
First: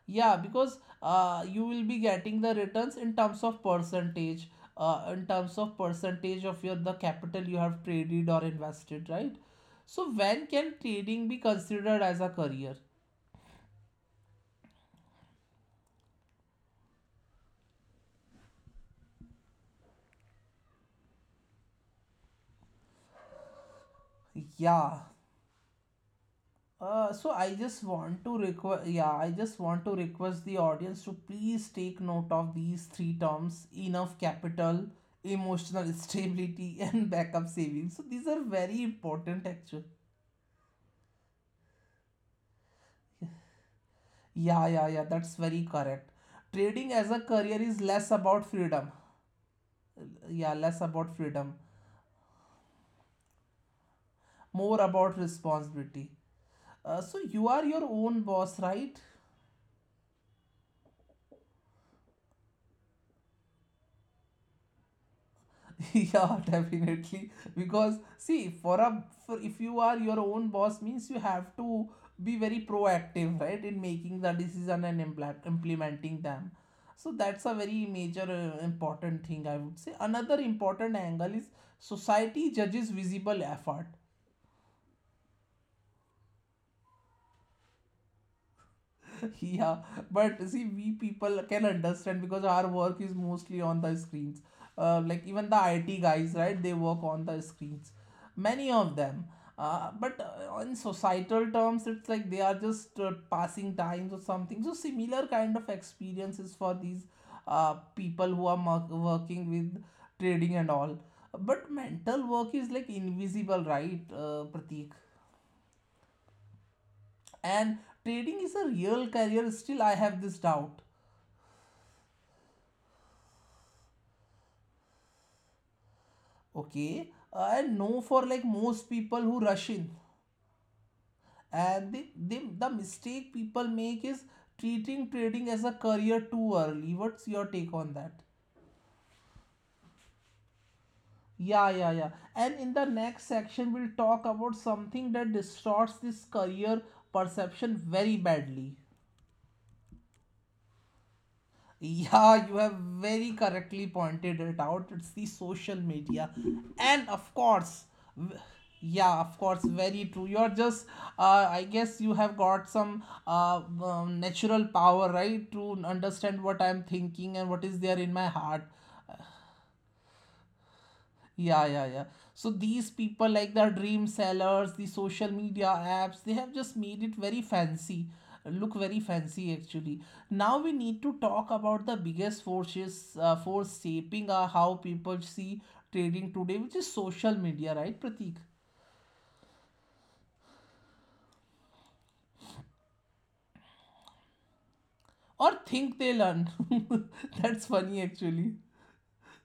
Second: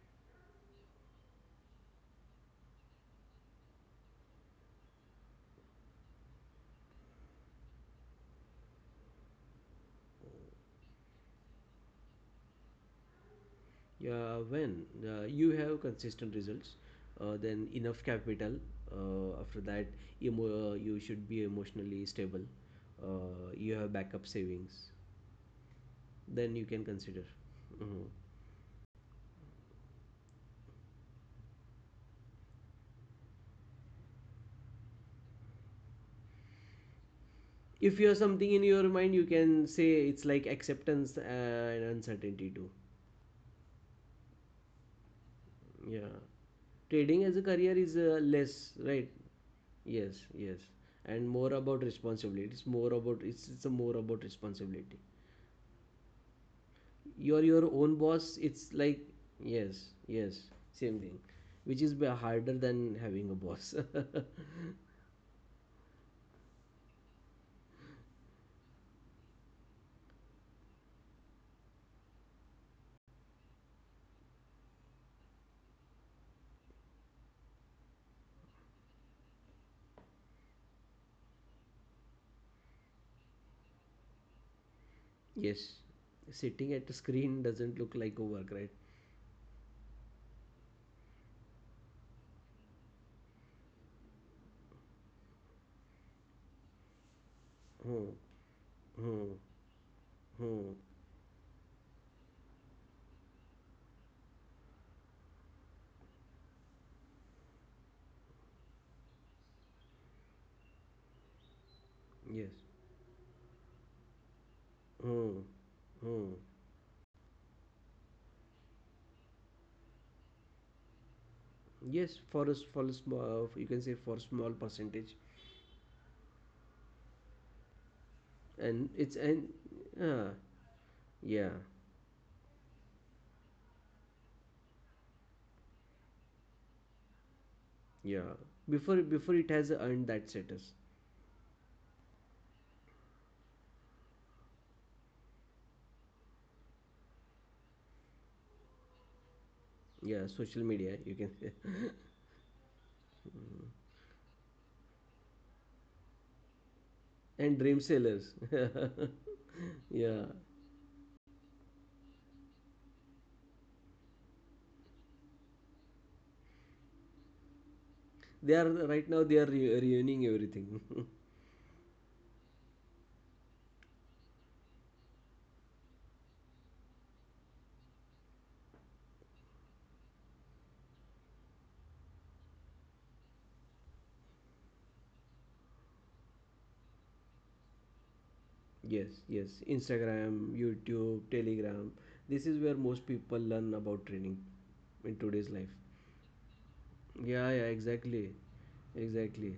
[SPEAKER 1] Yeah, because you will be getting the returns in terms of percentage, in terms of percentage of your the capital you have traded or invested, right? So when can trading be considered as a career?
[SPEAKER 2] Yeah, when you have consistent results, then enough capital. After that, you should be emotionally stable. You have backup
[SPEAKER 1] Yeah.
[SPEAKER 2] savings. Then
[SPEAKER 1] So
[SPEAKER 2] you can
[SPEAKER 1] I just
[SPEAKER 2] consider.
[SPEAKER 1] want to
[SPEAKER 2] Mhm.
[SPEAKER 1] request, yeah, I just want to request the audience to please take note of these three terms: enough capital, emotional stability, [laughs] and backup savings. So
[SPEAKER 2] If
[SPEAKER 1] these
[SPEAKER 2] you
[SPEAKER 1] are
[SPEAKER 2] have something
[SPEAKER 1] very
[SPEAKER 2] in your mind,
[SPEAKER 1] important
[SPEAKER 2] you
[SPEAKER 1] actually.
[SPEAKER 2] can say it's like acceptance, and uncertainty too.
[SPEAKER 1] Yeah, yeah, yeah, that's very correct.
[SPEAKER 2] Yeah,
[SPEAKER 1] Trading as a
[SPEAKER 2] trading
[SPEAKER 1] career
[SPEAKER 2] as a
[SPEAKER 1] is
[SPEAKER 2] career
[SPEAKER 1] less
[SPEAKER 2] is,
[SPEAKER 1] about freedom.
[SPEAKER 2] less, right? Yes,
[SPEAKER 1] Yeah, less
[SPEAKER 2] yes.
[SPEAKER 1] about
[SPEAKER 2] And
[SPEAKER 1] freedom,
[SPEAKER 2] more about responsibility. It's more about, it's a more about
[SPEAKER 1] more about
[SPEAKER 2] responsibility.
[SPEAKER 1] responsibility. So you are
[SPEAKER 2] You're
[SPEAKER 1] your
[SPEAKER 2] your own
[SPEAKER 1] own boss,
[SPEAKER 2] boss. It's
[SPEAKER 1] right?
[SPEAKER 2] like yes, yes, same thing, which is harder than having a boss. [laughs]
[SPEAKER 1] [laughs] Yeah, definitely. Because see, for a for if you are your own boss means you have to be very proactive, right, in making the decision and implementing them. So that's a very major important thing I would say. Another important angle is society judges visible effort.
[SPEAKER 2] Yes, sitting at a screen doesn't look like a work, right?
[SPEAKER 1] [laughs] Yeah, but see, we people can understand because our work is mostly on the screens. Like even the IT guys, right, they work on the
[SPEAKER 2] Hmm,
[SPEAKER 1] screens, many of
[SPEAKER 2] hmm,
[SPEAKER 1] them. uh, but
[SPEAKER 2] hmm.
[SPEAKER 1] uh, in societal terms, it's like they are just passing times or something, so similar kind of experiences for these people who are working with trading and all. But
[SPEAKER 2] Yes.
[SPEAKER 1] mental work is like invisible, right, Pratik?
[SPEAKER 2] Hmm, hmm.
[SPEAKER 1] And trading is a real career, still I have this doubt.
[SPEAKER 2] Yes, for us, for a small, you can say, for small percentage,
[SPEAKER 1] Okay, I know for
[SPEAKER 2] and
[SPEAKER 1] like
[SPEAKER 2] it's
[SPEAKER 1] most
[SPEAKER 2] and
[SPEAKER 1] people who rush
[SPEAKER 2] uh,
[SPEAKER 1] in,
[SPEAKER 2] yeah.
[SPEAKER 1] and the mistake people make is treating trading as a career too early. What's your
[SPEAKER 2] Yeah,
[SPEAKER 1] take on that?
[SPEAKER 2] before it has earned that status.
[SPEAKER 1] Yeah, yeah, yeah. And in the next section, we'll talk about something that distorts this career perception very badly.
[SPEAKER 2] Yeah, social media, you can say. [laughs]
[SPEAKER 1] Yeah, you have very correctly pointed it out. It's the social media. And
[SPEAKER 2] And
[SPEAKER 1] of
[SPEAKER 2] dream
[SPEAKER 1] course,
[SPEAKER 2] sellers.
[SPEAKER 1] w- yeah, of
[SPEAKER 2] [laughs]
[SPEAKER 1] course,
[SPEAKER 2] Yeah,
[SPEAKER 1] very true. You're just, I guess you have got some natural power, right, to understand what I'm thinking and what is there in my
[SPEAKER 2] they are
[SPEAKER 1] heart.
[SPEAKER 2] right now, they are reuniting everything. [laughs]
[SPEAKER 1] Yeah, yeah, yeah. So these people, like the dream sellers, the social media apps, they have just made it very fancy, look very fancy actually. Now we need to talk about the biggest force shaping how people see trading today, which is social media, right, Pratik?
[SPEAKER 2] Yes, yes, Instagram, YouTube, Telegram. This is where most people learn about training in today's
[SPEAKER 1] Or
[SPEAKER 2] life.
[SPEAKER 1] think they learn. [laughs]
[SPEAKER 2] Yeah, yeah,
[SPEAKER 1] That's funny
[SPEAKER 2] exactly,
[SPEAKER 1] actually.
[SPEAKER 2] exactly.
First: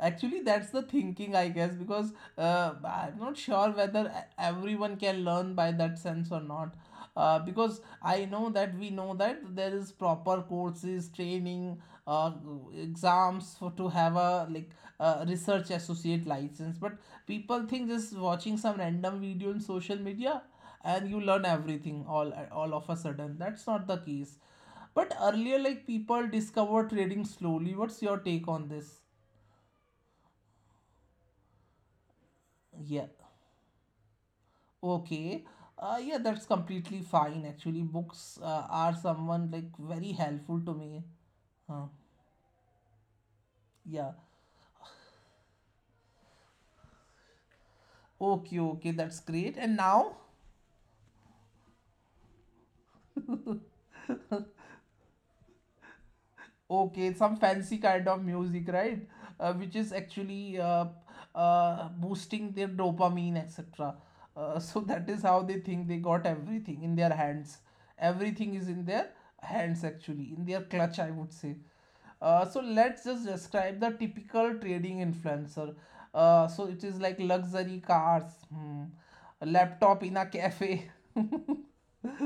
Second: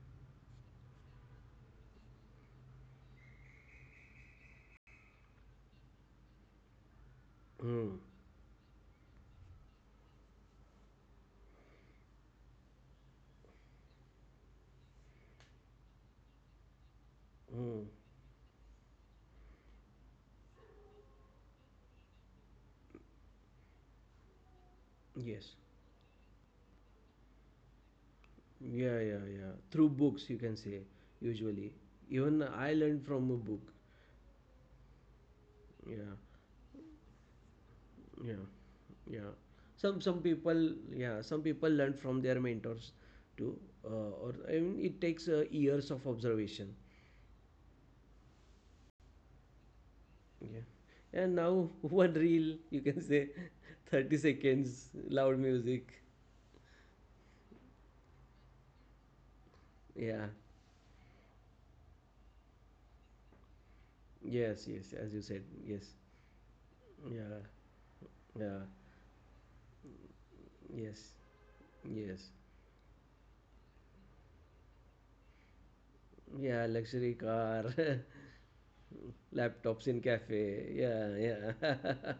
[SPEAKER 1] Actually, that's the thinking, I guess, because I'm not sure whether everyone can learn by that sense or not. Because
[SPEAKER 2] Hmm.
[SPEAKER 1] I know that we know that there is proper courses, training, uh, exams for to have a like research associate license. But
[SPEAKER 2] Hmm.
[SPEAKER 1] people think just watching some random video in social media and you learn everything all of a sudden. That's not the case. But earlier,
[SPEAKER 2] Yes.
[SPEAKER 1] like people discover trading slowly. What's your take on this?
[SPEAKER 2] Yeah, yeah, yeah. Through books, you can say, usually. Even I
[SPEAKER 1] Yeah.
[SPEAKER 2] learned from a book.
[SPEAKER 1] Okay. Yeah,
[SPEAKER 2] Yeah.
[SPEAKER 1] that's completely fine. Actually, books
[SPEAKER 2] Yeah,
[SPEAKER 1] uh, are
[SPEAKER 2] yeah.
[SPEAKER 1] someone like very
[SPEAKER 2] Some
[SPEAKER 1] helpful to
[SPEAKER 2] people,
[SPEAKER 1] me.
[SPEAKER 2] yeah, some people
[SPEAKER 1] Huh.
[SPEAKER 2] learn from their mentors too,
[SPEAKER 1] Yeah.
[SPEAKER 2] or I mean, it takes years of observation.
[SPEAKER 1] Okay, okay, that's great. And now?
[SPEAKER 2] Yeah, and now [laughs] one reel, you can say, [laughs] 30 seconds, loud music.
[SPEAKER 1] Okay, some fancy kind of music, right? Uh, which
[SPEAKER 2] Yeah,
[SPEAKER 1] is actually uh, uh, boosting their dopamine, etc.
[SPEAKER 2] yes, yes, as
[SPEAKER 1] So
[SPEAKER 2] you
[SPEAKER 1] that
[SPEAKER 2] said,
[SPEAKER 1] is how they think they
[SPEAKER 2] yes,
[SPEAKER 1] got everything in their
[SPEAKER 2] yeah,
[SPEAKER 1] hands. Everything is
[SPEAKER 2] yeah,
[SPEAKER 1] in their hands, actually, in their clutch,
[SPEAKER 2] yes,
[SPEAKER 1] I would say.
[SPEAKER 2] yes,
[SPEAKER 1] So let's just describe the typical trading influencer. So
[SPEAKER 2] yeah,
[SPEAKER 1] it is like
[SPEAKER 2] luxury car.
[SPEAKER 1] luxury
[SPEAKER 2] [laughs]
[SPEAKER 1] cars, hmm, a
[SPEAKER 2] Laptops
[SPEAKER 1] laptop
[SPEAKER 2] in
[SPEAKER 1] in a
[SPEAKER 2] cafe.
[SPEAKER 1] cafe.
[SPEAKER 2] Yeah, yeah.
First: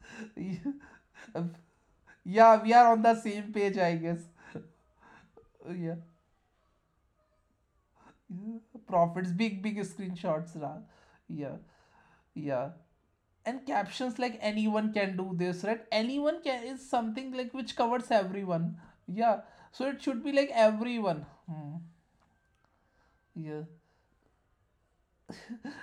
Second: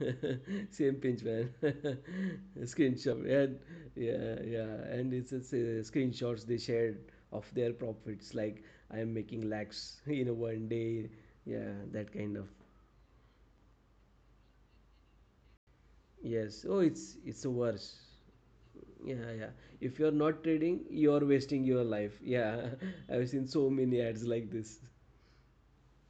[SPEAKER 2] [laughs] Same
[SPEAKER 1] [laughs]
[SPEAKER 2] pinch, man. [laughs]
[SPEAKER 1] yeah, we are on the
[SPEAKER 2] Screenshot.
[SPEAKER 1] same
[SPEAKER 2] And
[SPEAKER 1] page, I guess.
[SPEAKER 2] yeah, yeah. And it's
[SPEAKER 1] Yeah.
[SPEAKER 2] screenshots they shared of their profits. Like
[SPEAKER 1] Yeah,
[SPEAKER 2] I am making
[SPEAKER 1] profits, big,
[SPEAKER 2] lakhs [laughs]
[SPEAKER 1] big
[SPEAKER 2] in a one
[SPEAKER 1] screenshots, ra.
[SPEAKER 2] day. Yeah,
[SPEAKER 1] Yeah,
[SPEAKER 2] that kind of.
[SPEAKER 1] yeah. And captions like anyone can do this, right?
[SPEAKER 2] Yes.
[SPEAKER 1] Anyone
[SPEAKER 2] Oh,
[SPEAKER 1] can is
[SPEAKER 2] it's
[SPEAKER 1] something like
[SPEAKER 2] worse.
[SPEAKER 1] which covers everyone.
[SPEAKER 2] Yeah, yeah.
[SPEAKER 1] Yeah.
[SPEAKER 2] If you're
[SPEAKER 1] So it
[SPEAKER 2] not
[SPEAKER 1] should be like
[SPEAKER 2] trading, you're
[SPEAKER 1] everyone.
[SPEAKER 2] wasting your
[SPEAKER 1] Hmm.
[SPEAKER 2] life. Yeah, [laughs] I've seen so
[SPEAKER 1] Yeah.
[SPEAKER 2] many ads like this.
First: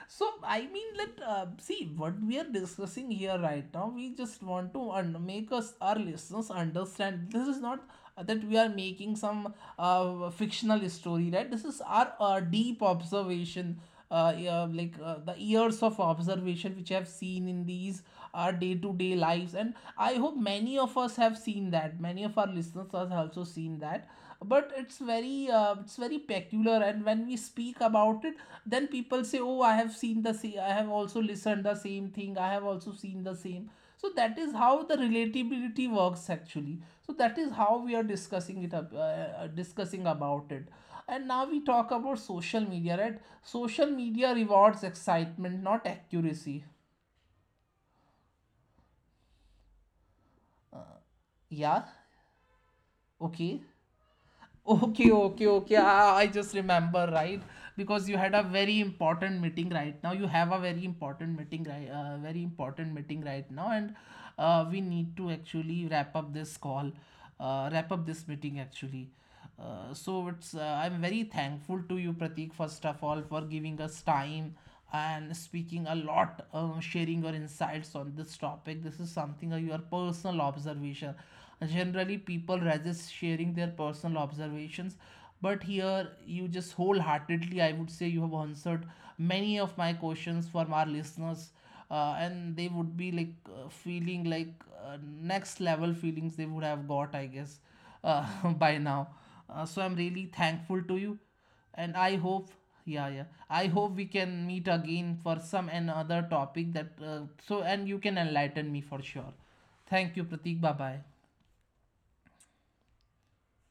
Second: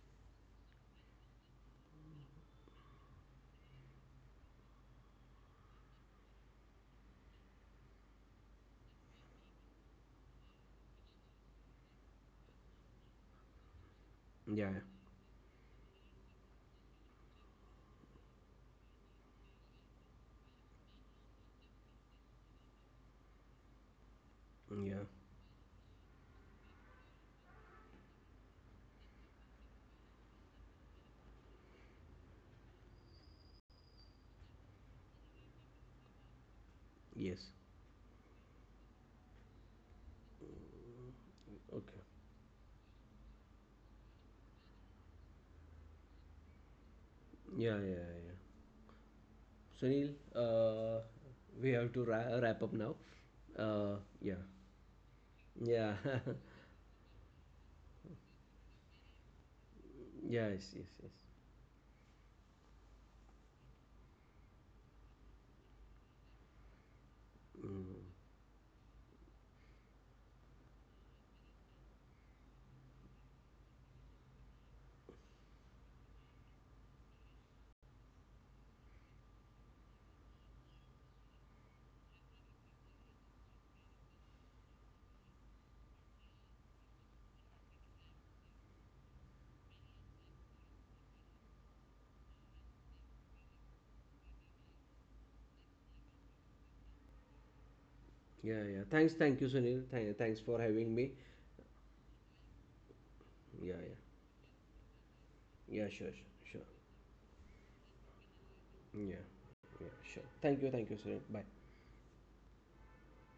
[SPEAKER 1] So I mean that, see what we are discussing here right now. We just want to make us our listeners understand. This is not that we are making some fictional story, right? This is our deep observation. Yeah,
[SPEAKER 2] Yeah,
[SPEAKER 1] like the years of observation which I have seen in these our day to day lives, and I hope many of us have seen that. Many of our listeners have also seen that, but
[SPEAKER 2] yeah.
[SPEAKER 1] it's very peculiar, and when we speak about it, then people say, oh, I have seen the same, I have also listened the same thing, I have also seen the same. So that is how the relatability works actually. So that is how
[SPEAKER 2] Yes.
[SPEAKER 1] we are discussing discussing about it. And now we talk about
[SPEAKER 2] Okay.
[SPEAKER 1] social media, right? Social media rewards excitement, not accuracy.
[SPEAKER 2] Yeah, yeah, yeah. Sunil,
[SPEAKER 1] Yeah,
[SPEAKER 2] we have to wrap up now.
[SPEAKER 1] okay.
[SPEAKER 2] Yeah,
[SPEAKER 1] Okay, okay, okay.
[SPEAKER 2] yeah.
[SPEAKER 1] I
[SPEAKER 2] [laughs]
[SPEAKER 1] just remember, right? Because you had a very important meeting right now. You have a
[SPEAKER 2] Yes,
[SPEAKER 1] very
[SPEAKER 2] yes, yes.
[SPEAKER 1] important meeting right, very important meeting right now, and we need to actually wrap up this call, wrap up
[SPEAKER 2] Mm.
[SPEAKER 1] this meeting actually. So it's I'm very thankful to you, Pratik, first of all, for giving us time and speaking a lot, sharing your insights on this topic. This is something your personal observation. Generally, people resist sharing their personal observations, but here you just wholeheartedly, I would say, you have answered many of my questions from our listeners, and they would be like feeling like next level feelings they would have got, I guess, uh, [laughs] by
[SPEAKER 2] Yeah,
[SPEAKER 1] now.
[SPEAKER 2] yeah. Thanks, thank you,
[SPEAKER 1] So I'm
[SPEAKER 2] Sunil.
[SPEAKER 1] really
[SPEAKER 2] Thanks
[SPEAKER 1] thankful
[SPEAKER 2] for
[SPEAKER 1] to you,
[SPEAKER 2] having me.
[SPEAKER 1] and I hope, yeah, yeah, I hope we
[SPEAKER 2] Yeah, yeah,
[SPEAKER 1] can meet again for some
[SPEAKER 2] yeah.
[SPEAKER 1] another
[SPEAKER 2] Sure, sure,
[SPEAKER 1] topic that
[SPEAKER 2] sure.
[SPEAKER 1] So and you can enlighten me for sure.
[SPEAKER 2] Yeah,
[SPEAKER 1] Thank
[SPEAKER 2] yeah,
[SPEAKER 1] you,
[SPEAKER 2] sure.
[SPEAKER 1] Pratik, bye bye.
[SPEAKER 2] Thank you, Sunil. Bye.